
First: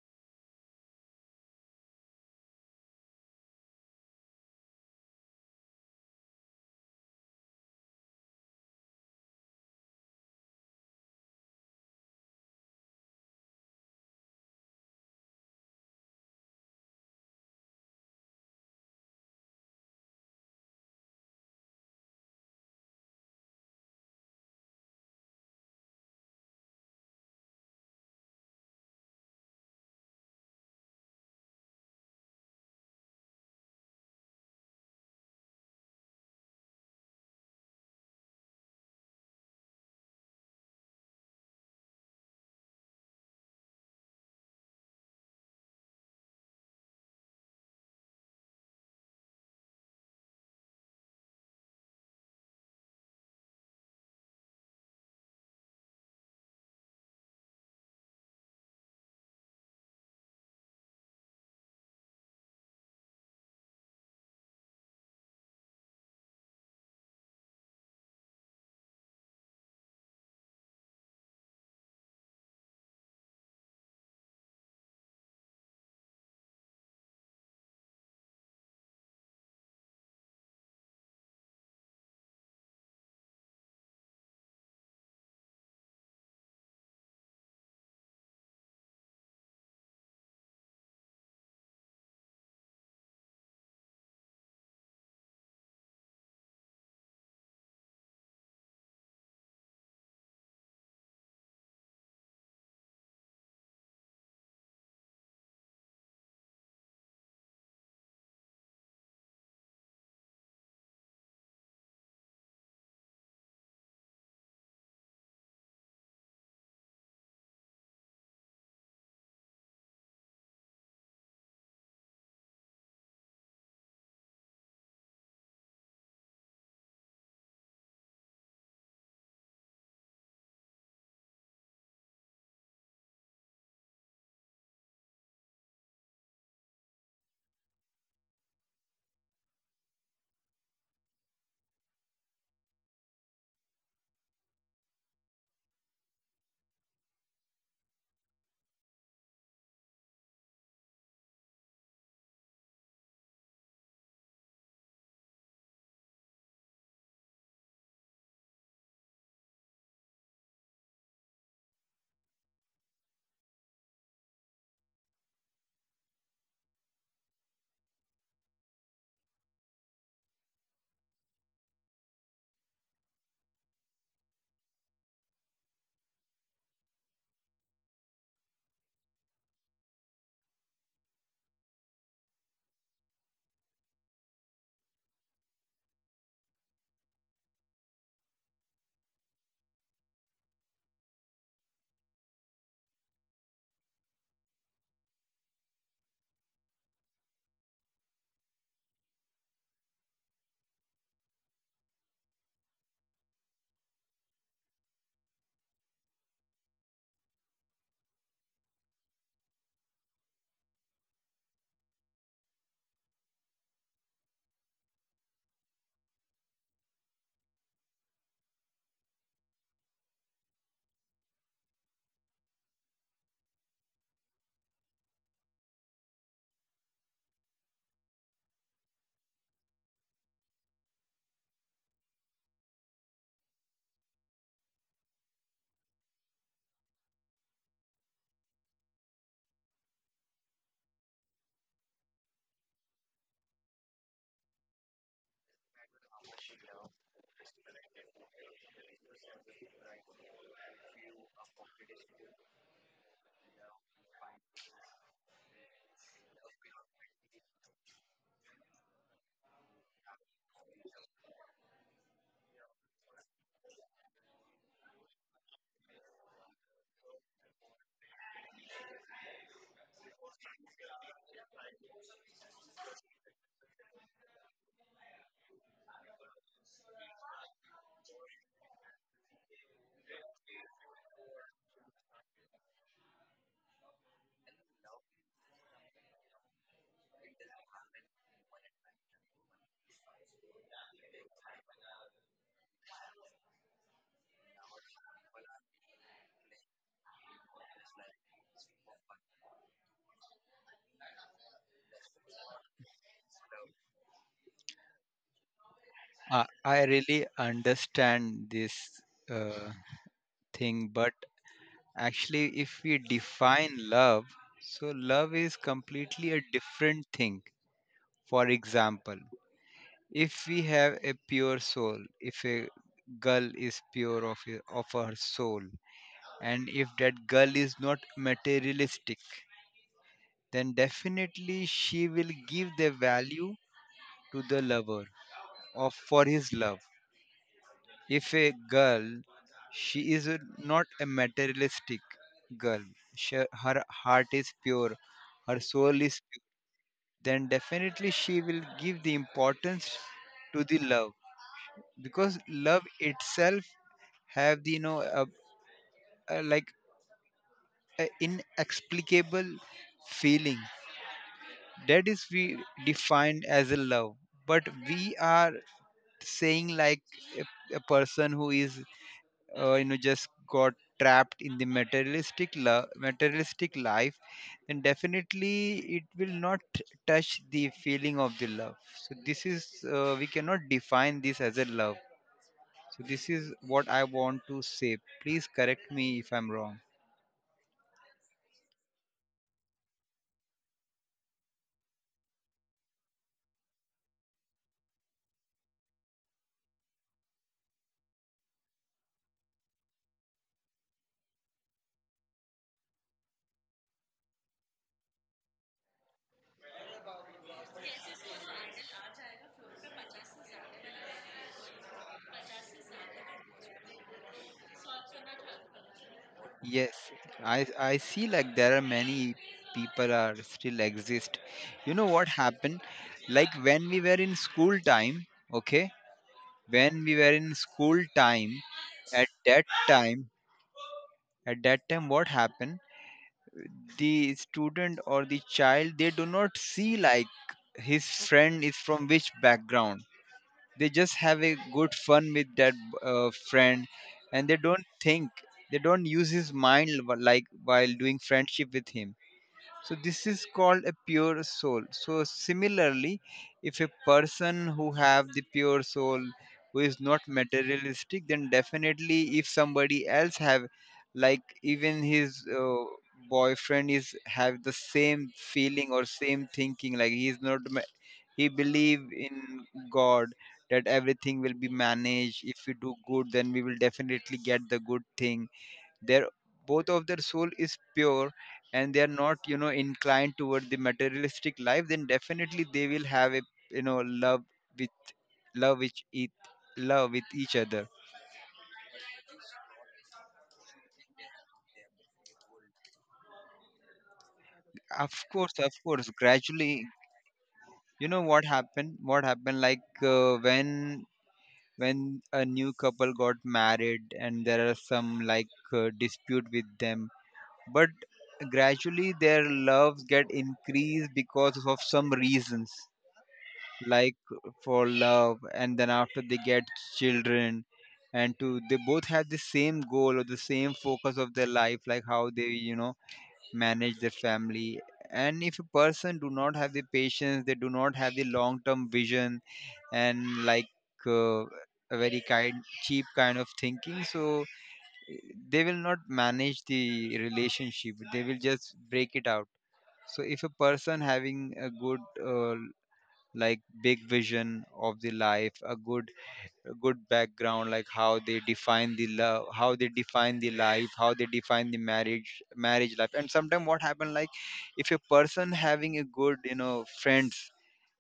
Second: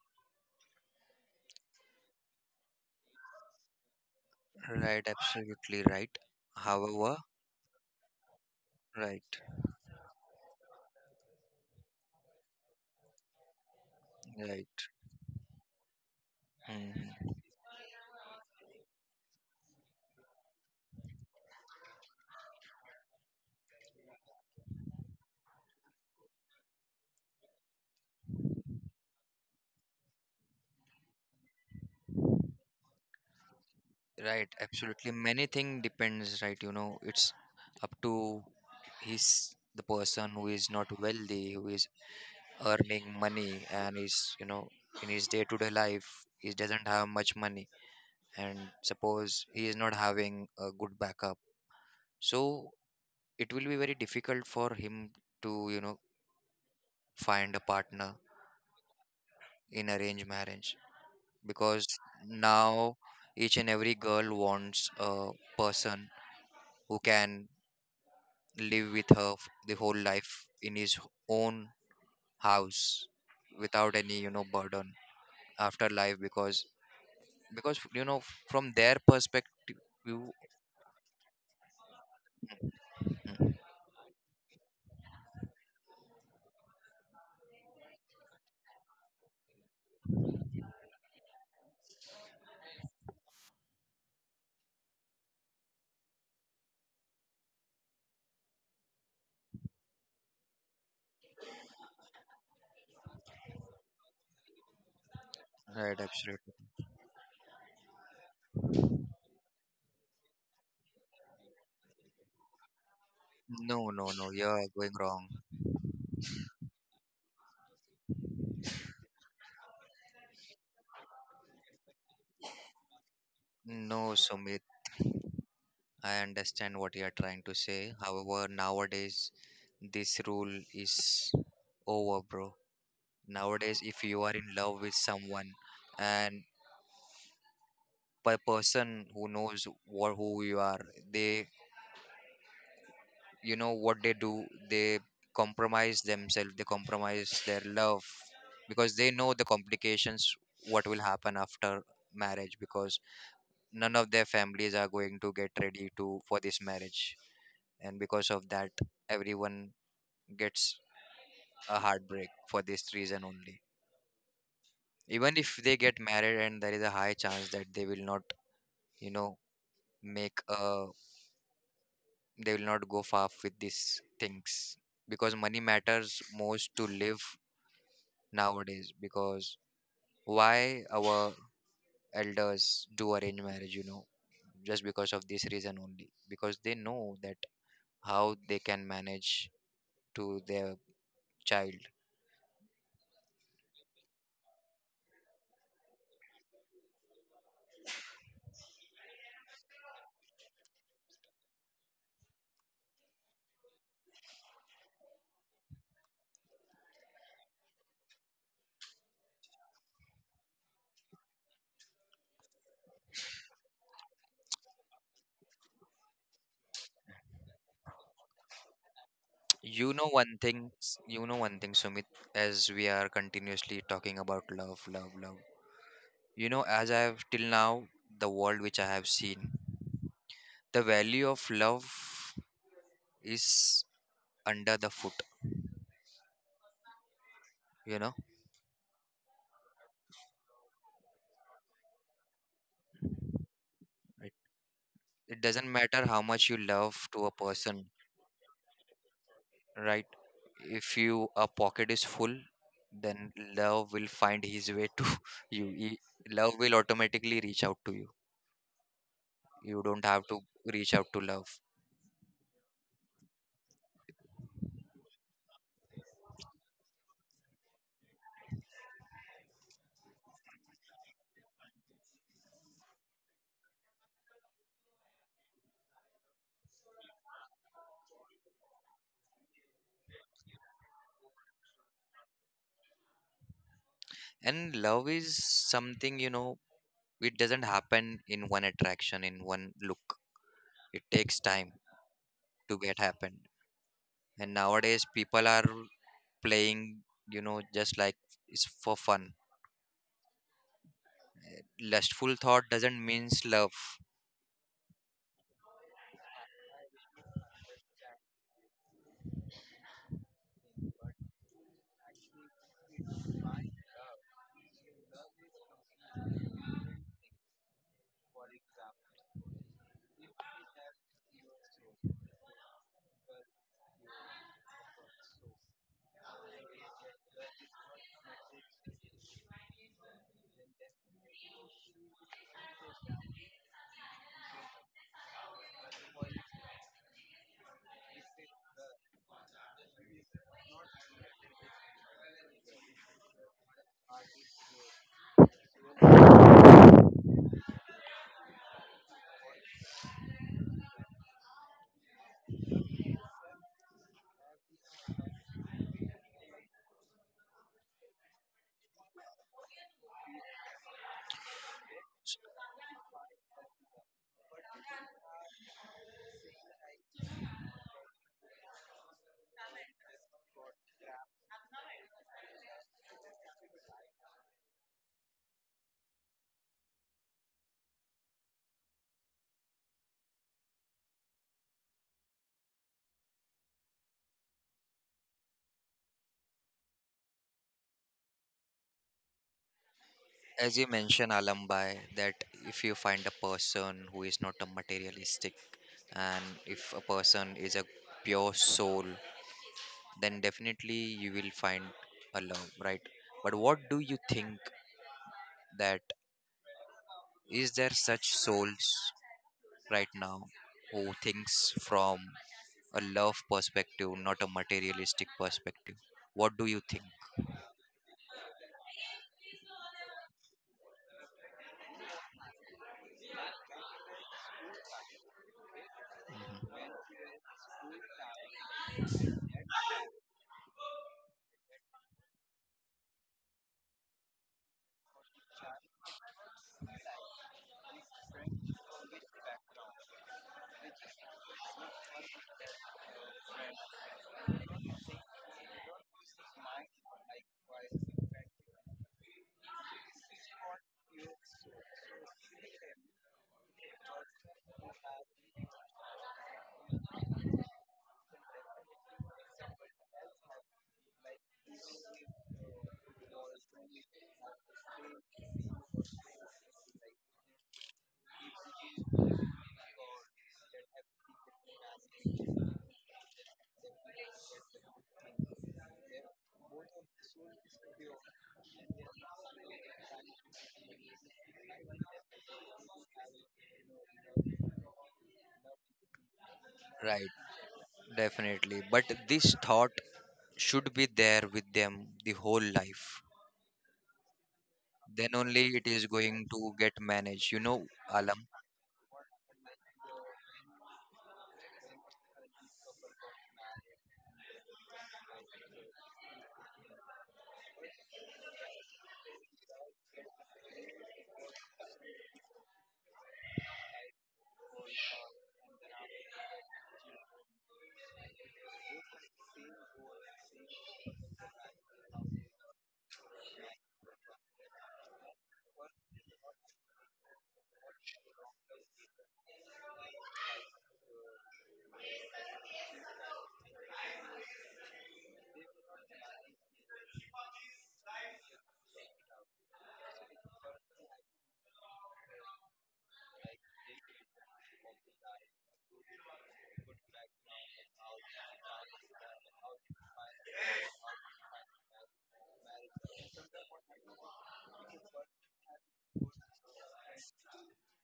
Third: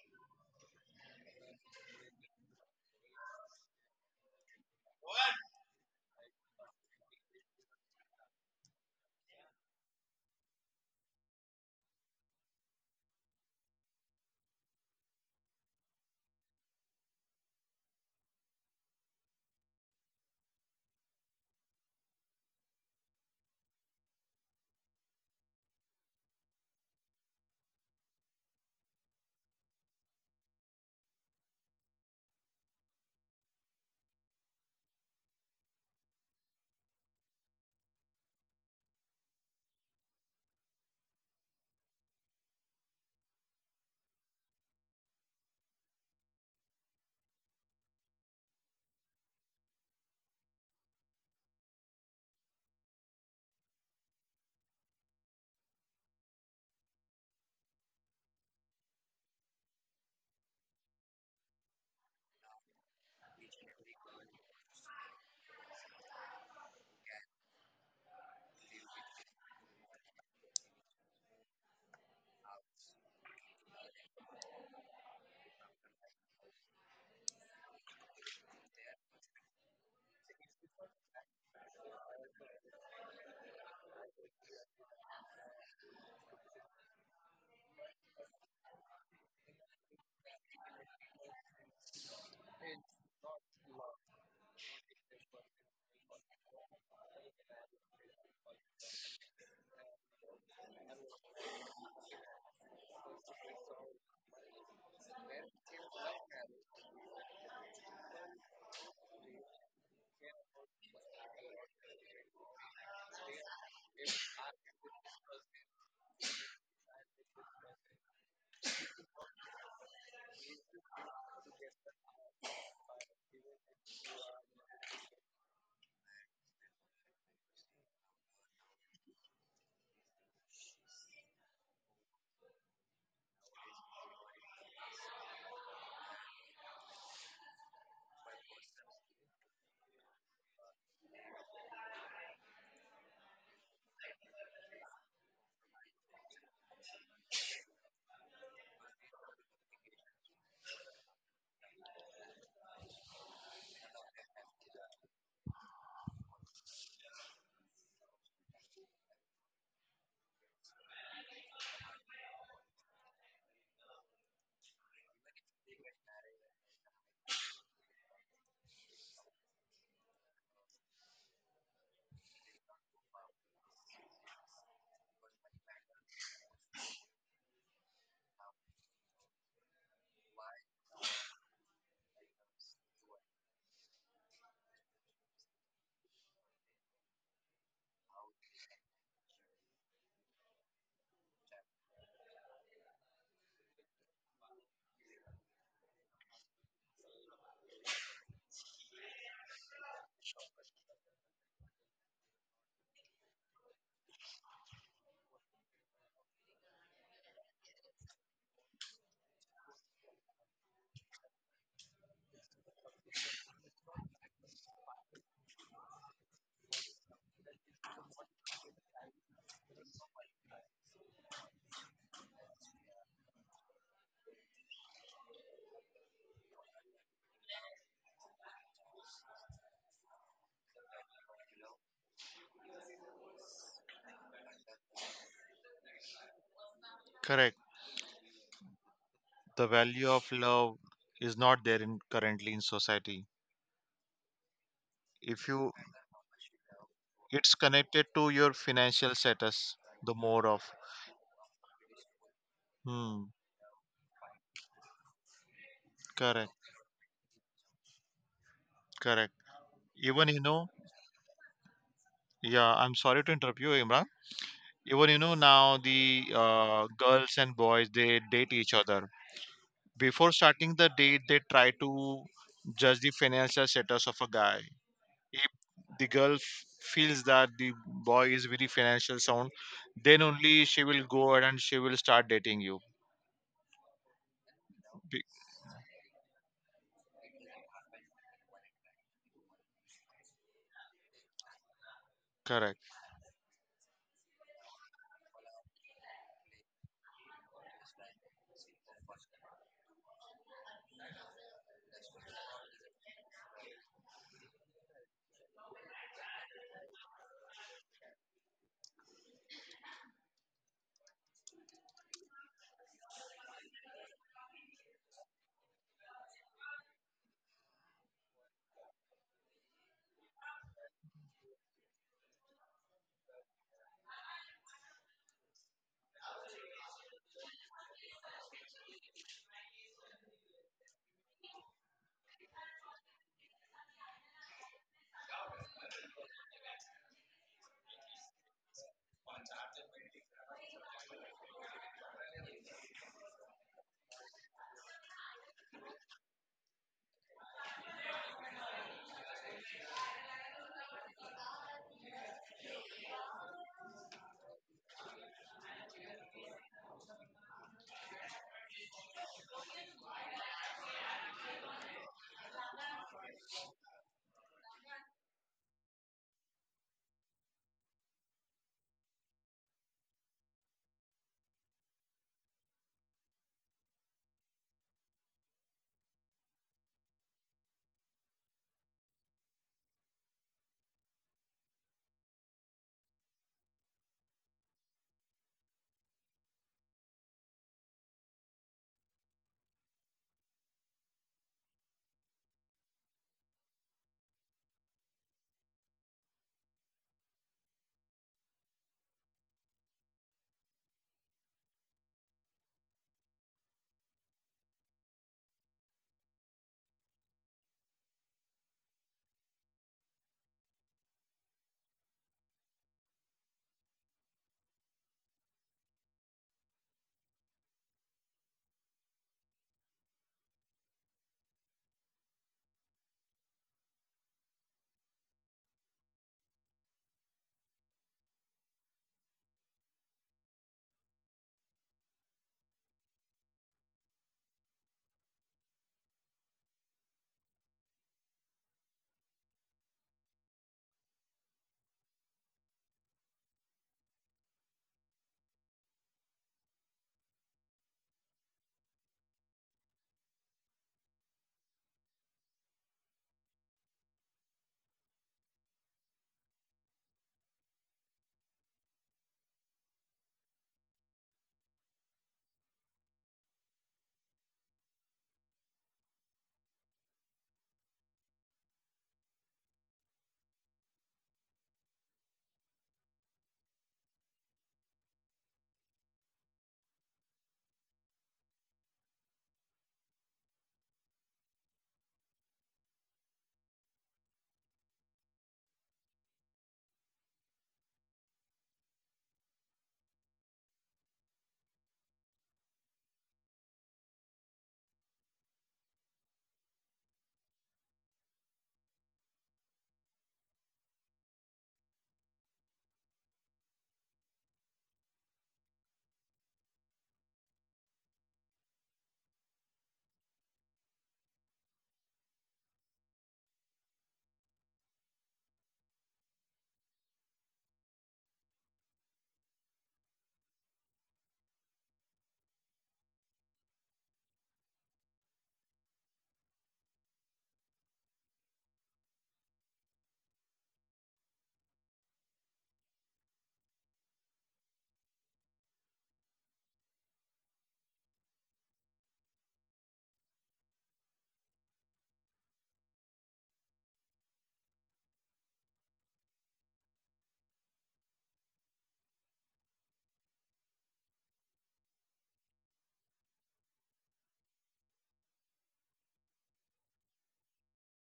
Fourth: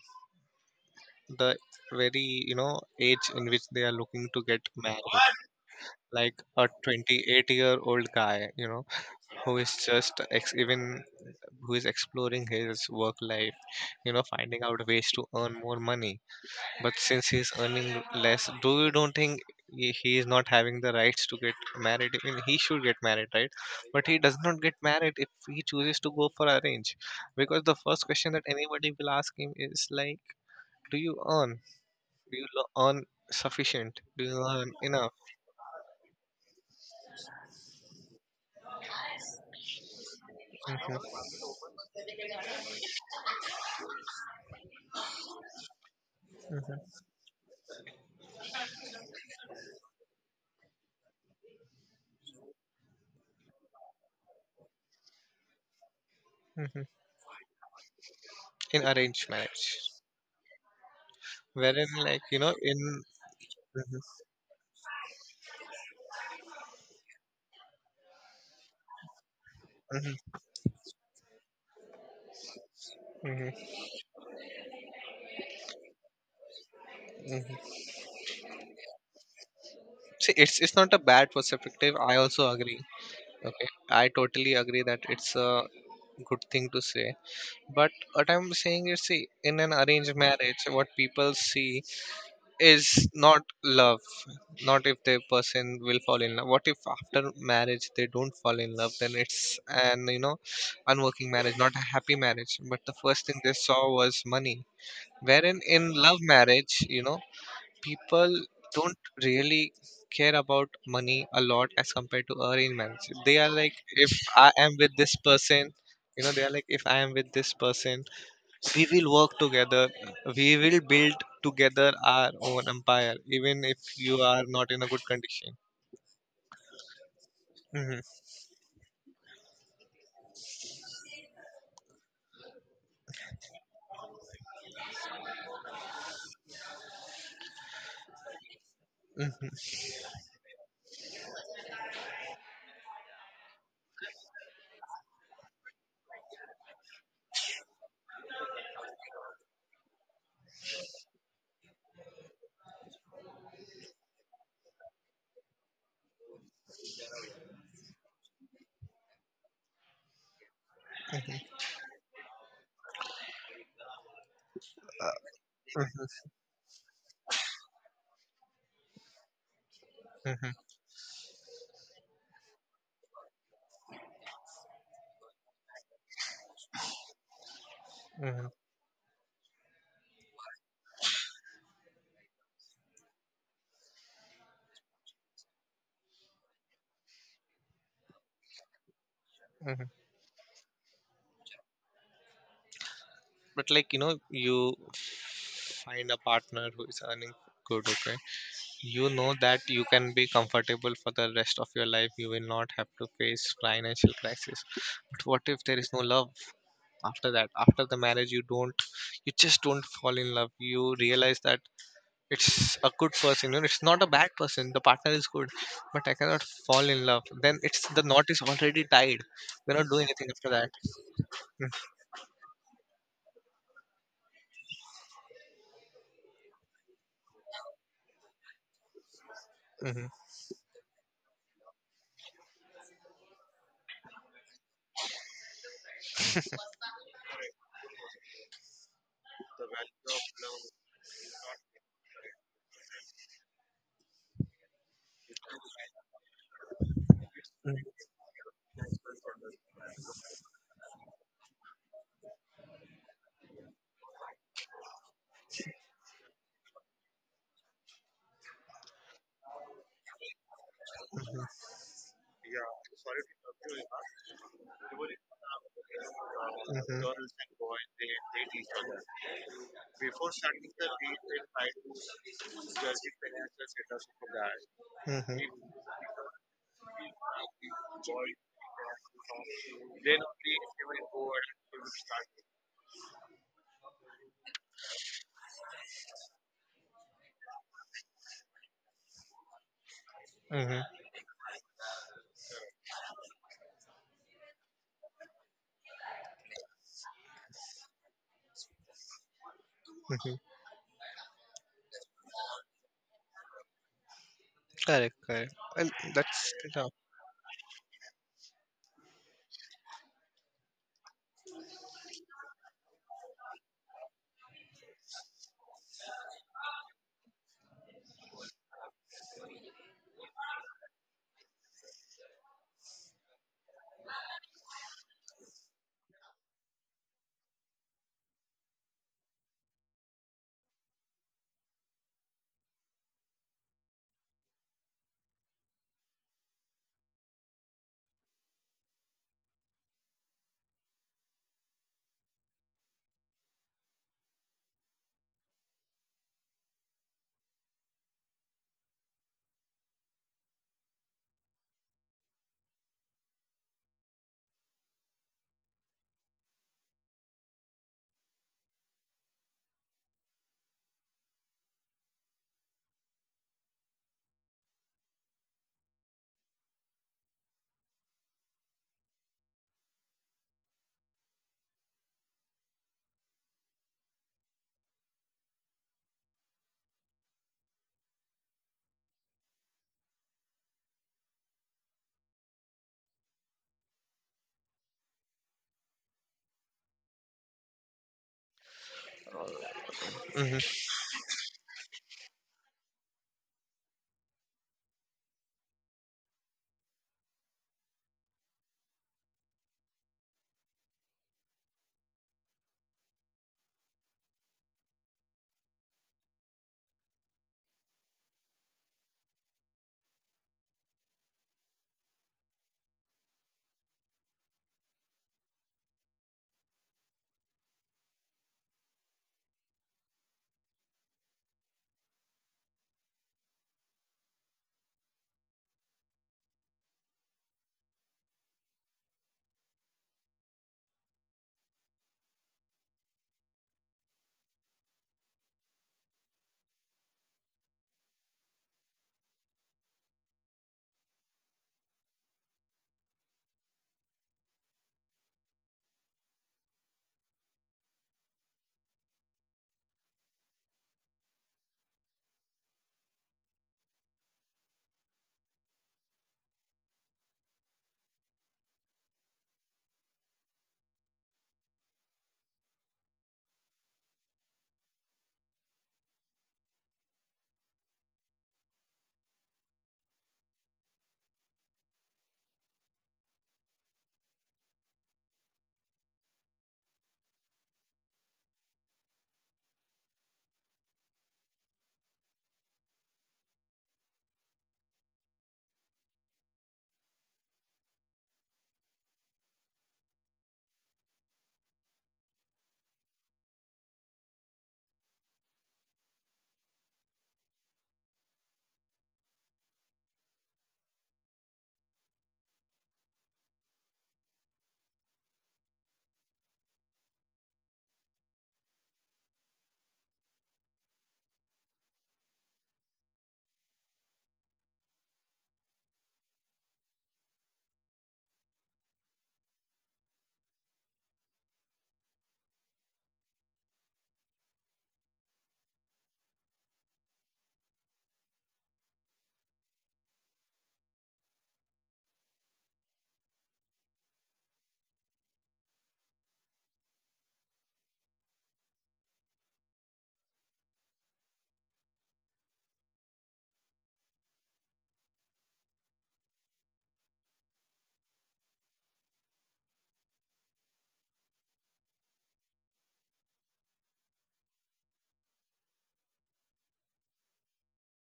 S1: the very, you know, age in which they are looking to get
S3: right,
S1: married.
S3: absolutely right.
S1: Like a
S3: However,
S1: twenty-eight-year-old guy, you know,
S3: right,
S1: who is just ex- even who is exploring his work life, you know, finding out
S3: right.
S1: ways to earn more money. But since
S3: Mhm.
S1: he's earning less, do you don't think he he is not having the rights to get married? I mean, he should get married, right? But he does not get married if he chooses to go for arrange, because the first question that anybody will ask him is like, "Do you earn? Do you lo- earn sufficient? Do you
S3: Right,
S1: earn
S3: absolutely.
S1: enough?"
S3: Many thing depends, right? You know, it's up to his the person who is not
S1: Hmm.
S3: wealthy, who is earning money and is, you know, in his day-to-day life, he
S1: Hmm.
S3: doesn't have much money. And suppose he is not having a good backup. So it will be very difficult for him to, you know,
S1: Hmm.
S3: find a partner
S1: In arranged
S3: in
S1: marriage,
S3: arranged marriage, because
S1: wherein like you know
S3: now
S1: in.
S3: each and every girl wants a person who can live with her f- the whole
S1: Hmm.
S3: life in his own house
S1: Hmm.
S3: without any you know burden after life, because because
S1: Hmm.
S3: you know from their perspective you
S1: See, it's it's not a bad perspective. I also agree. Okay, I totally agree that it's a good thing to say, but what I'm saying is, see, in an arranged marriage what people see is not love, not if the person will fall in love. What if after marriage they don't fall in love? Then it's an, you know, unworking marriage, not a happy marriage, but the first thing they saw was money. Wherein in
S3: right,
S1: love
S3: absolutely.
S1: marriage, you know, people don't really care about money a lot as compared to earning managers. They are like,
S3: No, no,
S1: if
S3: no, you
S1: I
S3: are
S1: am with
S3: going
S1: this
S3: wrong.
S1: person, you know, they are like, if I am with this person, we will work together. We will build together our own empire, even if
S3: No,
S1: you are
S3: Sumit,
S1: not in a good condition.
S3: I understand what you are trying to say,
S1: Hmm,
S3: however nowadays this rule is over, bro. Nowadays if you are in love with someone, and per person who
S1: hmm.
S3: knows what, who you are, they, you know what they do, they compromise themselves, they compromise their love, because they know the complications what will happen after marriage, because none of their families are going to get ready to for this marriage. And because of that, everyone gets a heartbreak for this reason only. Even if they get married, and there is a high chance that they will not you know make
S1: Mhm,
S3: a they will not go far with these things, because money matters most to live
S1: mhm,
S3: nowadays, because why our elders do arrange marriage, you know, just because of this reason only. Because they know that how they can manage
S1: mhm.
S3: to their child.
S1: But like you know, you find a partner who is earning good, okay, you know that you can be comfortable for the rest of your life. You will not have to face financial crisis, but what if there is no love after that? After the marriage you don't, you just don't fall in love. You realize that it's a good person, you know, it's not a bad person, the partner is good, but I cannot fall in love. Then it's, the knot is already tied, you cannot
S3: You
S1: do
S3: know
S1: anything
S3: one
S1: after
S3: thing,
S1: that.
S3: s- you know one thing, Sumit, as we are continuously talking about love, love, love. You know, as I have till now, the world which I have seen,
S1: Hmm.
S3: the value of love is under the foot,
S4: Correct.
S3: you know.
S4: The value of love is not there in currently in society.
S3: It it
S4: If
S3: doesn't
S4: you,
S3: matter how much you love to a
S4: it's
S3: person,
S4: connected to your financial status.
S3: right.
S4: The more of,
S3: If you a pocket is full, then
S4: hmm,
S3: love will find his way to you. He- love
S4: correct,
S3: will automatically reach out to you,
S4: correct.
S3: you don't have
S4: Even
S3: to
S4: you know,
S3: reach out to love.
S4: yeah. I'm sorry to interrupt you, Imran. Even you know now the uh, girls and boys they date each other. Before starting the date they try to judge the financial status of a guy.
S1: Hmm. Hmm.
S4: If the girl f- feels that the boy is very financial sound, then only she will go ahead and she will start dating you.
S3: And love
S4: Be-
S3: is something you know it doesn't happen in one attraction in one look.
S1: Mhm.
S3: It takes time to
S4: Correct.
S3: get happened. And nowadays people are playing you know just like it's for fun.
S1: Mhm.
S3: Lustful thought doesn't means love.
S1: Correct. Correct. Well,
S2: I,
S1: that's
S2: I
S1: enough.
S2: really understand this uh, thing, but actually, if we define love, so love is completely a different thing. For example, if we have a pure soul, if a girl is pure of, her- of her soul, and if that girl is not materialistic, then definitely she will give the value to the lover, or for his love. If a girl, she is a, not a materialistic girl, she, her heart is pure, her soul is pure, then definitely she will give the importance to the love, because love itself have the, you know, uh, uh, like uh, inexplicable feeling, that is we defined as a love. But we are saying, like, a, a person who is, uh, you know, just got trapped in the materialistic love, materialistic life, then definitely it will not touch the feeling of the love. So this is, uh, we cannot define this as a love. So this is what I want to say, please correct me if I'm wrong.
S1: Hmm.
S3: As you mentioned, Alambai, that if you find a person who is not a materialistic and if a person is a pure soul, then definitely you will find a love, right? But what do you think that is there such souls right now who thinks from a love perspective, not a materialistic perspective? What do you
S2: Yes,
S3: think?
S2: I I see like there are many people are still exist. You know what happened? Like when we were in school time, okay?
S3: Mhm.
S2: When we were in school time, at that time, at that time what happened? The student or the child, they do not see like his friend is from which background, they just have a good fun with that uh, friend, and they don't think, they don't use his mind, wh- like, while doing friendship with him. So this is called a pure soul. So similarly, if a person who have the pure soul, who is not materialistic, then definitely if somebody else have, like, even his uh, boyfriend is have the same feeling or same thinking, like, he is not ma- he believe in god, that everything will be managed, if we do good, then we will definitely get the good thing, their, both of their soul is pure, and they are not, you know, inclined toward the materialistic life, then definitely they will have a, you know, love with love which each love
S3: Right,
S2: with each other.
S3: definitely. But this thought should be there with them the whole life,
S2: Of
S3: then
S2: course
S3: only
S2: of
S3: it is
S2: course
S3: going to
S2: gradually,
S3: get managed you know
S2: you know, what
S3: Alam.
S2: happened what happened like, uh, when when a new couple got married, and there are some, like, uh, dispute with them, but gradually their loves get increased because of some reasons, like, for love, and then after, they get children, and to, they both have the same goal or the same focus of their life, like how they, you know, manage their family. And if a person do not have the patience, they do not have the long term vision, and like, uh, a very kind, cheap kind of thinking, so, eh, they will not manage the relationship, they will just break it out. So if a person having a good, uh, like, big vision of the life, a good a good background, like how they define the love, how they define the life, how they define the marriage marriage life. And sometimes what happen, like, if a person having a good, you know, friends,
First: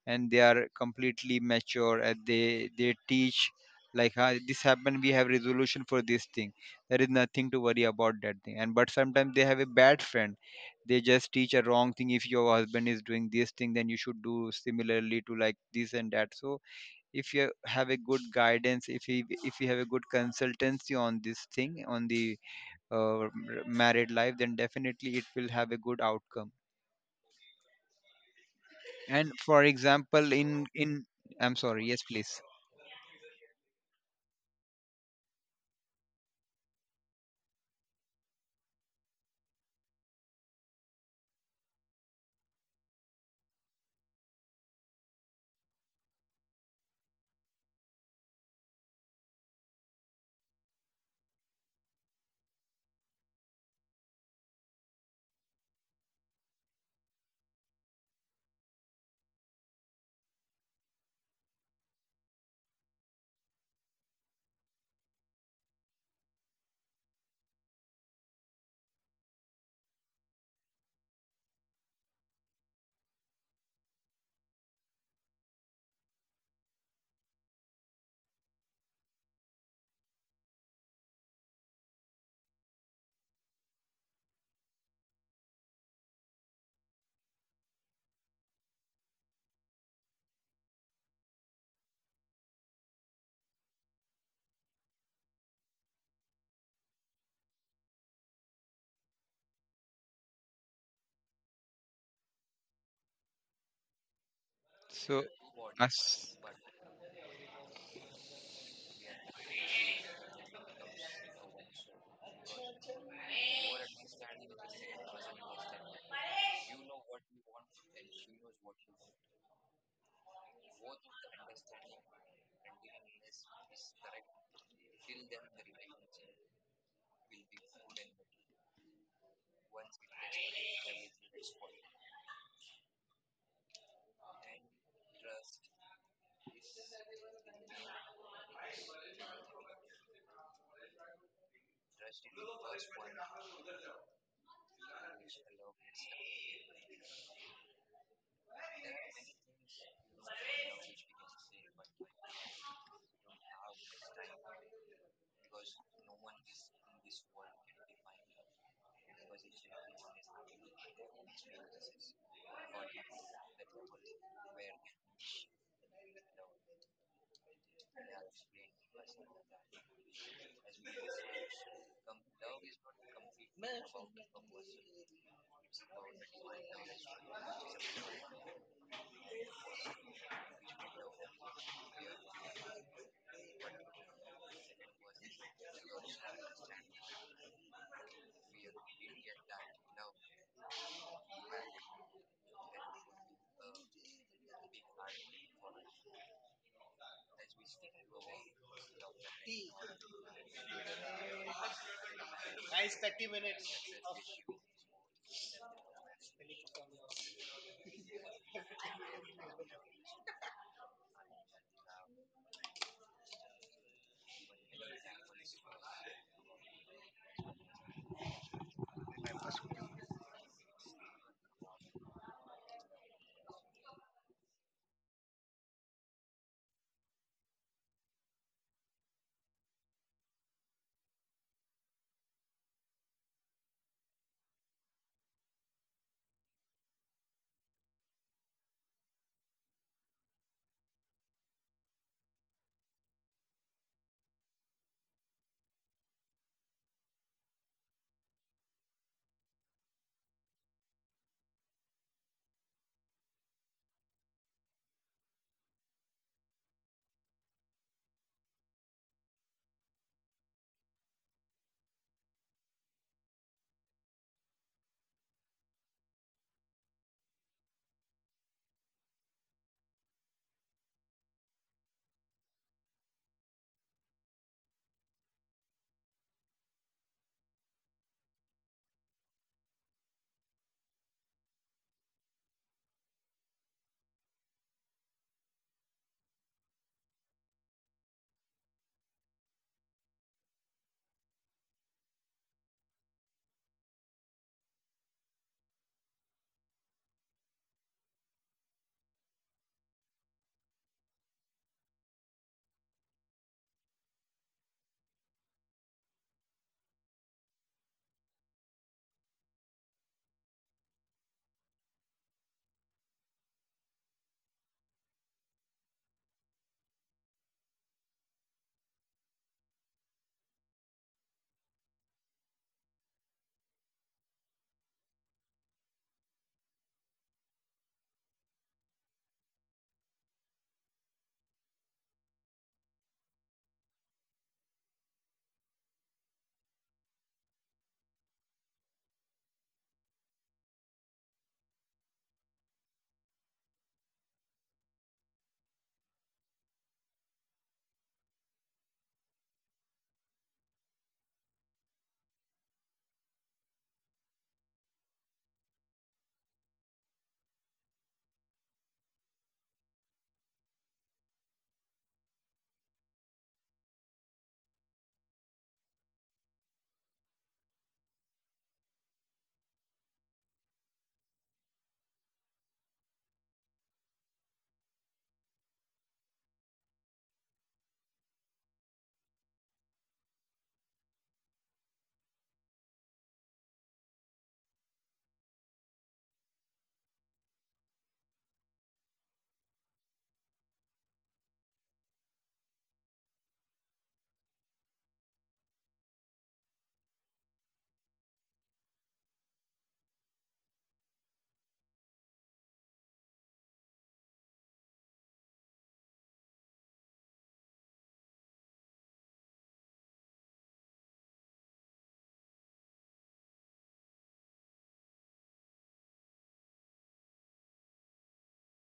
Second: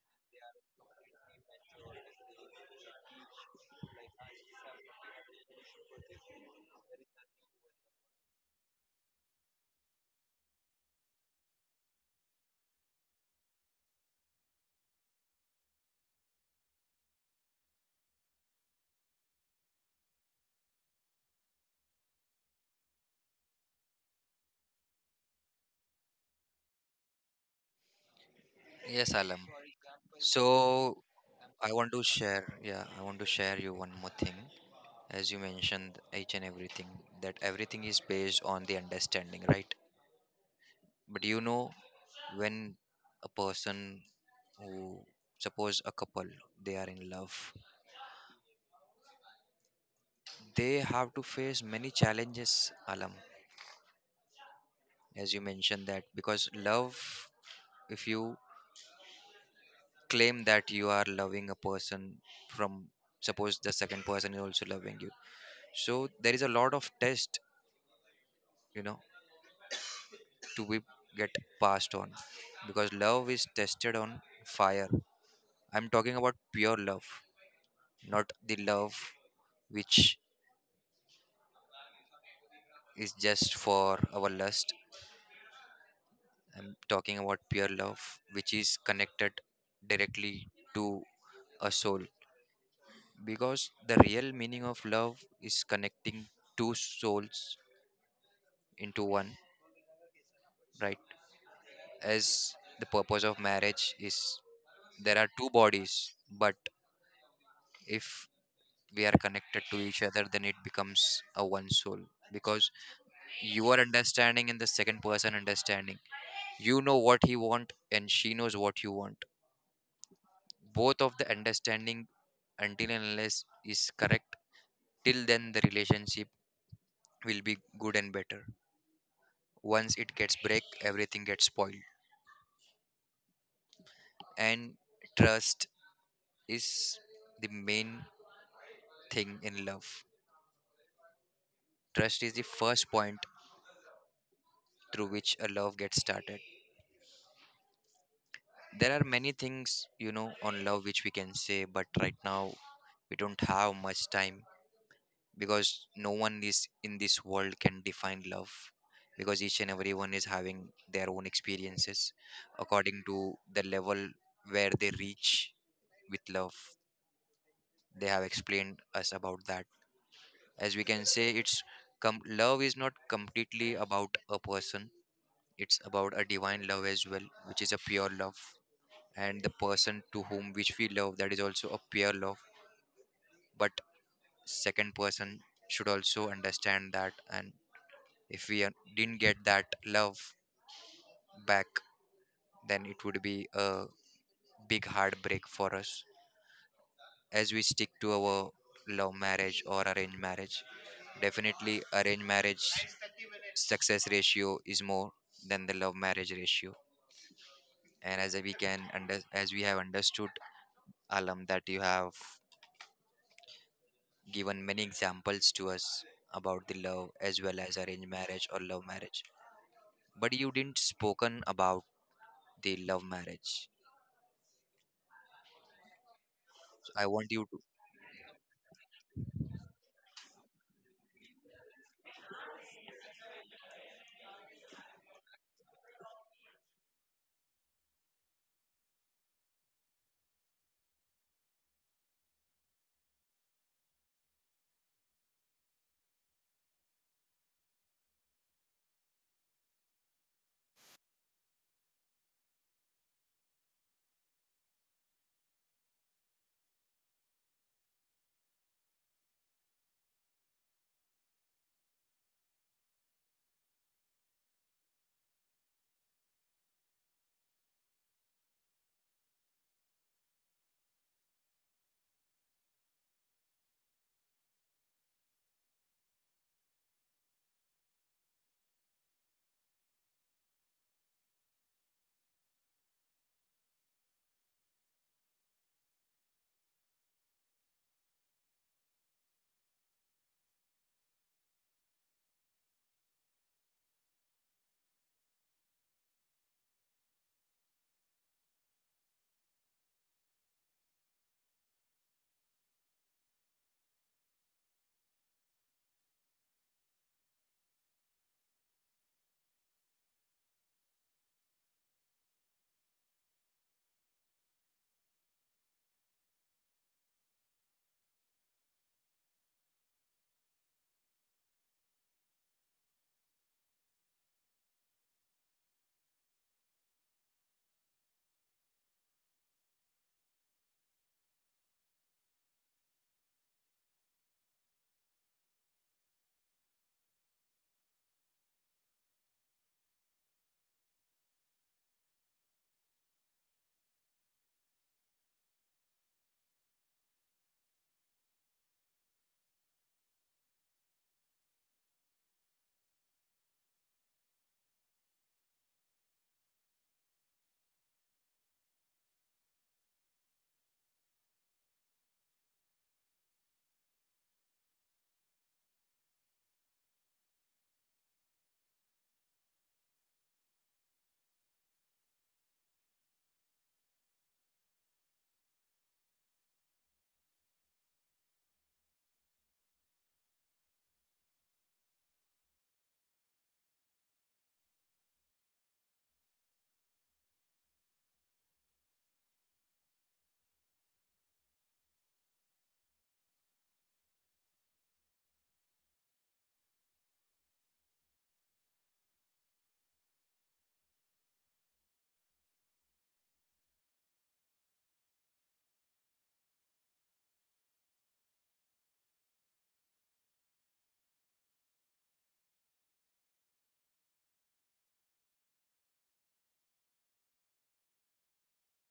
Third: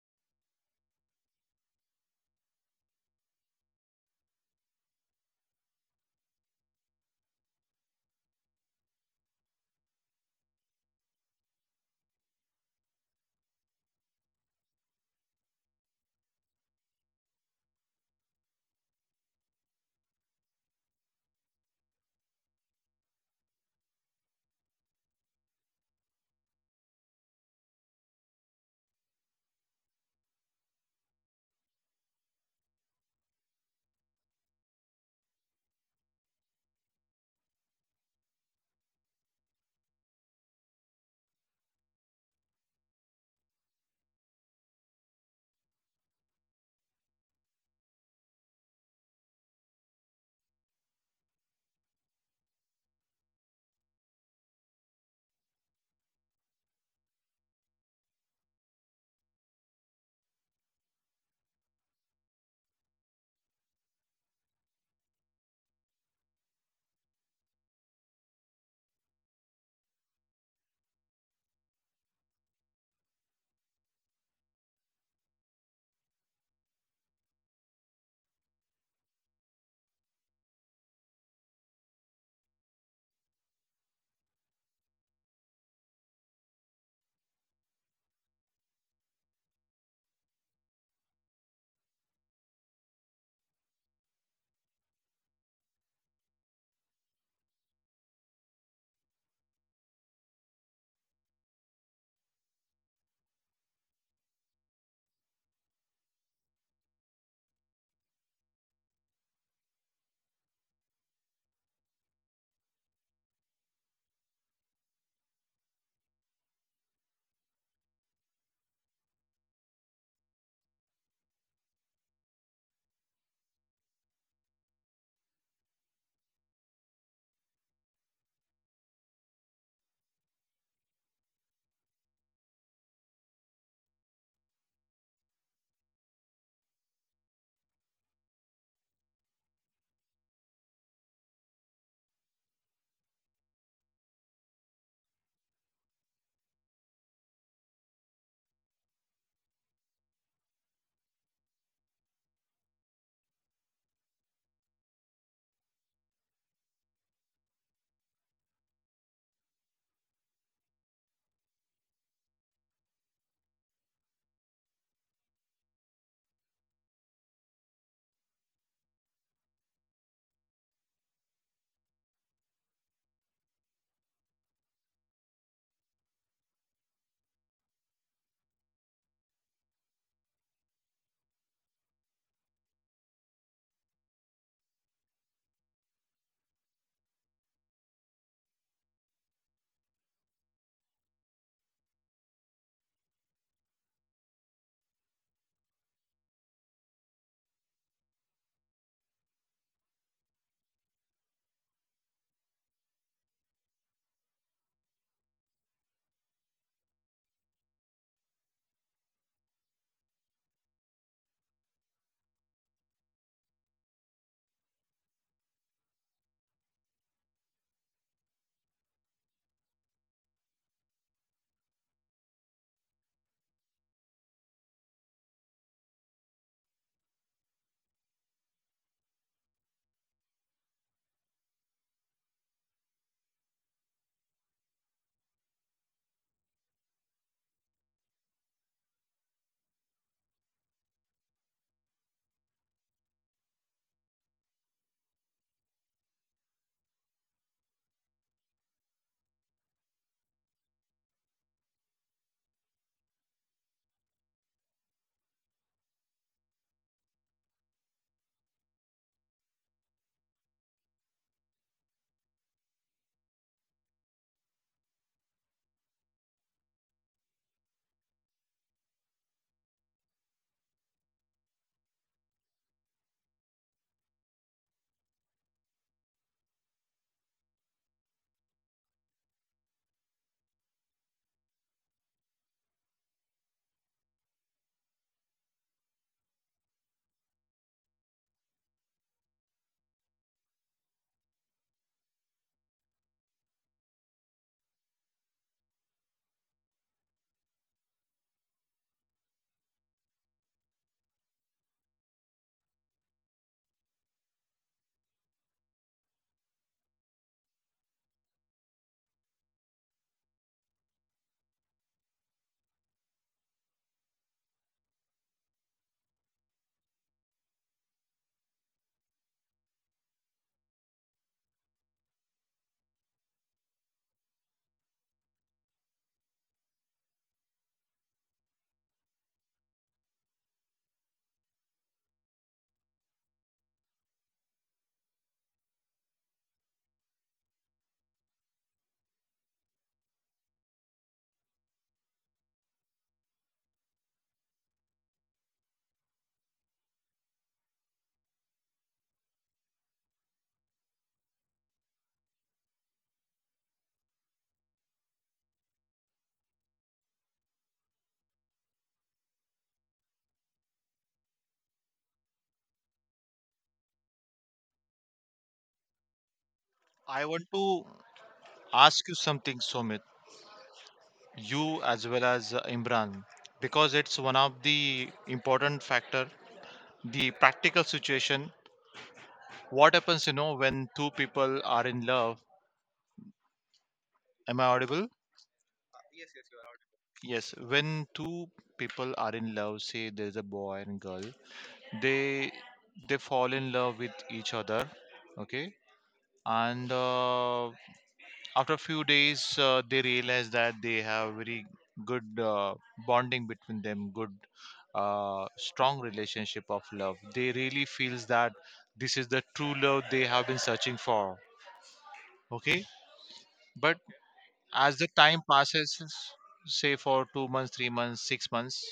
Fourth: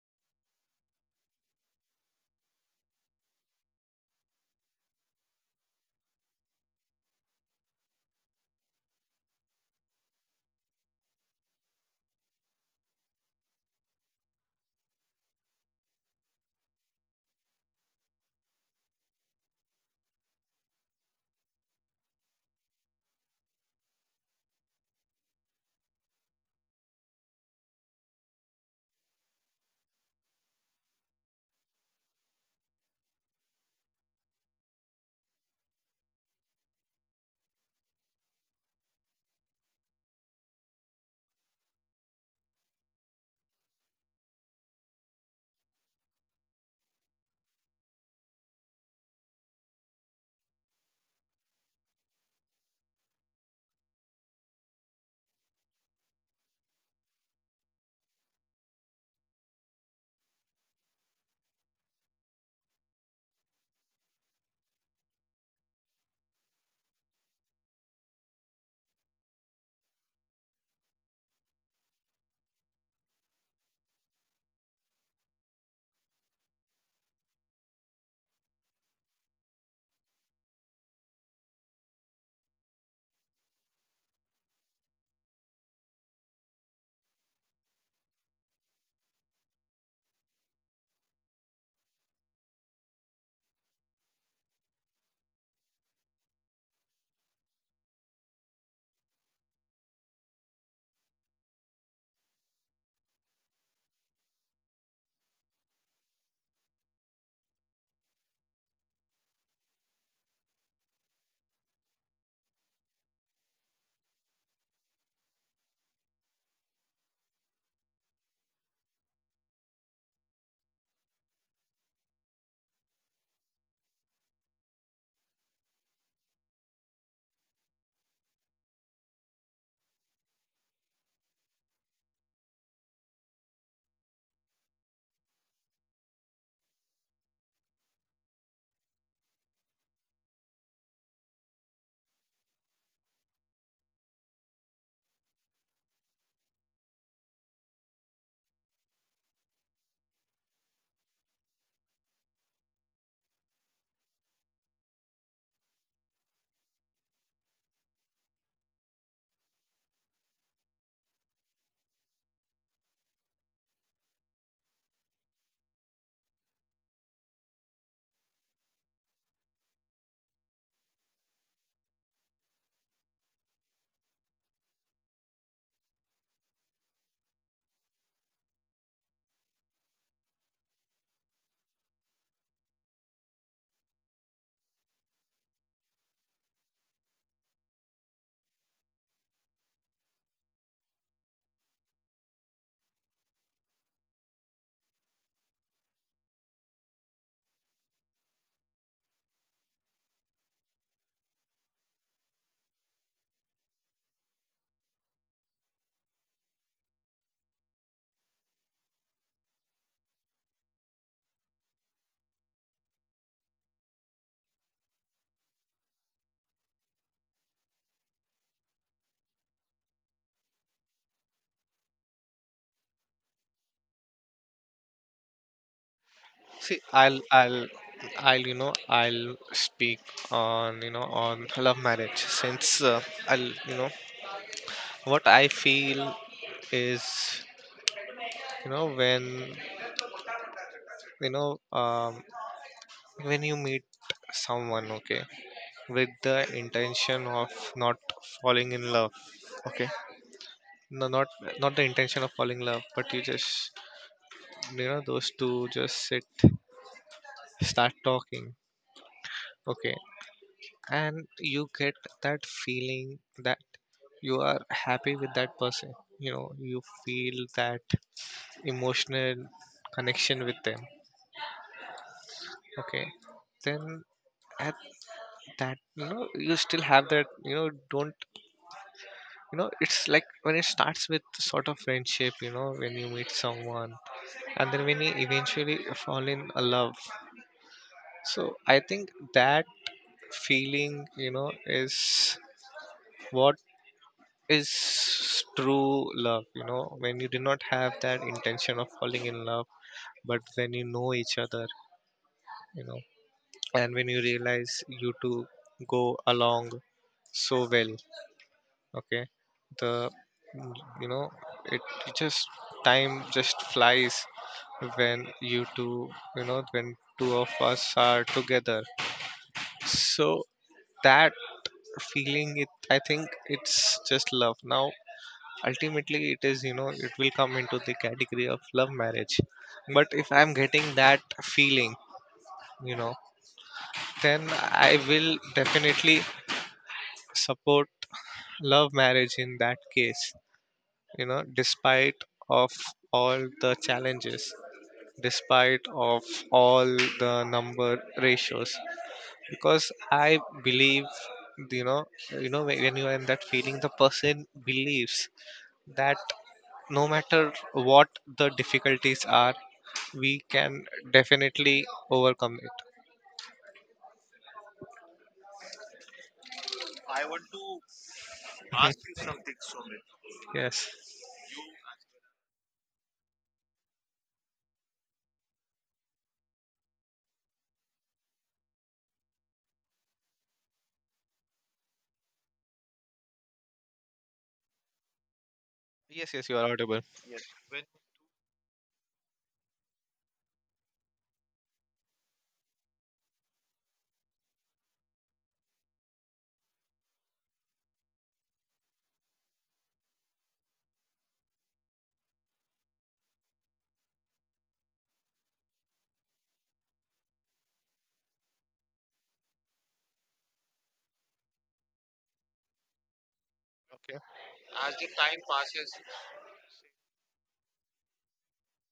S2: and they are completely mature, and they they teach like, "Ah, this happened, we have resolution for this thing, there is nothing to worry about that thing." And but sometimes they have a bad friend, they just teach a wrong thing, if your husband is doing this thing, then you should do similarly to like this and that. So if you have a good guidance, if you if you have a good consultancy on this thing, on the uh, m- married life, then definitely it will have a good outcome.
S3: Yes,
S2: And
S3: Alam.
S2: for example,
S3: So
S2: in in I'm
S3: i
S2: sorry,
S3: want to
S2: yes, please.
S3: share yeah I want to share you one more thing. As you mentioned each and everything that everything is based on the understanding, right? But you know when a person who suppose a couple, they are in love, they have to face many challenges, Alam. As you mentioned that because love, if you claim that you are loving a person, from, suppose the second person is also loving you, so there is a lot of test you know to be get passed on, because love is tested on fire. I'm talking about pure love, not the love which is just for our lust. I'm talking about pure love which is connected directly to a soul, because the real meaning of love is connecting two souls into one, right? As the purpose of marriage is, there
S2: So,
S3: are two bodies,
S2: as
S3: but if we are connected to each other, then it becomes a one soul, because you are understanding and the second person understanding. You know what he want and she knows what you want. Both of the understanding until and unless is correct, till then the relationship will be good and better. Once it gets break, everything gets spoiled. And trust is the main thing in love. Trust is the first point through which a love gets started. There are many things, you know, on love which we can say, but right now we don't have much time, because no one is in this world can define love, because each and everyone is having their own experiences according to the level where they reach with love. They have explained us about that. As we can say, it's com- love is not completely about a person, it's about a divine love as well which is a pure love, and the person to whom which we love, that is also a pure love. But second person should also understand that, and if we are- didn't get that love back, then it would be a big heartbreak for us. As we stick to our love marriage or arranged marriage, definitely arranged marriage success ratio is more than the love marriage ratio. And as we can under as we have understood, Alam, that you have given many examples to us about the love as well as arranged marriage or love marriage. But you didn't spoken about the love marriage.
S1: See,
S3: So I
S1: I'll,
S3: want you to.
S1: I'll, I'll, you know, I'll speak on, you know, on love marriage since uh, I'll, you know, what I feel is, you know, when, you know, um, when you meet someone, okay, with the intention of not falling in love, okay, no, not, not the intention of falling in love, but you just, you know, those two just sit, start talking, okay, and you get that feeling that you are happy with that person. You know, you feel that emotional connection with them, okay, then at that, you know, you still have that, you know, don't, you know, it's like when it starts with sort of friendship, you know, when you meet someone and then when you eventually fall in a love. So I think that feeling, you know, is what is true love. You know, when you do not have that intention of falling in love, but when you know each other, you know, and when you realize you two go along so well, okay, the you know, it it just, time just flies when you two you know, when two of us are together. So that feeling, it, I think it's just love now. Ultimately it is, you know, it will come into the category of love marriage, but if I'm getting that feeling, you know, then I will definitely support love marriage in that case, you know, despite of all the challenges, despite of all the number ratios, because I believe, you know, you know when when you are in that feeling, the person believes that no matter what the difficulties are, we can definitely overcome it.
S4: I want to ask you something, Somit,
S1: Yes.
S4: you as well as uh, Imran, because it's one of the important factor, the practical situation. What happens, you know, when two people are in love, am I audible?
S1: Yes, yes, you are audible.
S4: Yes. When two people are in love, say there's a boy and girl, they they fall in love with each other. Okay. And uh, after a few days uh, they realize that they have very good uh, bonding between them, good uh, strong relationship of love. They really feels that this is the true love they have been searching for. Okay, but
S1: Okay.
S4: as the time passes, say for two months, three months, six months,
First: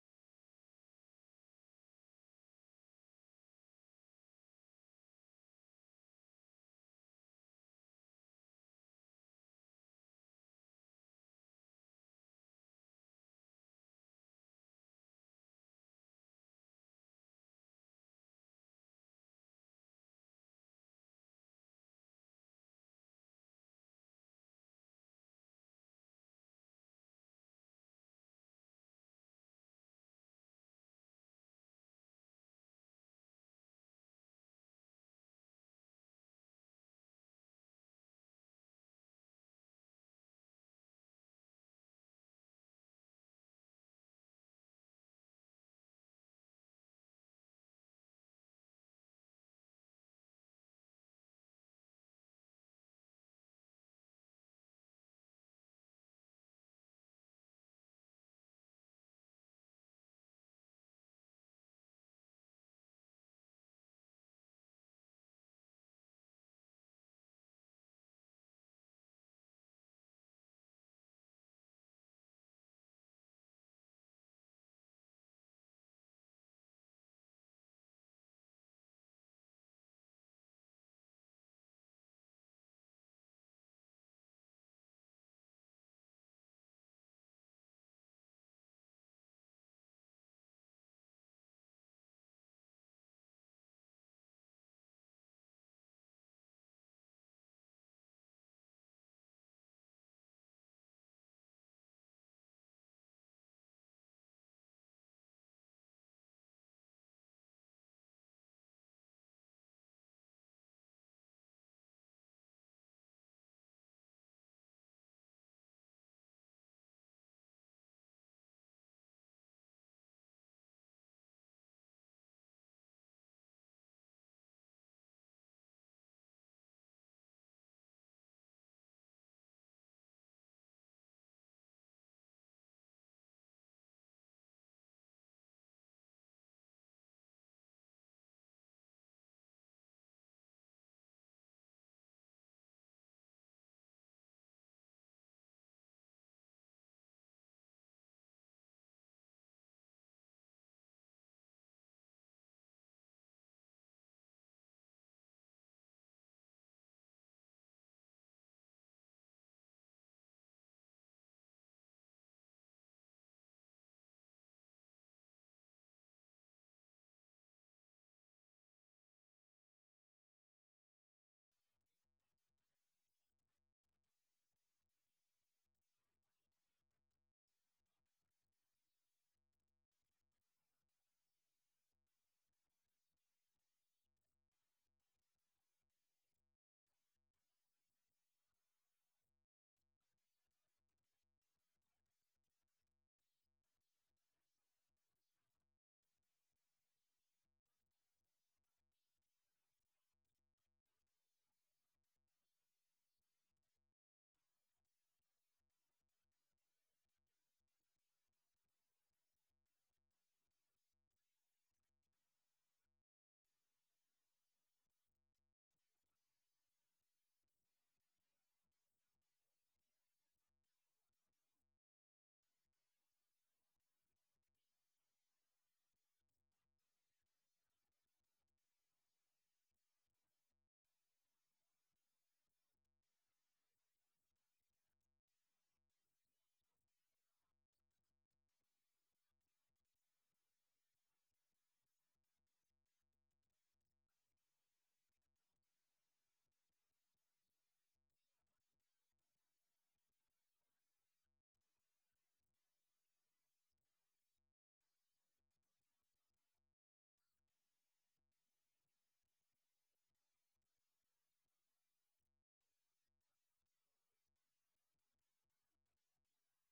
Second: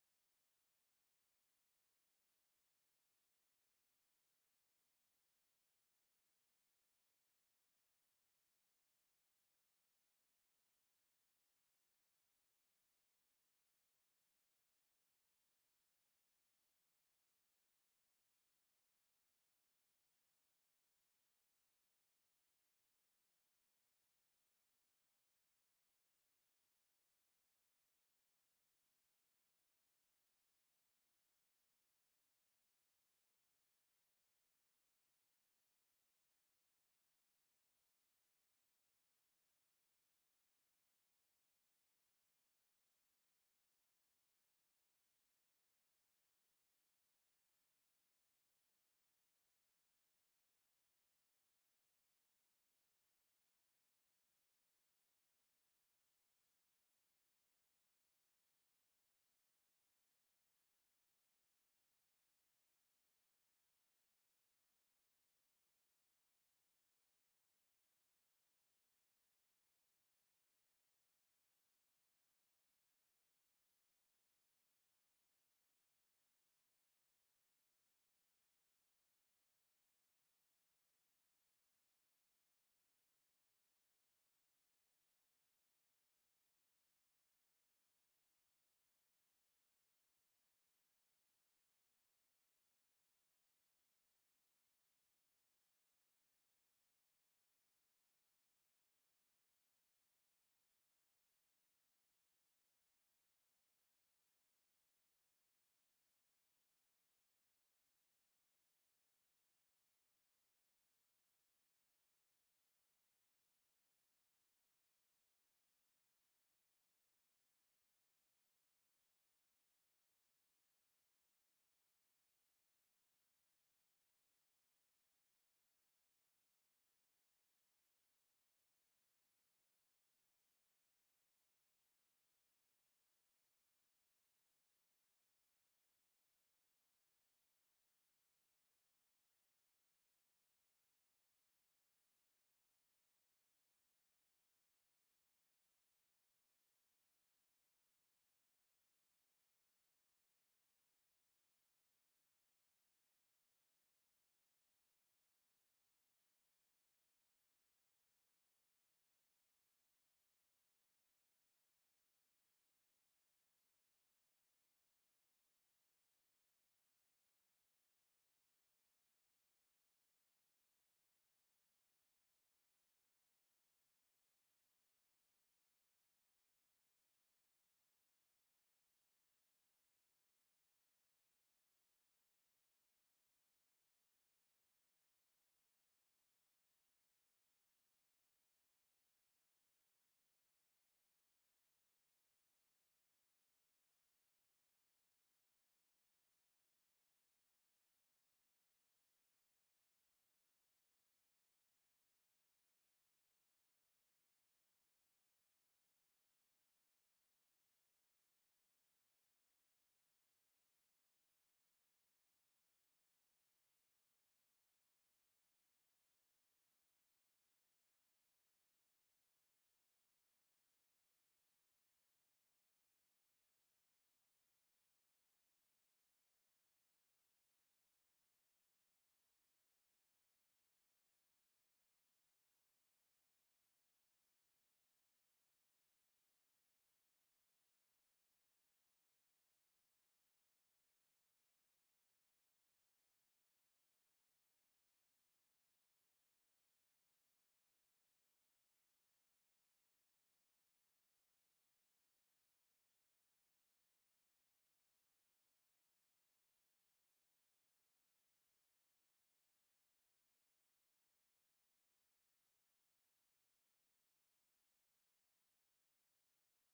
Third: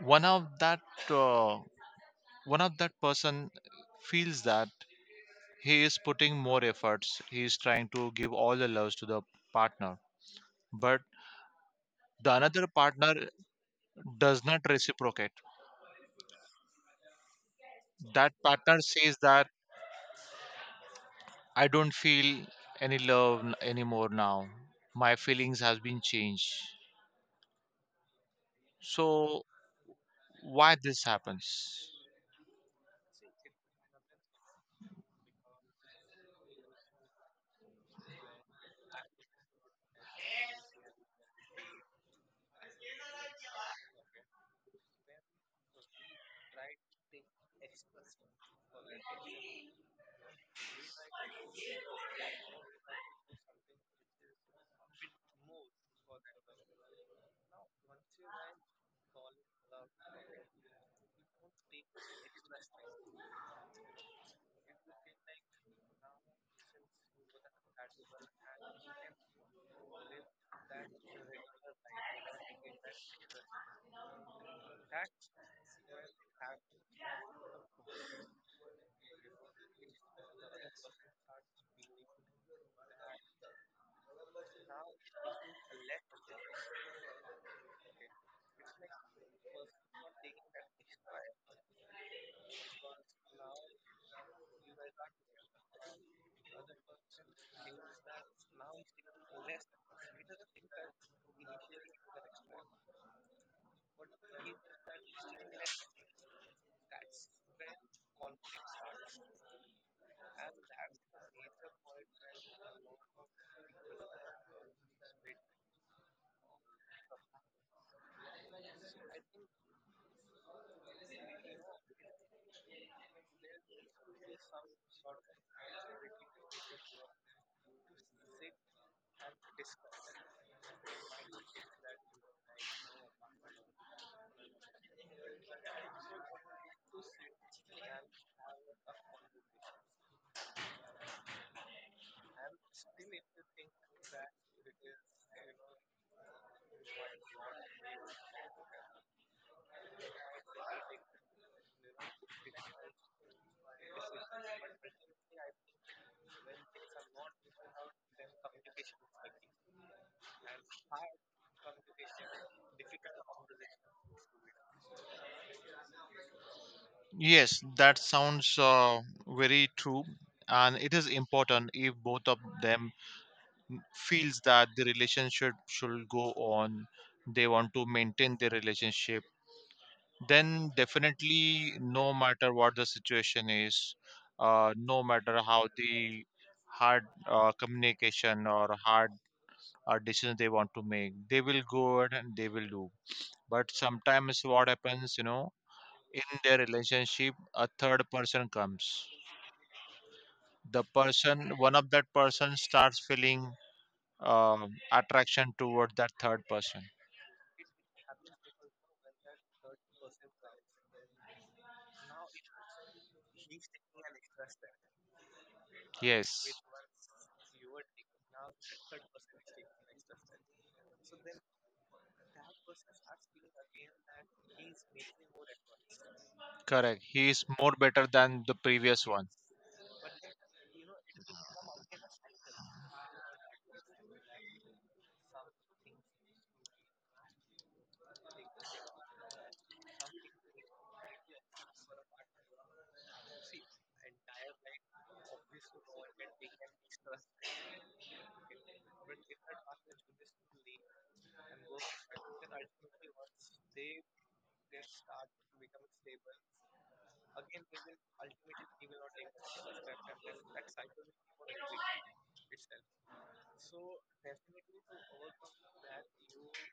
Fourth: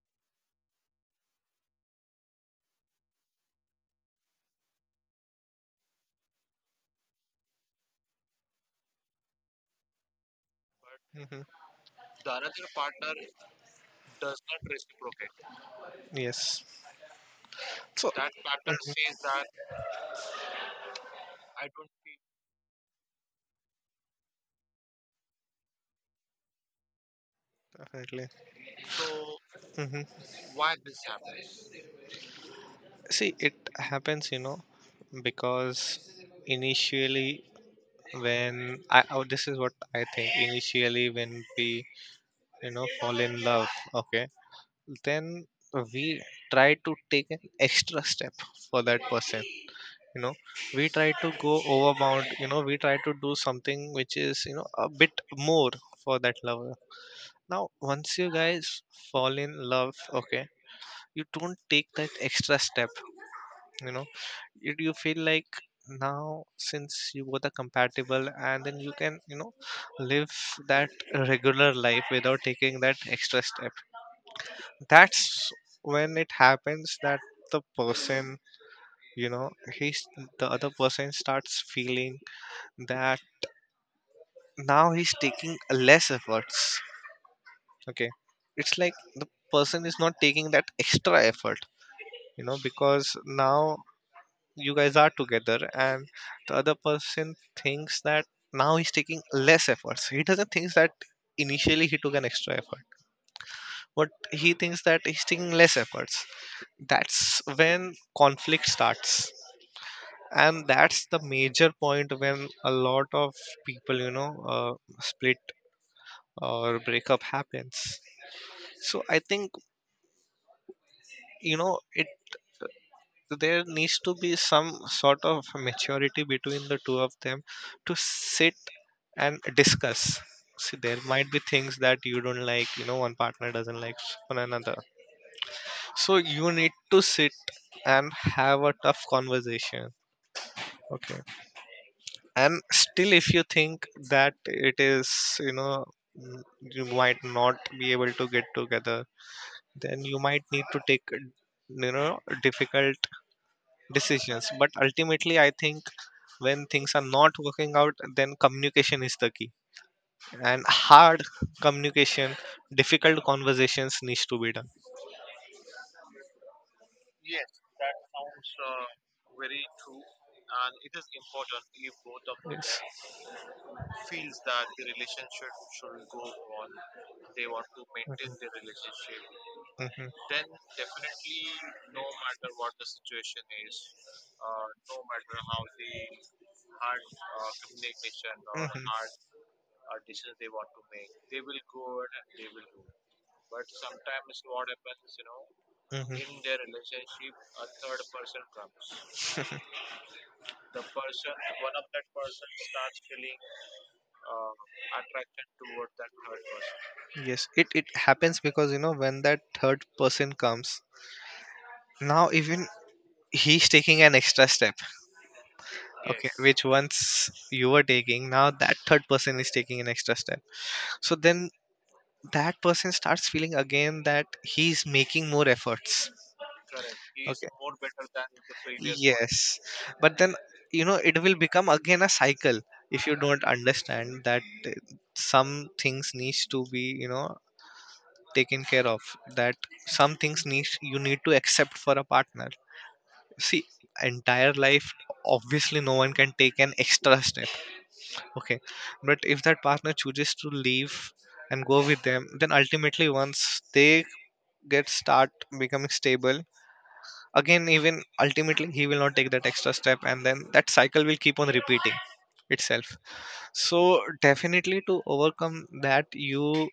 S4: one of that uh, one of that person feels that he is putting more efforts, he is trying to give all the loves to the partner, but
S1: Hmm.
S4: the another partner does not reciprocate.
S1: Yes. So
S4: That
S1: that
S4: partner says
S1: phase that
S4: that I don't feel any love n- anymore now, my feelings has been changed.
S1: definitely.
S4: So
S1: Hmm.
S4: why this happens?
S1: See, it happens, you know, because initially when I, oh, this is what I think. Initially, when we, you know, fall in love, okay, then we try to take an extra step for that person. You know, we try to go overbound, you know, we try to do something which is, you know, a bit more for that lover. Now once you guys fall in love, okay, you don't take that extra step. You know, you, you feel like now since you both are compatible, and then you can, you know, live that regular life without taking that extra step. That's when it happens that the person, you know, he's the other person starts feeling that now he's taking less efforts, okay, it's like the person is not taking that extra effort, you know, because now you guys are together, and the other person thinks that now he's taking less efforts. He doesn't think that initially he took an extra effort, but he thinks that he's taking less efforts. That's when conflict starts, and that's the major point when a lot of people, you know, uh, split or breakup happens. So I think, you know, it there needs to be some sort of maturity between the two of them to sit and discuss. See, there might be things that you don't like, you know, one partner doesn't like on another, so you need to sit and have a tough conversation, okay, and still if you think that it is, you know, mm, you might not decisions, but ultimately I think when things are not working out, then communication is the key, and hard communication, difficult conversations needs to be done.
S4: Yes, that sounds uh, very true, and it is important if both of them
S1: Yes.
S4: feels that the relationship should go on. They want to maintain the relationship.
S1: Hmm.
S4: Then definitely, no matter what the situation is, uh, no matter how the hard uh, communication or
S1: Hmm.
S4: hard uh, decision they want to make, they will go ahead and they will do. But sometimes, what happens, you know, in
S1: Hmm.
S4: their relationship, a third person comes. The person one of that person starts feeling um, attraction toward that third person.
S1: Yes, it, it happens because, you know, when that third person comes, now even he's taking an extra step, okay,
S4: Yes.
S1: which once you were taking, now that third person is taking an extra step. So then that person starts feeling again that he's making more efforts,
S4: Correct, he is
S1: okay.
S4: more better than the previous one.
S1: Yes, but then, you know, it will become again a cycle if you don't understand that uh, some things needs to be, you know, taken care of, that some things needs, you need to accept for a partner. See, entire life obviously no one can take an extra step, okay, but if that partner chooses to leave and go with them, then ultimately once they get start becoming stable again, even ultimately he will not take that extra step, and then that cycle will keep on repeating itself. So definitely to overcome that, you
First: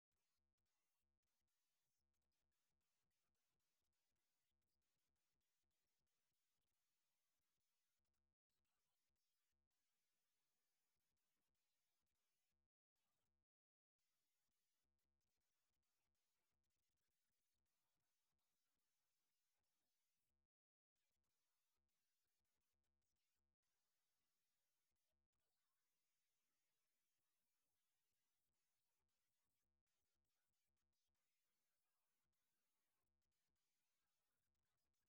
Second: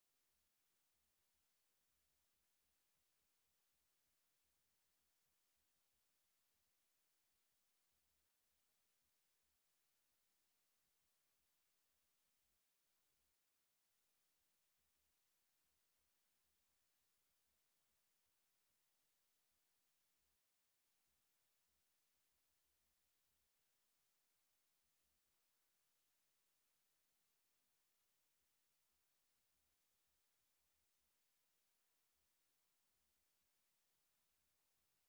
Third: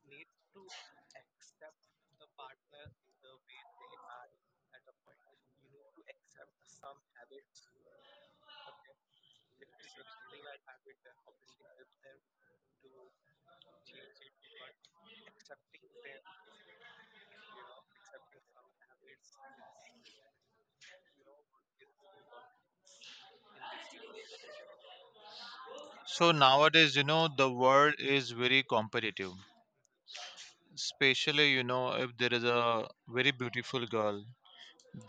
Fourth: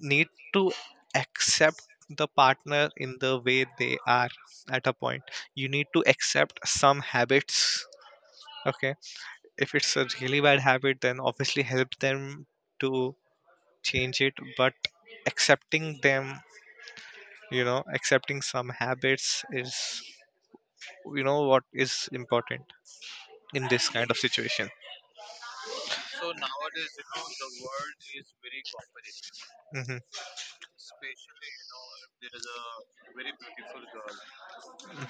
S1: need to accept the partner in the way they are. At a point, you need to accept some habits, okay. If it's a really bad habit, then obviously help them to change it, but accepting them, you know, accepting some habits is, you know, what is important in this kind of situation.
S4: So nowadays, you know, the world is very competitive,
S1: Hmm.
S4: especially, you know, if there is a very beautiful girl,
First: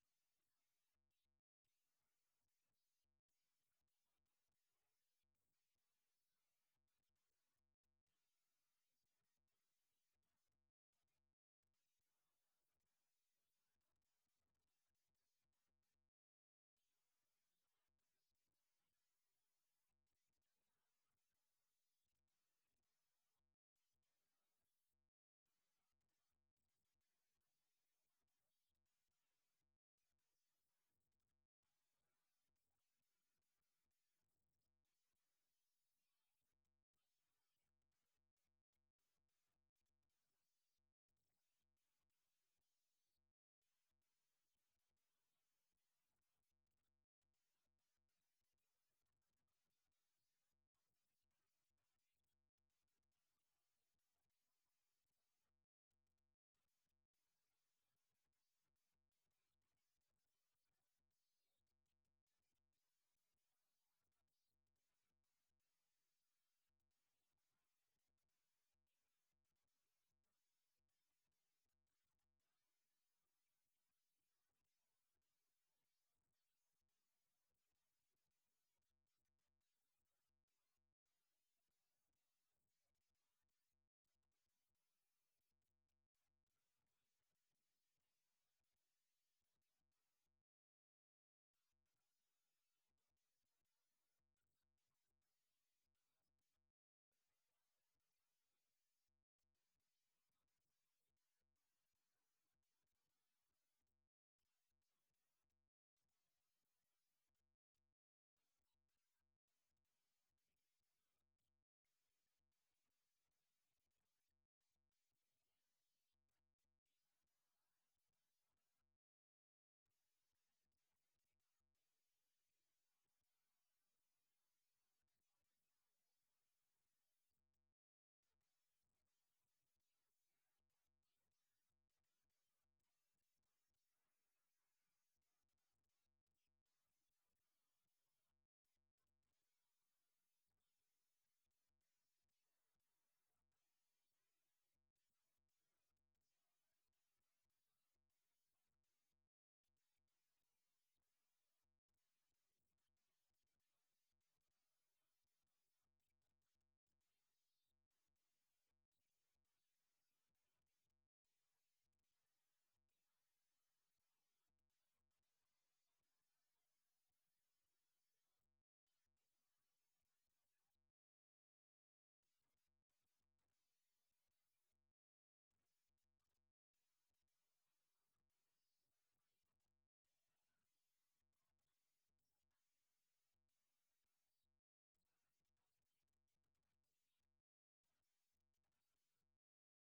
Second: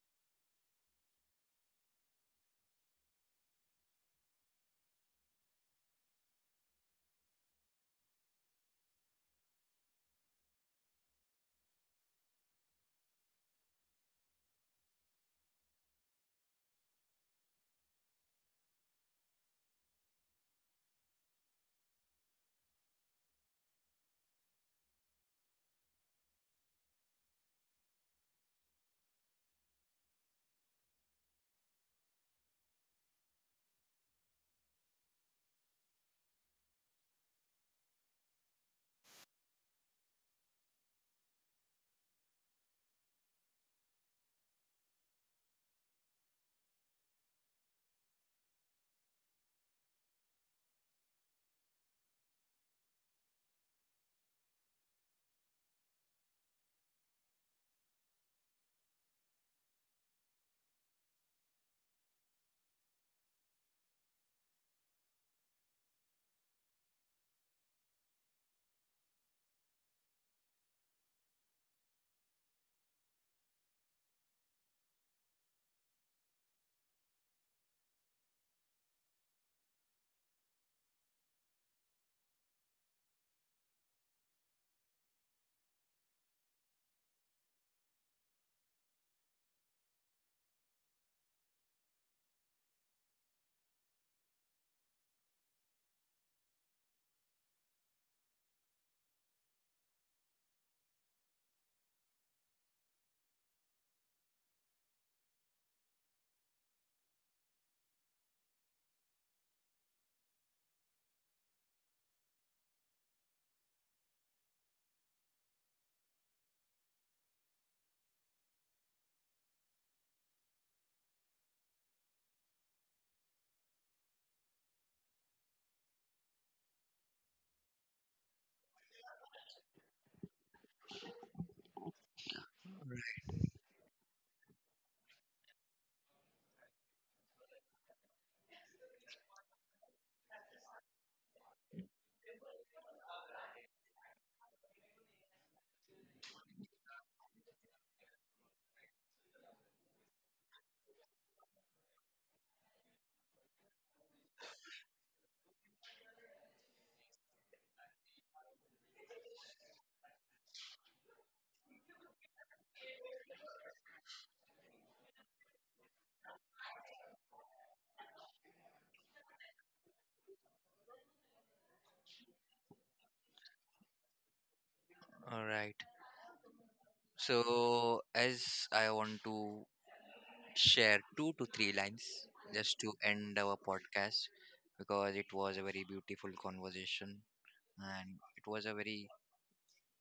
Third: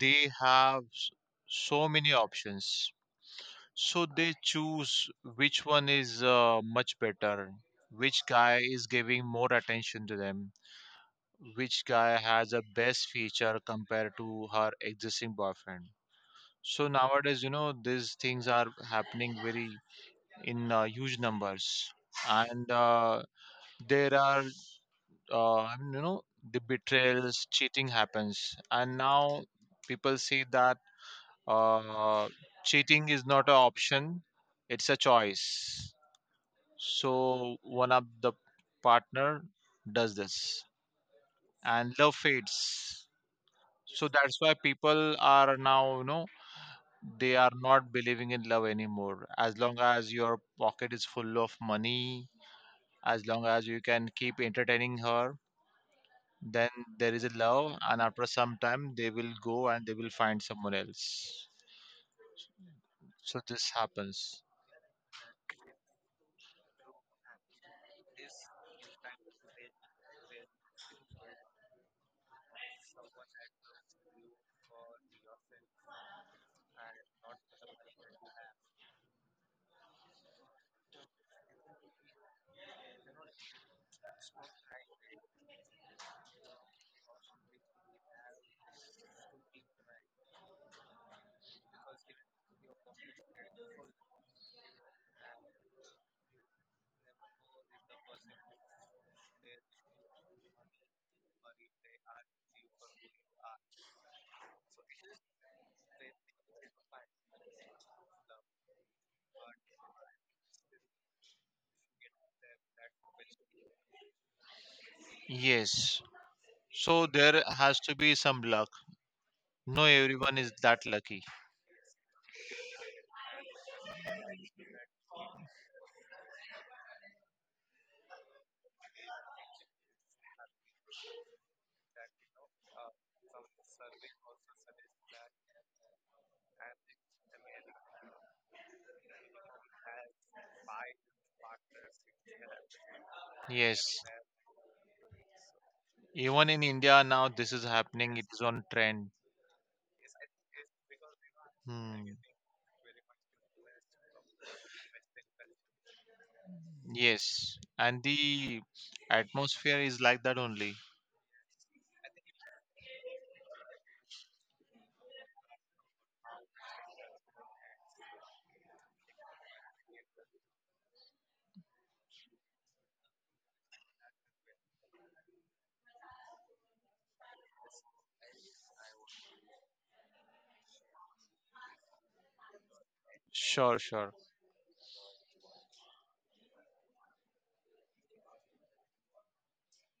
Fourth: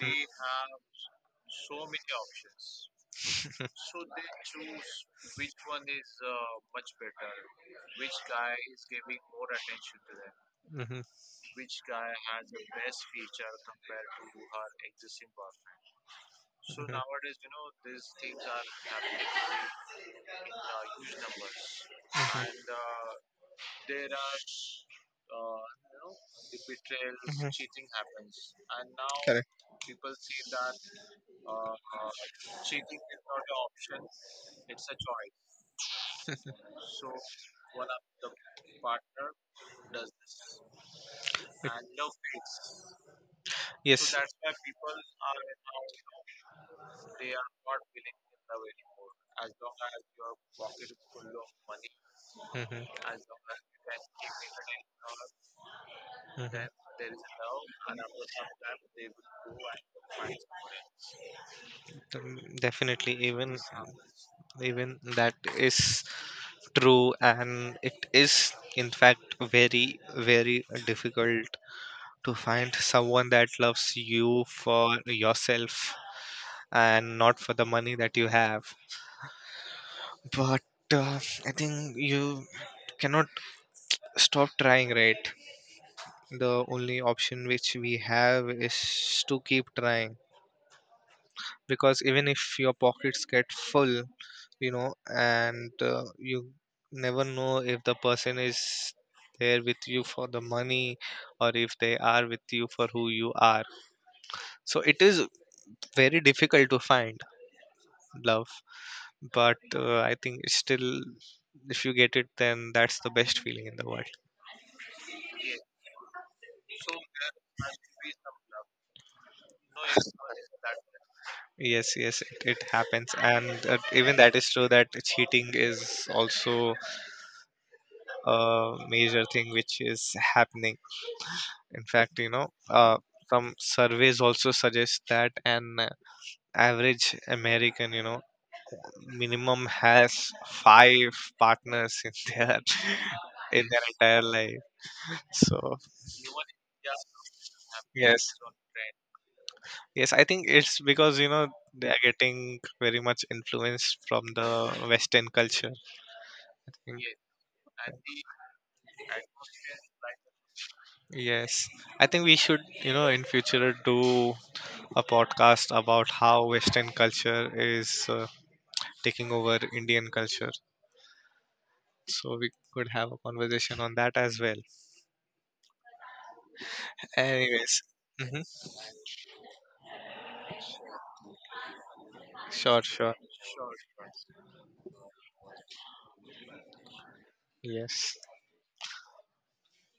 S4: they have s- so many options. So they choose which one is uh, much better, which guy is giving more attention to them,
S1: Hmm. Hmm.
S4: which guy has a best feature compared to her existing boyfriend. So nowadays, you know, these things are happening very in uh, huge numbers. And uh, there are uh, I mean, you know, the betrayals, cheating happens, and now
S1: Correct.
S4: people see that Uh, cheating is not an option; it's a choice. So one of the partner does this, and love fades. So
S1: Yes.
S4: that's why people are now, you know, they are not believing in love anymore. As long as your pocket is full of money,
S1: Mhm,
S4: as long as you can keep entertaining her,
S1: mhm.
S4: then there is a love, and after some time, they will go and they will find someone else.
S1: Um, Definitely,
S4: So
S1: even
S4: this happens.
S1: even that is true, and it is in fact very very difficult to find someone that loves you for yourself and not for the money that you have. But uh, I think you cannot stop trying, right? The only option which we have is to keep trying, because even if your pockets get full, you know, and uh, you never know if the person is there with you for the money or if they are with you for who you are. So it is very difficult to find love, but uh, I think it's still, if you get it, then that's the best feeling in the world.
S4: Yes. So there has to be some luck. No, everyone is that lucky.
S1: Yes, yes, it, it happens, and uh, even that is true that cheating is also a major thing which is happening. In fact, you know, uh, some surveys also suggest that an average American, you know, minimum has five partners in their in
S4: Yes.
S1: their entire life. So
S4: Even in India now, this is happening. It
S1: yes,
S4: is on trend.
S1: yes, I think it's because, you know, they are
S4: Hmm.
S1: getting very much influenced from the Western culture. I think
S4: Yes. And the atmosphere is like that only.
S1: yes, I think we should, you know, in future do a podcast about how Western culture is uh, taking over Indian culture. So we could have a conversation on that as well.
S3: All right.
S1: Anyways,
S3: So
S1: mm-hmm.
S3: as I want to share two to three lines just
S1: Sure,
S3: to
S1: sure.
S3: end our
S4: Sure, sure.
S3: podcast, because it was a very beautiful conversation
S1: Yes,
S3: and it was a very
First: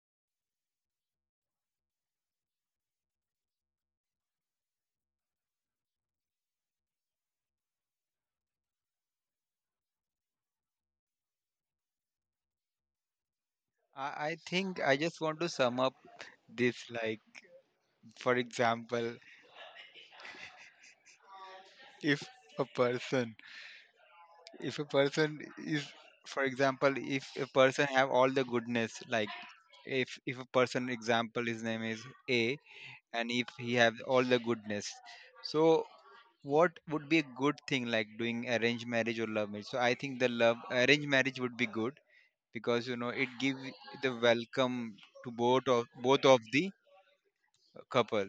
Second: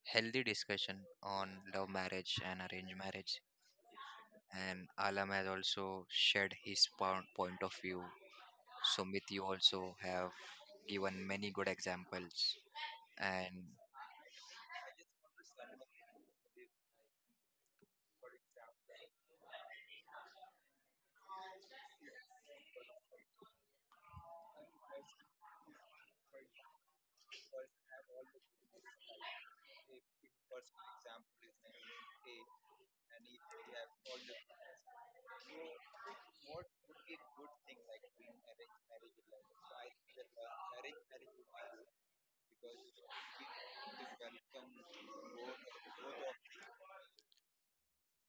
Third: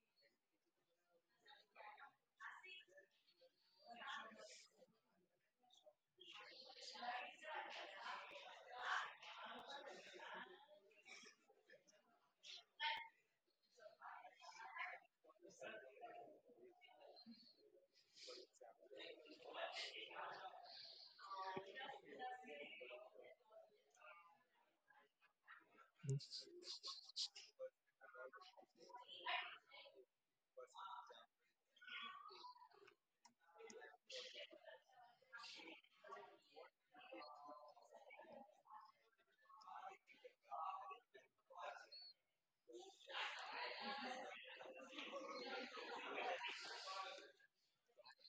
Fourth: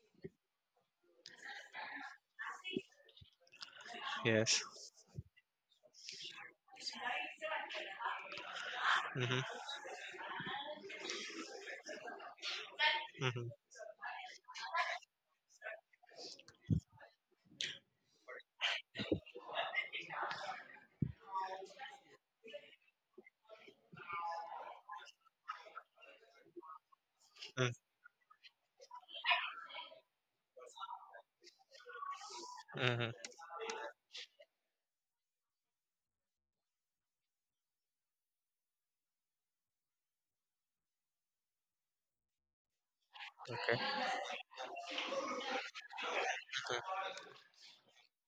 S3: healthy discussion on love marriage and arranged marriage,
S1: yes.
S3: and Alam has also shared his po- point of view. Sumit, you
S1: Mm-hmm.
S3: also have given many good examples.
S1: Mm-hmm.
S3: And
S2: I I think, I just want to sum up this like, for example, if a person, if a person is, for example, if a person have all the goodness, like, if if a person, example, his name is A,
S1: Mm-hmm. Mm-hmm.
S2: and if he have all the goodness, so what would be a good thing, like, doing arranged marriage or love marriage? So I think the love arranged marriage would be good, because you know, it gives
S1: Okay.
S2: the welcome to both of both of the couple.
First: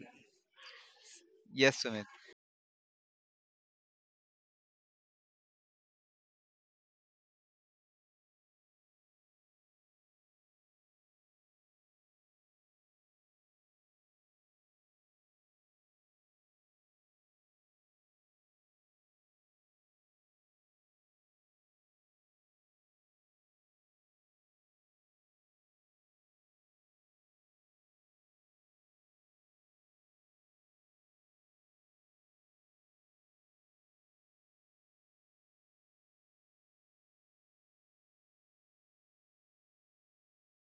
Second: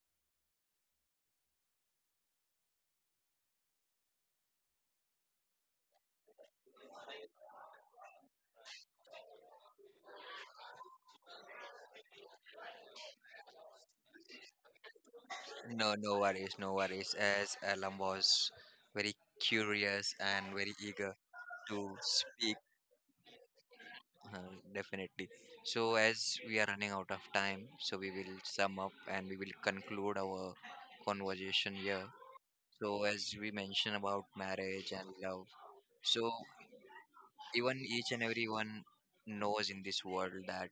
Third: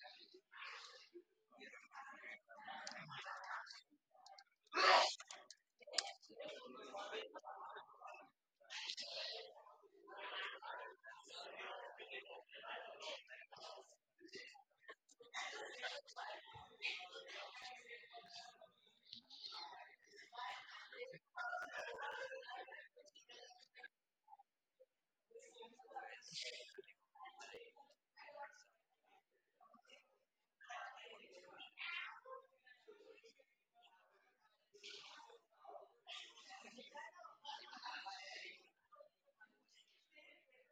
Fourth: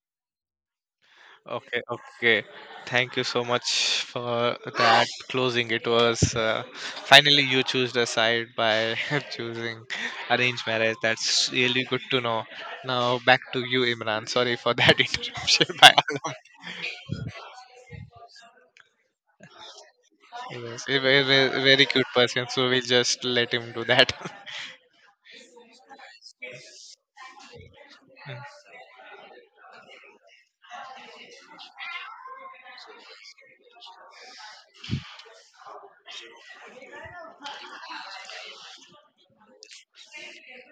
S1: Okay,
S2: Yes, Sumit.
S1: okay. Thank you so much for that closing. It was uh, finally you choose the side by choosing arranged marriage. That's really good to know. Now back to you, Imran. Sorry for that interruption. By
S3: no, no
S1: Allah.
S3: worries, no worries, as Alam was very curious and very
S1: Yes, a
S3: eager
S1: very, very very
S3: to
S1: cute person.
S3: speak,
S1: So we'll just let him do that.
S3: uh, definitely. So, as we are running out of time, so we will sum up and we will conclude our conversation here. So, as we mentioned about marriage and love, so even each and everyone knows in this world that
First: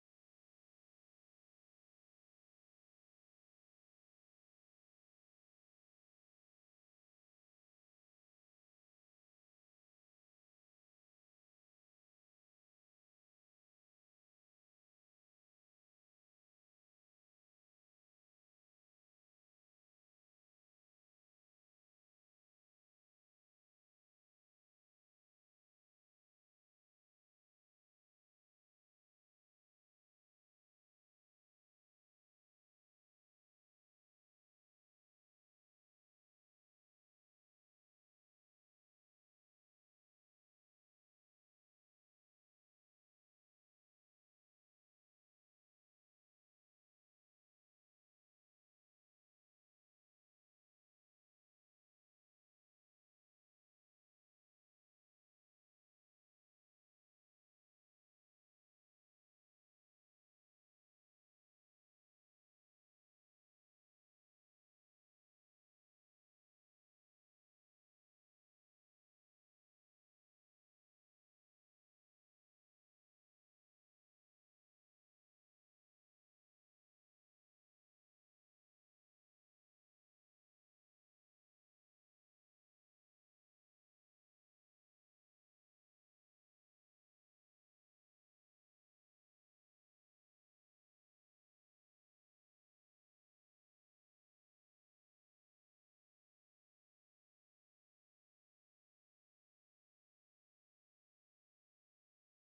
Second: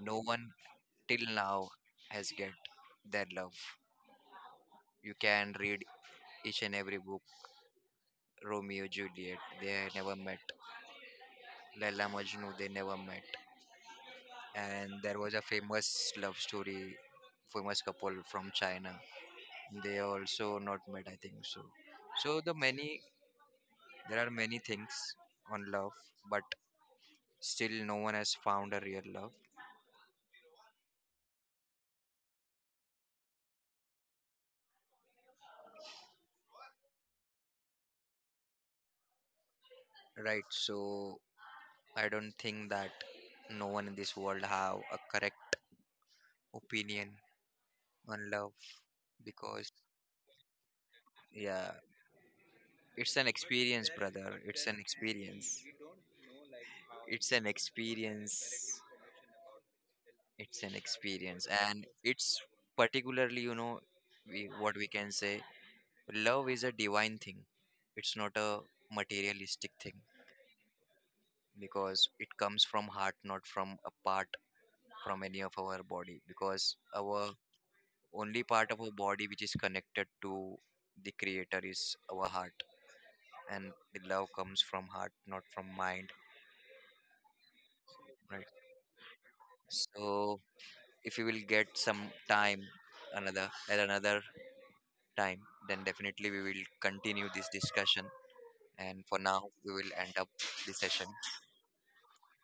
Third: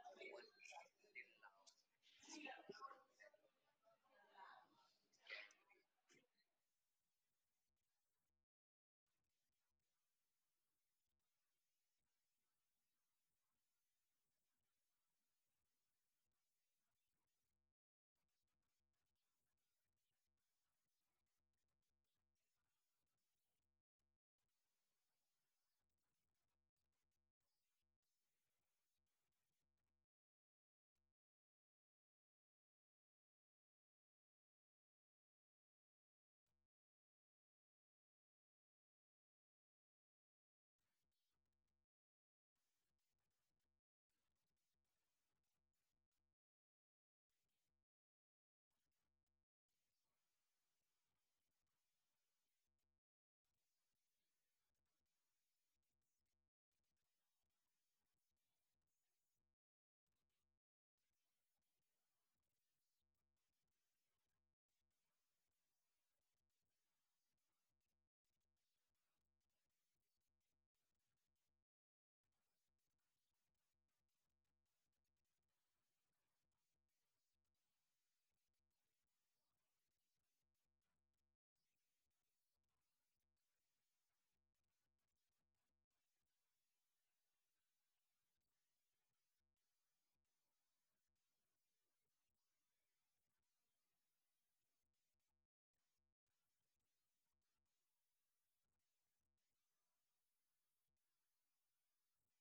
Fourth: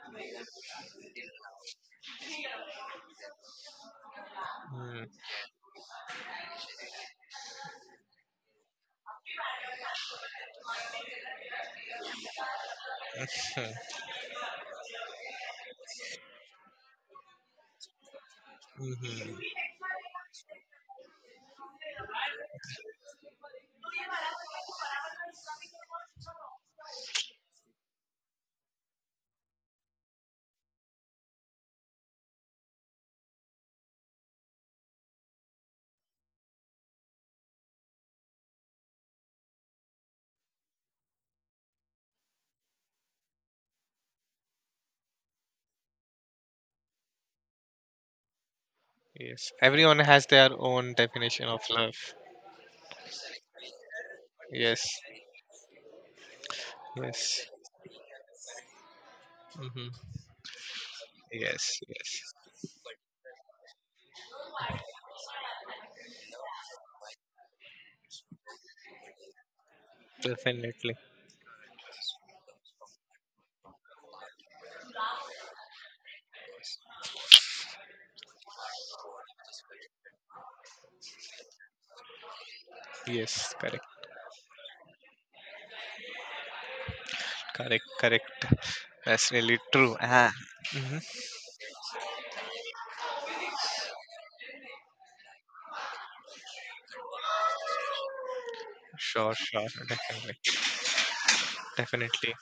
S3: no one till now has get their love. You can read each and every book, Romeo Juliet, they never met, Laila Majnu, they never met. And there was a famous love story, famous couple from China,
S1: Mm-hmm.
S3: they also not met, I think so. So the many there are many things on love, but still no one has found a real love, right? So I don't think that no one in this world have a correct opinion on love,
S1: Yes,
S3: because
S1: everyone has their own definition of
S3: yeah,
S1: love.
S3: it's an experience, brother. It's an
S1: Yes,
S3: experience. It's an
S1: yes.
S3: experience.
S1: Hmm.
S3: It's an experience,
S1: Yes,
S3: and
S1: yes.
S3: it's particularly you know we, what we can say. Love is a divine thing. It's not a materialistic thing
S1: Definitely.
S3: because it comes from heart, not from a part from any of our body. Because our only part of our body which is connected to the creator is our heart,
S1: Yes,
S3: and
S1: correct,
S3: the love comes from heart not from mind,
S1: correct, correct.
S3: right?
S1: That's really true.
S3: So
S1: Ah, hmm.
S3: if we will get some time, another at another time, then definitely we will continue this discussion, and for
S1: Sure,
S3: now
S1: sure,
S3: we will end up
S1: definitely,
S3: the session.
S1: definitely.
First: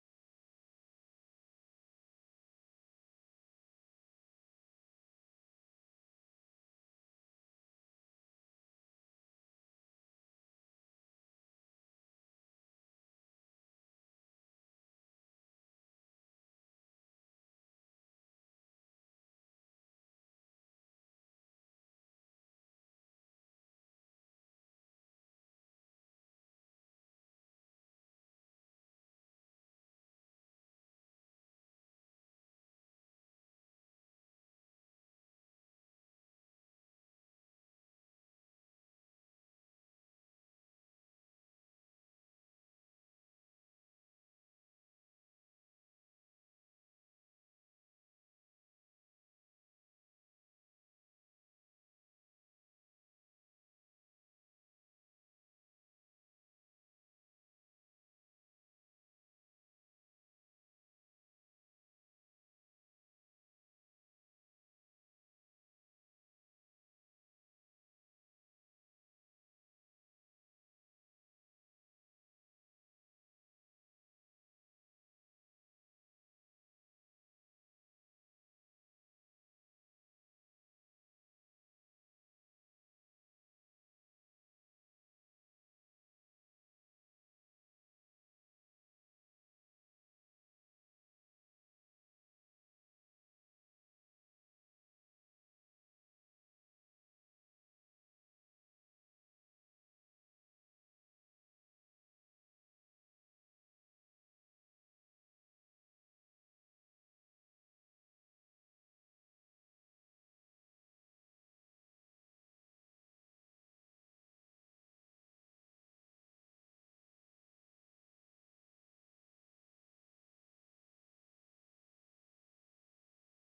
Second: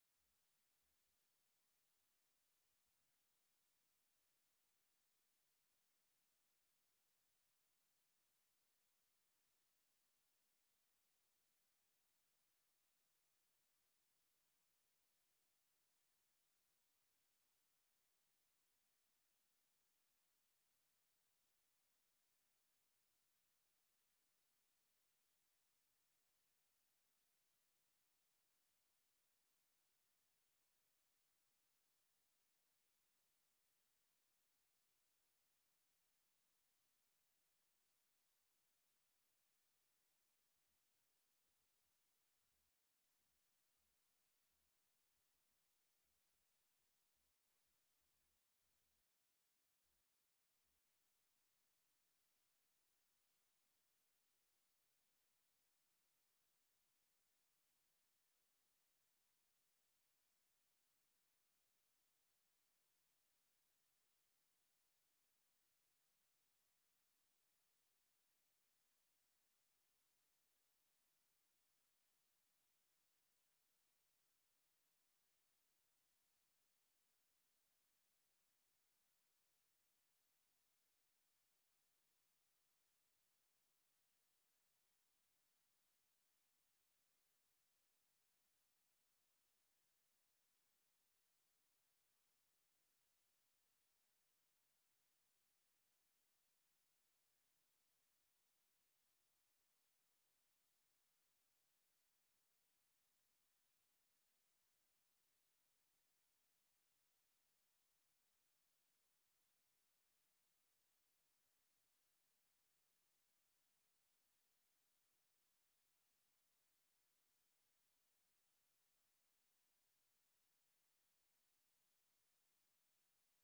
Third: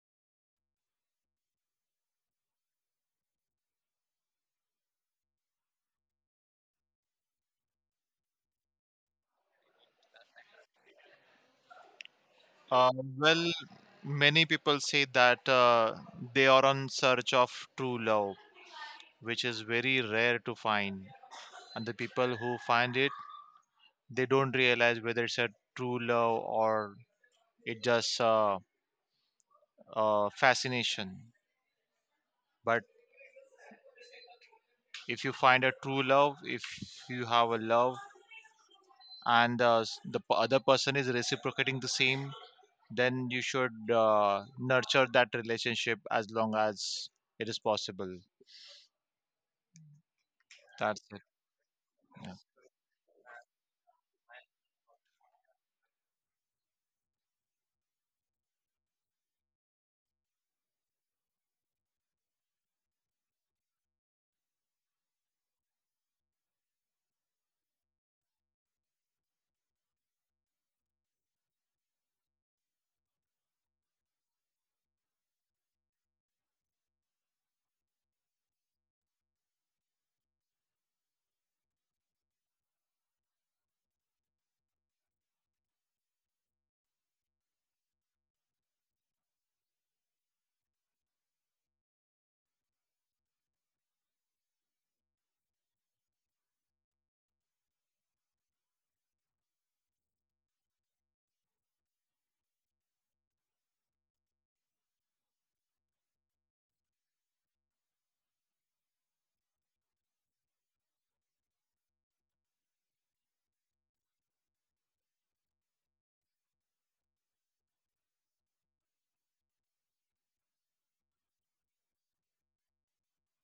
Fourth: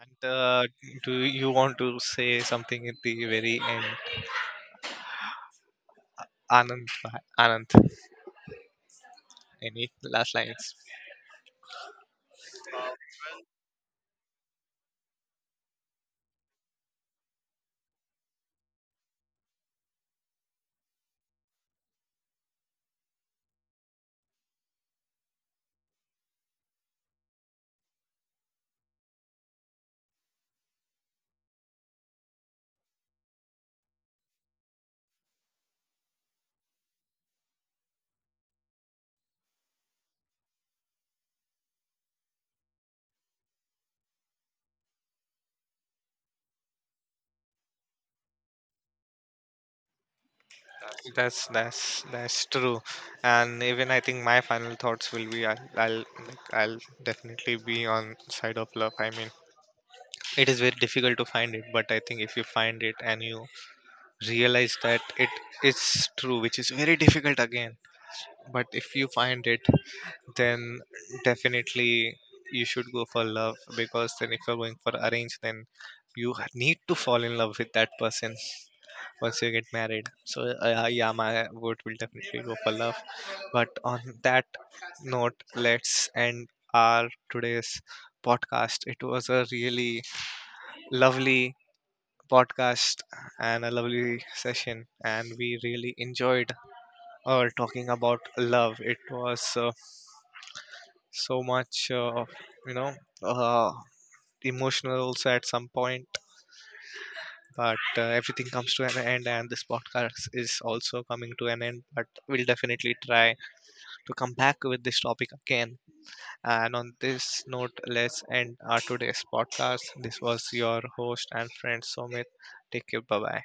S1: And uh, do you want to say something at the very end, Anand? uh, Anand, any last lines?
S4: Uh, well, many people say that uh, they are on search of true love, which is very rare to find. And the people who find it, they don't realize whether it's a true love or it just uh, uh, fascination. But if you find a true love, if you have a love and uh, s- the p- other person is reciprocating the same, then you should uh, nurture that relationship as long as it is possible. That's
S1: That's that's that's
S4: it.
S1: true. And even I think my final thoughts will be I'll I'll, like, I'll definitely be on side of love. I mean, it is very difficult to find it, but I think if you find it and you realize that it is true, which is very difficult again, but if you find it, then definitely you should go for love, because then if you're going for arrange, then you ha- need to fall in love with that person once you get married. So uh, uh, yeah, my vote will definitely go for love. But on that note, let's end our today's podcast. It was a really lovely podcast and a lovely session, and we really enjoyed uh, talking about love. It was uh, so much, uh, you know, uh, emotional also at some point. But uh, everything comes to an end, and this podcast is also coming to an end. But we'll definitely try to come back with this topic again. And on this note, let's end our today's podcast. This was your host and friend Somit. Take care. Bye bye.